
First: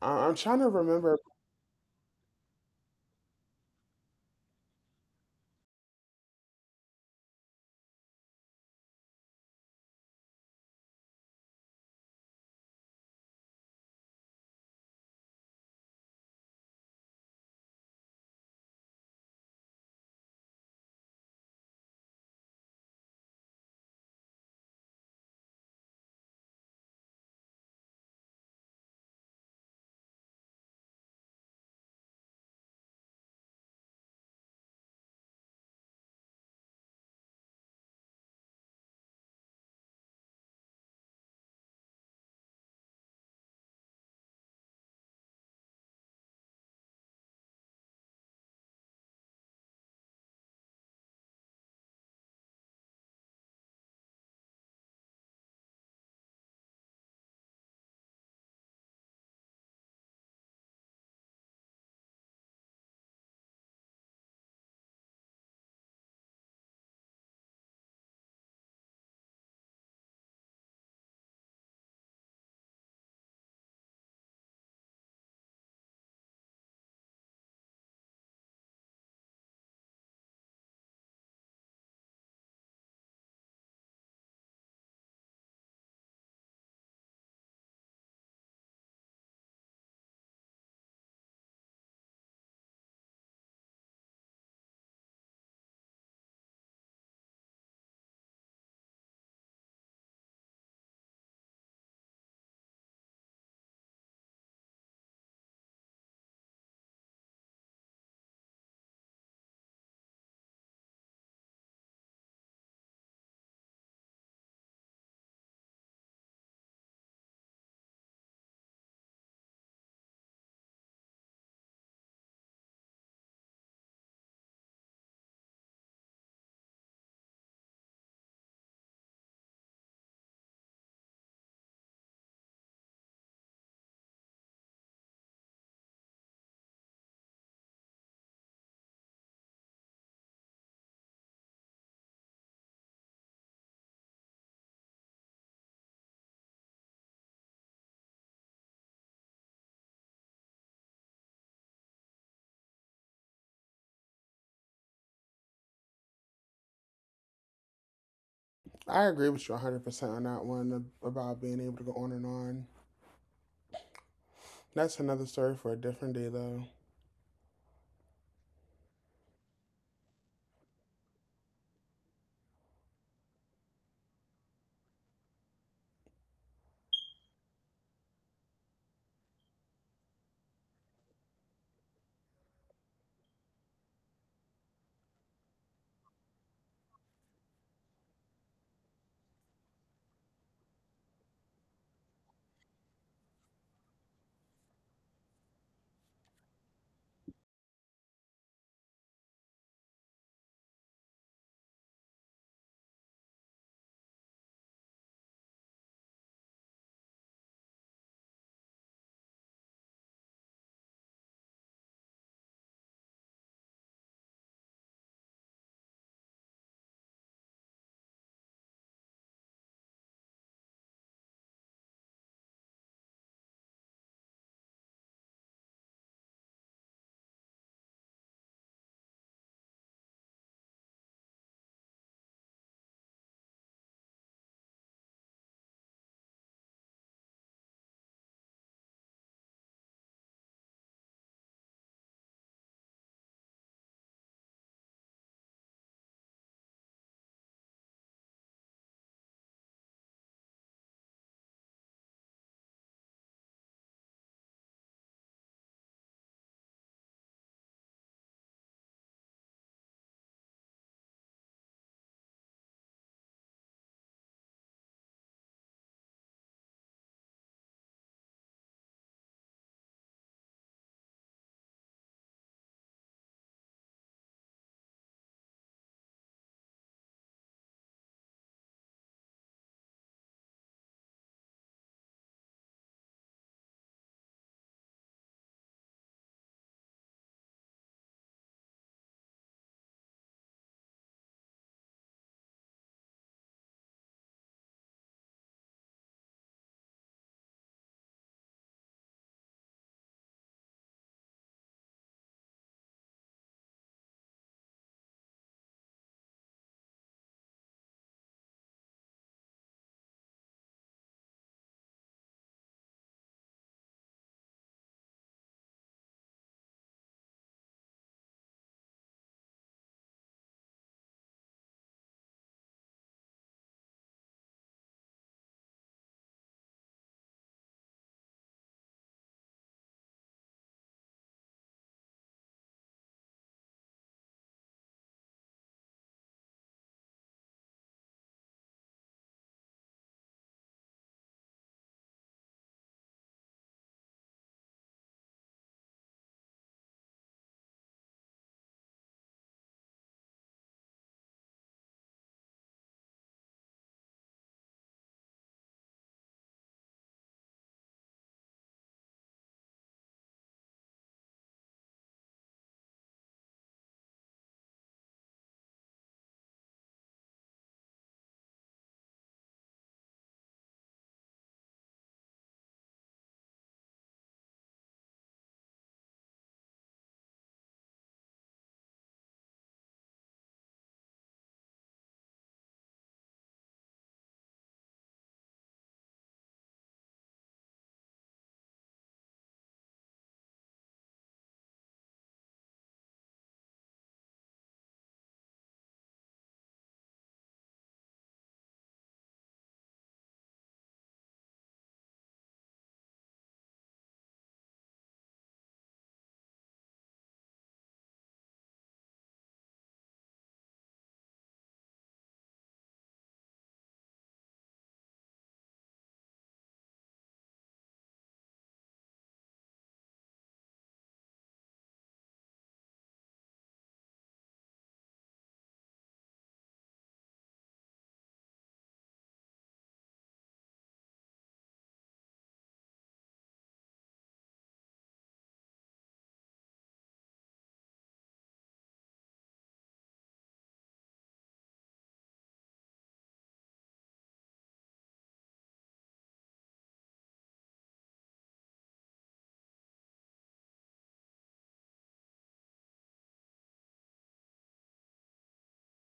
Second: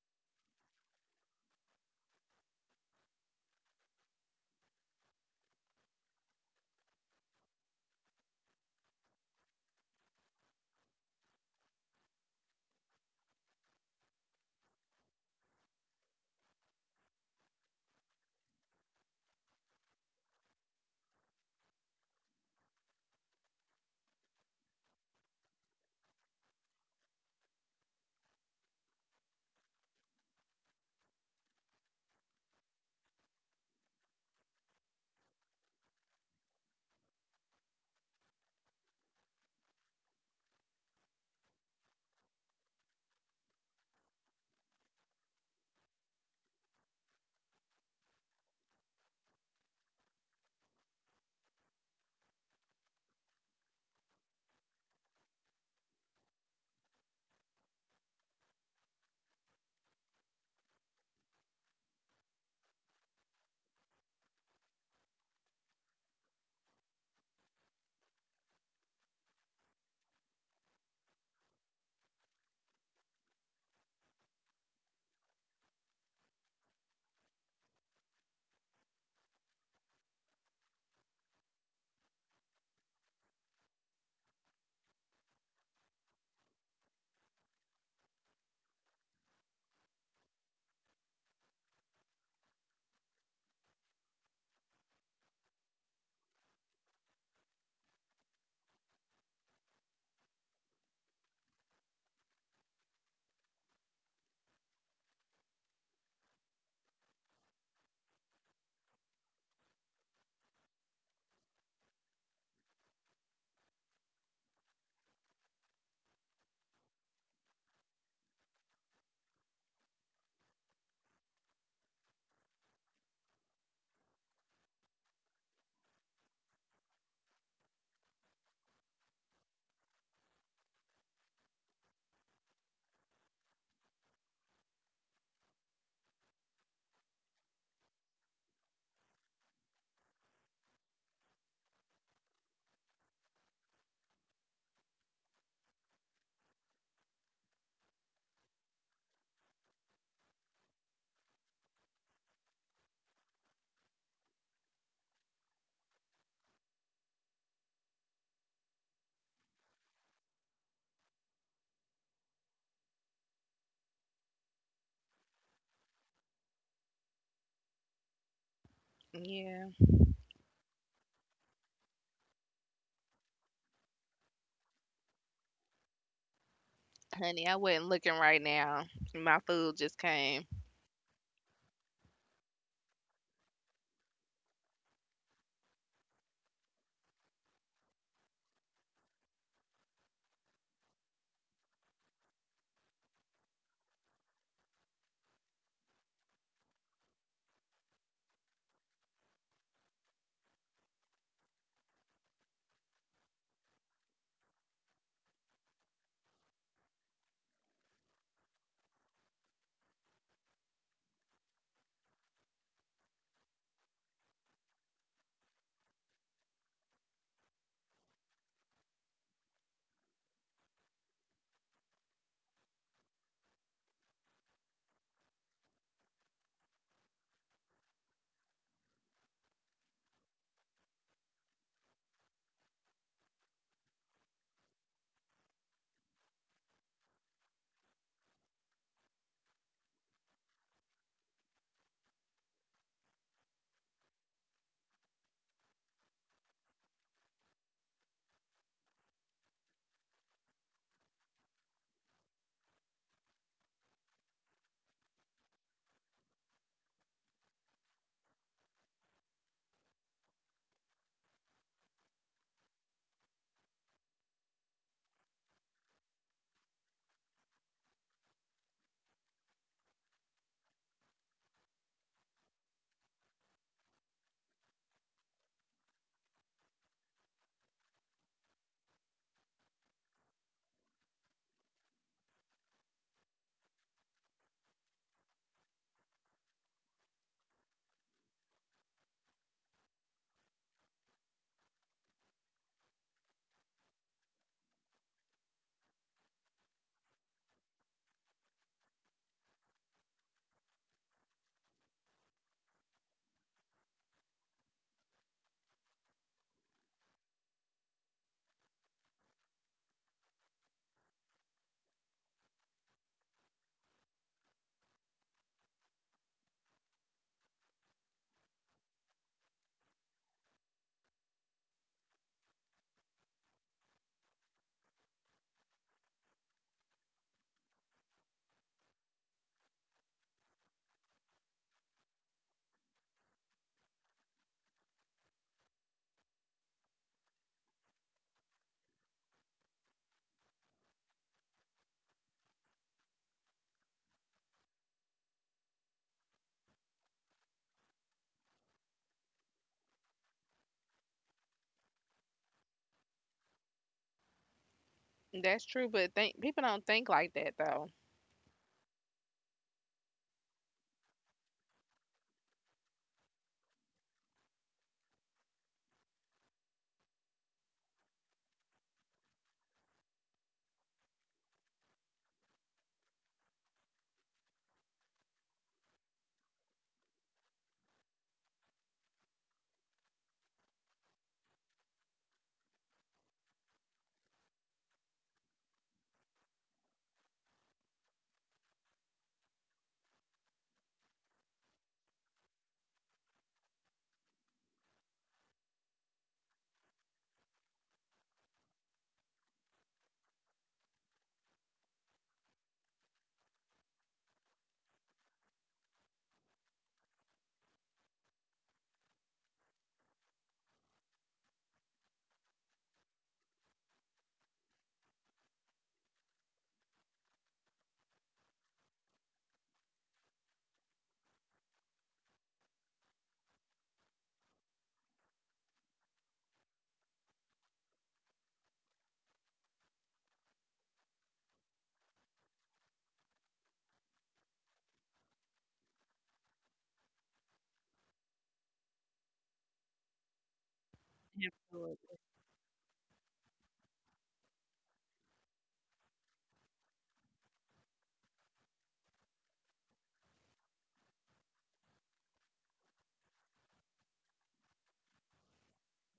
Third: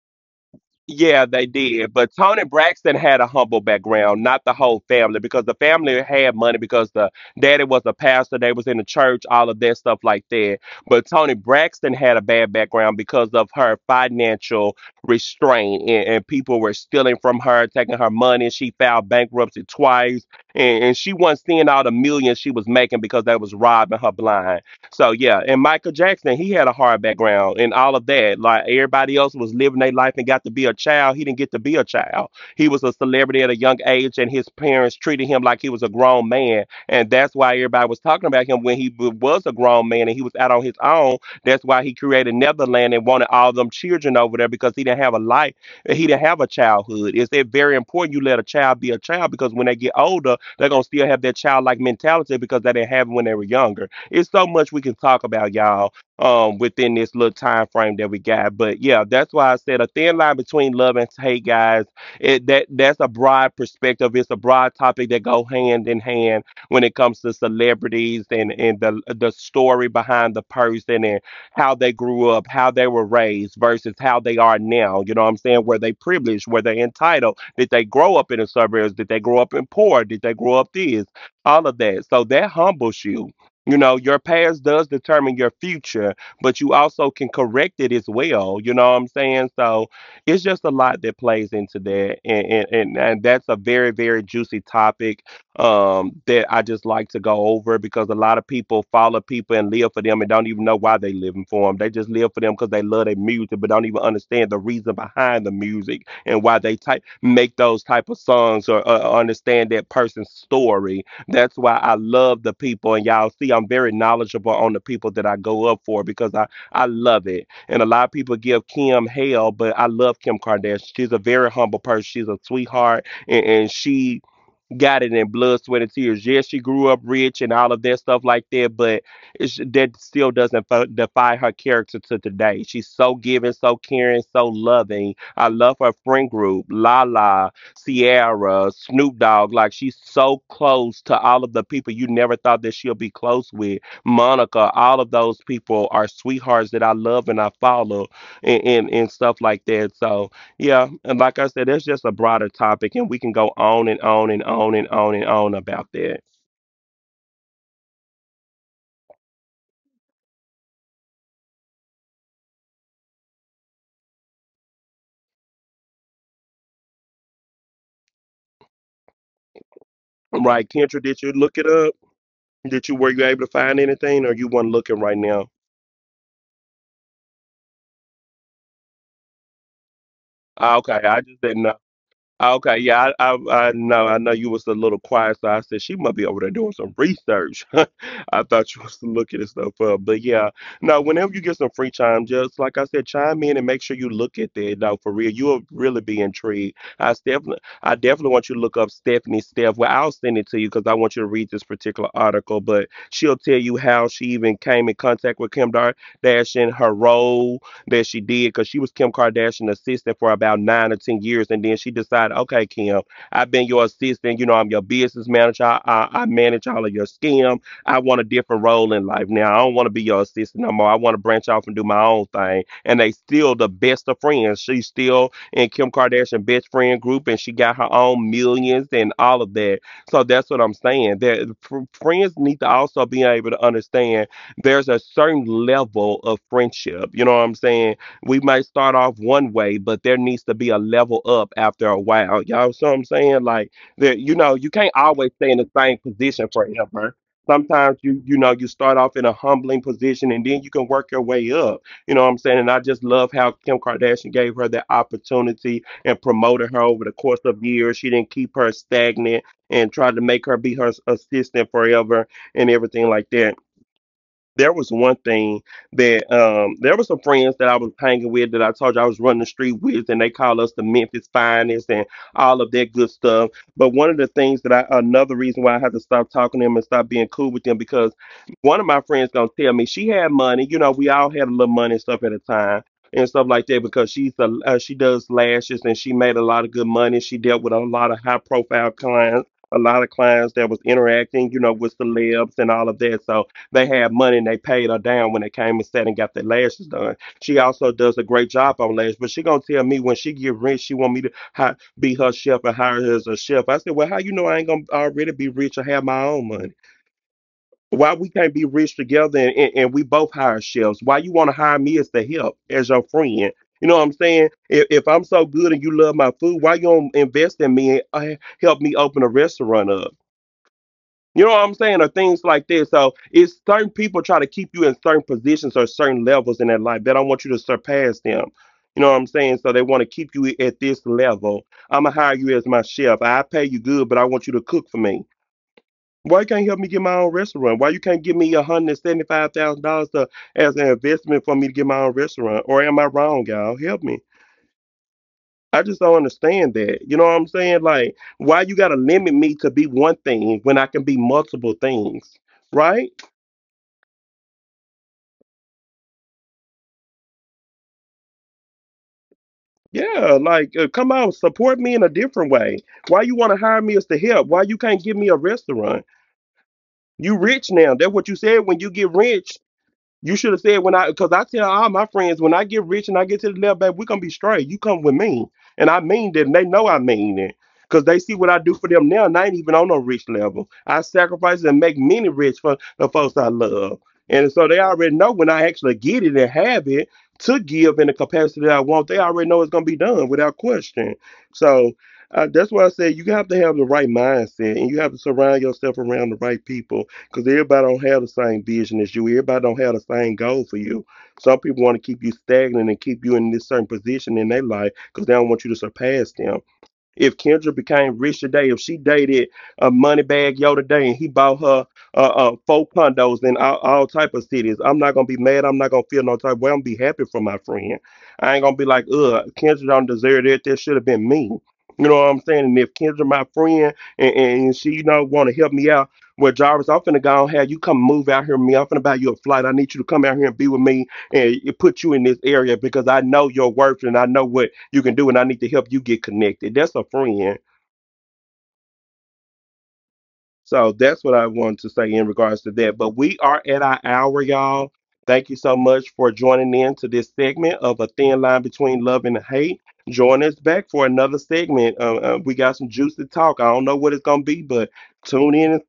Speaker 2: I'm trying to remember.
Speaker 1: Yeah, they did. But Tony Braxton had a humble background, not the whole family, because the family had money because the daddy was a pastor, they was in the church, all of that stuff like that. But Tony Braxton had a bad background because of her financial restraint, and people were stealing from her, taking her money. She filed bankruptcy twice, and she wasn't seeing all the millions she was making because they was robbing her blind. So yeah, and Michael Jackson, he had a hard background and all of that. Like everybody else was living their life and got to be a child. He didn't get to be a child. He was a celebrity at a young age, and his parents treated him like he was a grown man, and that's why everybody was talking about him when was a grown man and he was out on his own. That's why he created Neverland and wanted all them children over there because he didn't have a life. He didn't have a childhood. It's that very important you let a child be a child, because when they get older, they're gonna still have that childlike mentality because they didn't have it when they were younger. It's so much we can talk about, y'all, within this little time frame that we got. But yeah, that's why I said a thin line between love and hate, guys. That that's a broad perspective. It's a broad topic that go hand in hand when it comes to celebrities and the story behind the person and how they grew up, how they were raised versus how they are now. You know what I'm saying? Were they privileged? Were they entitled? Did they grow up in the suburbs? Did they grow up in poor? Did they grow up this? All of that. So that humbles you. You know, your past does determine your future, but you also can correct it as well. You know what I'm saying? So it's just a lot that plays into that. And that's a very, very juicy topic, that I just like to go over because a lot of people follow people and live for them and don't even know why they living for them. They just live for them because they love their music, but don't even understand the reason behind the music and why they type make those type of songs, or understand that person's story. That's why I love the people. And y'all see, I'm very knowledgeable on the people that I go up for because I love it. And a lot of people give Kim hell, but I love Kim Kardashian. She's a very humble person. She's a sweetheart. And she got it in blood, sweat, and tears. Yes, she grew up rich and all of that stuff like that, but that still doesn't define her character to today. She's so giving, so caring, so loving. I love her friend group, Lala, Sierra, Snoop Dogg. Like, she's so close to all of the people you never thought that she'll be close with. Monica, all of those people are sweethearts that I love and I follow, and stuff like that. So, yeah, and like I said, that's just a broader topic, and we can go on and on and on and on and on about that.
Speaker 2: I agree with you 100% on that one about being able to go on and on. That's another story for a different day, though.
Speaker 3: Yeah.
Speaker 1: Right, Kendra, did you look it up? Did you were you able to find anything, or you weren't looking right now?
Speaker 3: Honey, I wasn't looking right now. My food just came.
Speaker 1: Ah, okay, I just didn't know. Ah, okay, yeah, I know you was a little quiet, so I said she must be over there doing some research. I thought you was looking at stuff up, but yeah, no. Whenever you get some free time, just like I said, chime in and make sure you look at that. No, for real, you'll really be intrigued. I definitely want you to look up Stephanie Steph. Well, I'll send it to you because I want you to read this particular article. But she'll tell you how she even came in contact with Dash and her role that she did because she was Kim Kardashian's assistant for about 9 or 10 years, and then she decided, okay, Kim, I've been your assistant. You know, I'm your business manager. I manage all of your scam. I want a different role in life now. I don't want to be your assistant no more. I want to branch off and do my own thing. And they still the best of friends. She's still in Kim Kardashian best friend group, and she got her own millions and all of that. So that's what I'm saying. That friends need to also be able to understand there's a certain level of friendship. You know what I'm saying? We might start off one way, but there needs to be a level up after a while. Y'all see what I'm saying? Like that, you know, you can't always stay in the same position forever. Sometimes you start off in a humbling position and then you can work your way up. You know what I'm saying? And I just love how Kim Kardashian gave her that opportunity and promoted her over the course of years. She didn't keep her stagnant and tried to make her be her assistant forever and everything like that. There was one thing that there were some friends that I was hanging with that I told you I was running the street with, and they call us the Memphis finest and all of that good stuff. But one of the things that I another reason why I had to stop talking to them and stop being cool with them because one of my friends gonna tell me she had money. You know, we all had a little money and stuff at a time. And stuff like that because she's a she does lashes and she made a lot of good money. She dealt with a lot of high profile clients, a lot of clients that was interacting, you know, with celebs and all of that. So they had money and they paid her down when they came and sat and got their lashes done. She also does a great job on lashes, but she gonna tell me when she get rich, she want me to be her chef and hire her as a chef. I said, well, how you know I ain't gonna already be rich or have my own money? Why we can't be rich together, and we both hire chefs? Why you want to hire me as the help, as your friend? You know what I'm saying? If I'm so good and you love my food, why you don't invest in me and help me open a restaurant up? You know what I'm saying? Or things like this. So it's certain people try to keep you in certain positions or certain levels in their life. They don't want you to surpass them. You know what I'm saying? So they want to keep you at this level. I'm going to hire you as my chef. I pay you good, but I want you to cook for me. Why you can't help me get my own restaurant? Why you can't give me $175,000 as an investment for me to get my own restaurant? Or am I wrong, y'all? Help me. I just don't understand that. You know what I'm saying? Like, why you got to limit me to be one thing when I can be multiple things, right?
Speaker 3: That's true, but think people don't think like that though.
Speaker 1: Yeah, like come out, support me in a different way. Why you want to hire me as the help? Why you can't give me a restaurant? You rich now. That's what you said when you get rich. You should have said when because I tell all my friends when I get rich and I get to the level, baby, we gonna be straight. You come with me, and I mean that. And they know I mean it, because they see what I do for them now, and I ain't even on no rich level. I sacrifice and make many rich for the folks I love, and so they already know when I actually get it and have it to give in the capacity that I want. They already know it's gonna be done without question. So. That's why I said you have to have the right mindset and you have to surround yourself around the right people because everybody don't have the same vision as you. Everybody don't have the same goal for you. Some people want to keep you stagnant and keep you in this certain position in their life because they don't want you to surpass them. If Kendra became rich today, if she dated a money bag yo today and he bought her 4 condos in all type of cities, I'm not gonna be mad. I'm not gonna feel no type of way. I'm gonna be happy for my friend. I ain't gonna be like, ugh, Kendra don't deserve that. That should have been me. You know what I'm saying? And if Kendra my friend, and she, you know, wanna help me out, well Jarvis, I'm finna go on have you come move out here with me. I'm finna buy you a flight. I need you to come out here and be with me and it put you in this area because I know your worth and I know what you can do and I need to help you get connected. That's a friend. So that's what I
Speaker 3: Absolutely.
Speaker 1: wanted to say in regards to that. But we are at our hour, y'all. Thank you so much for joining in to this segment of A Thin Line Between Love and Hate. Join us back for another segment. We got some juicy talk. I don't know what it's going to be, but tune in and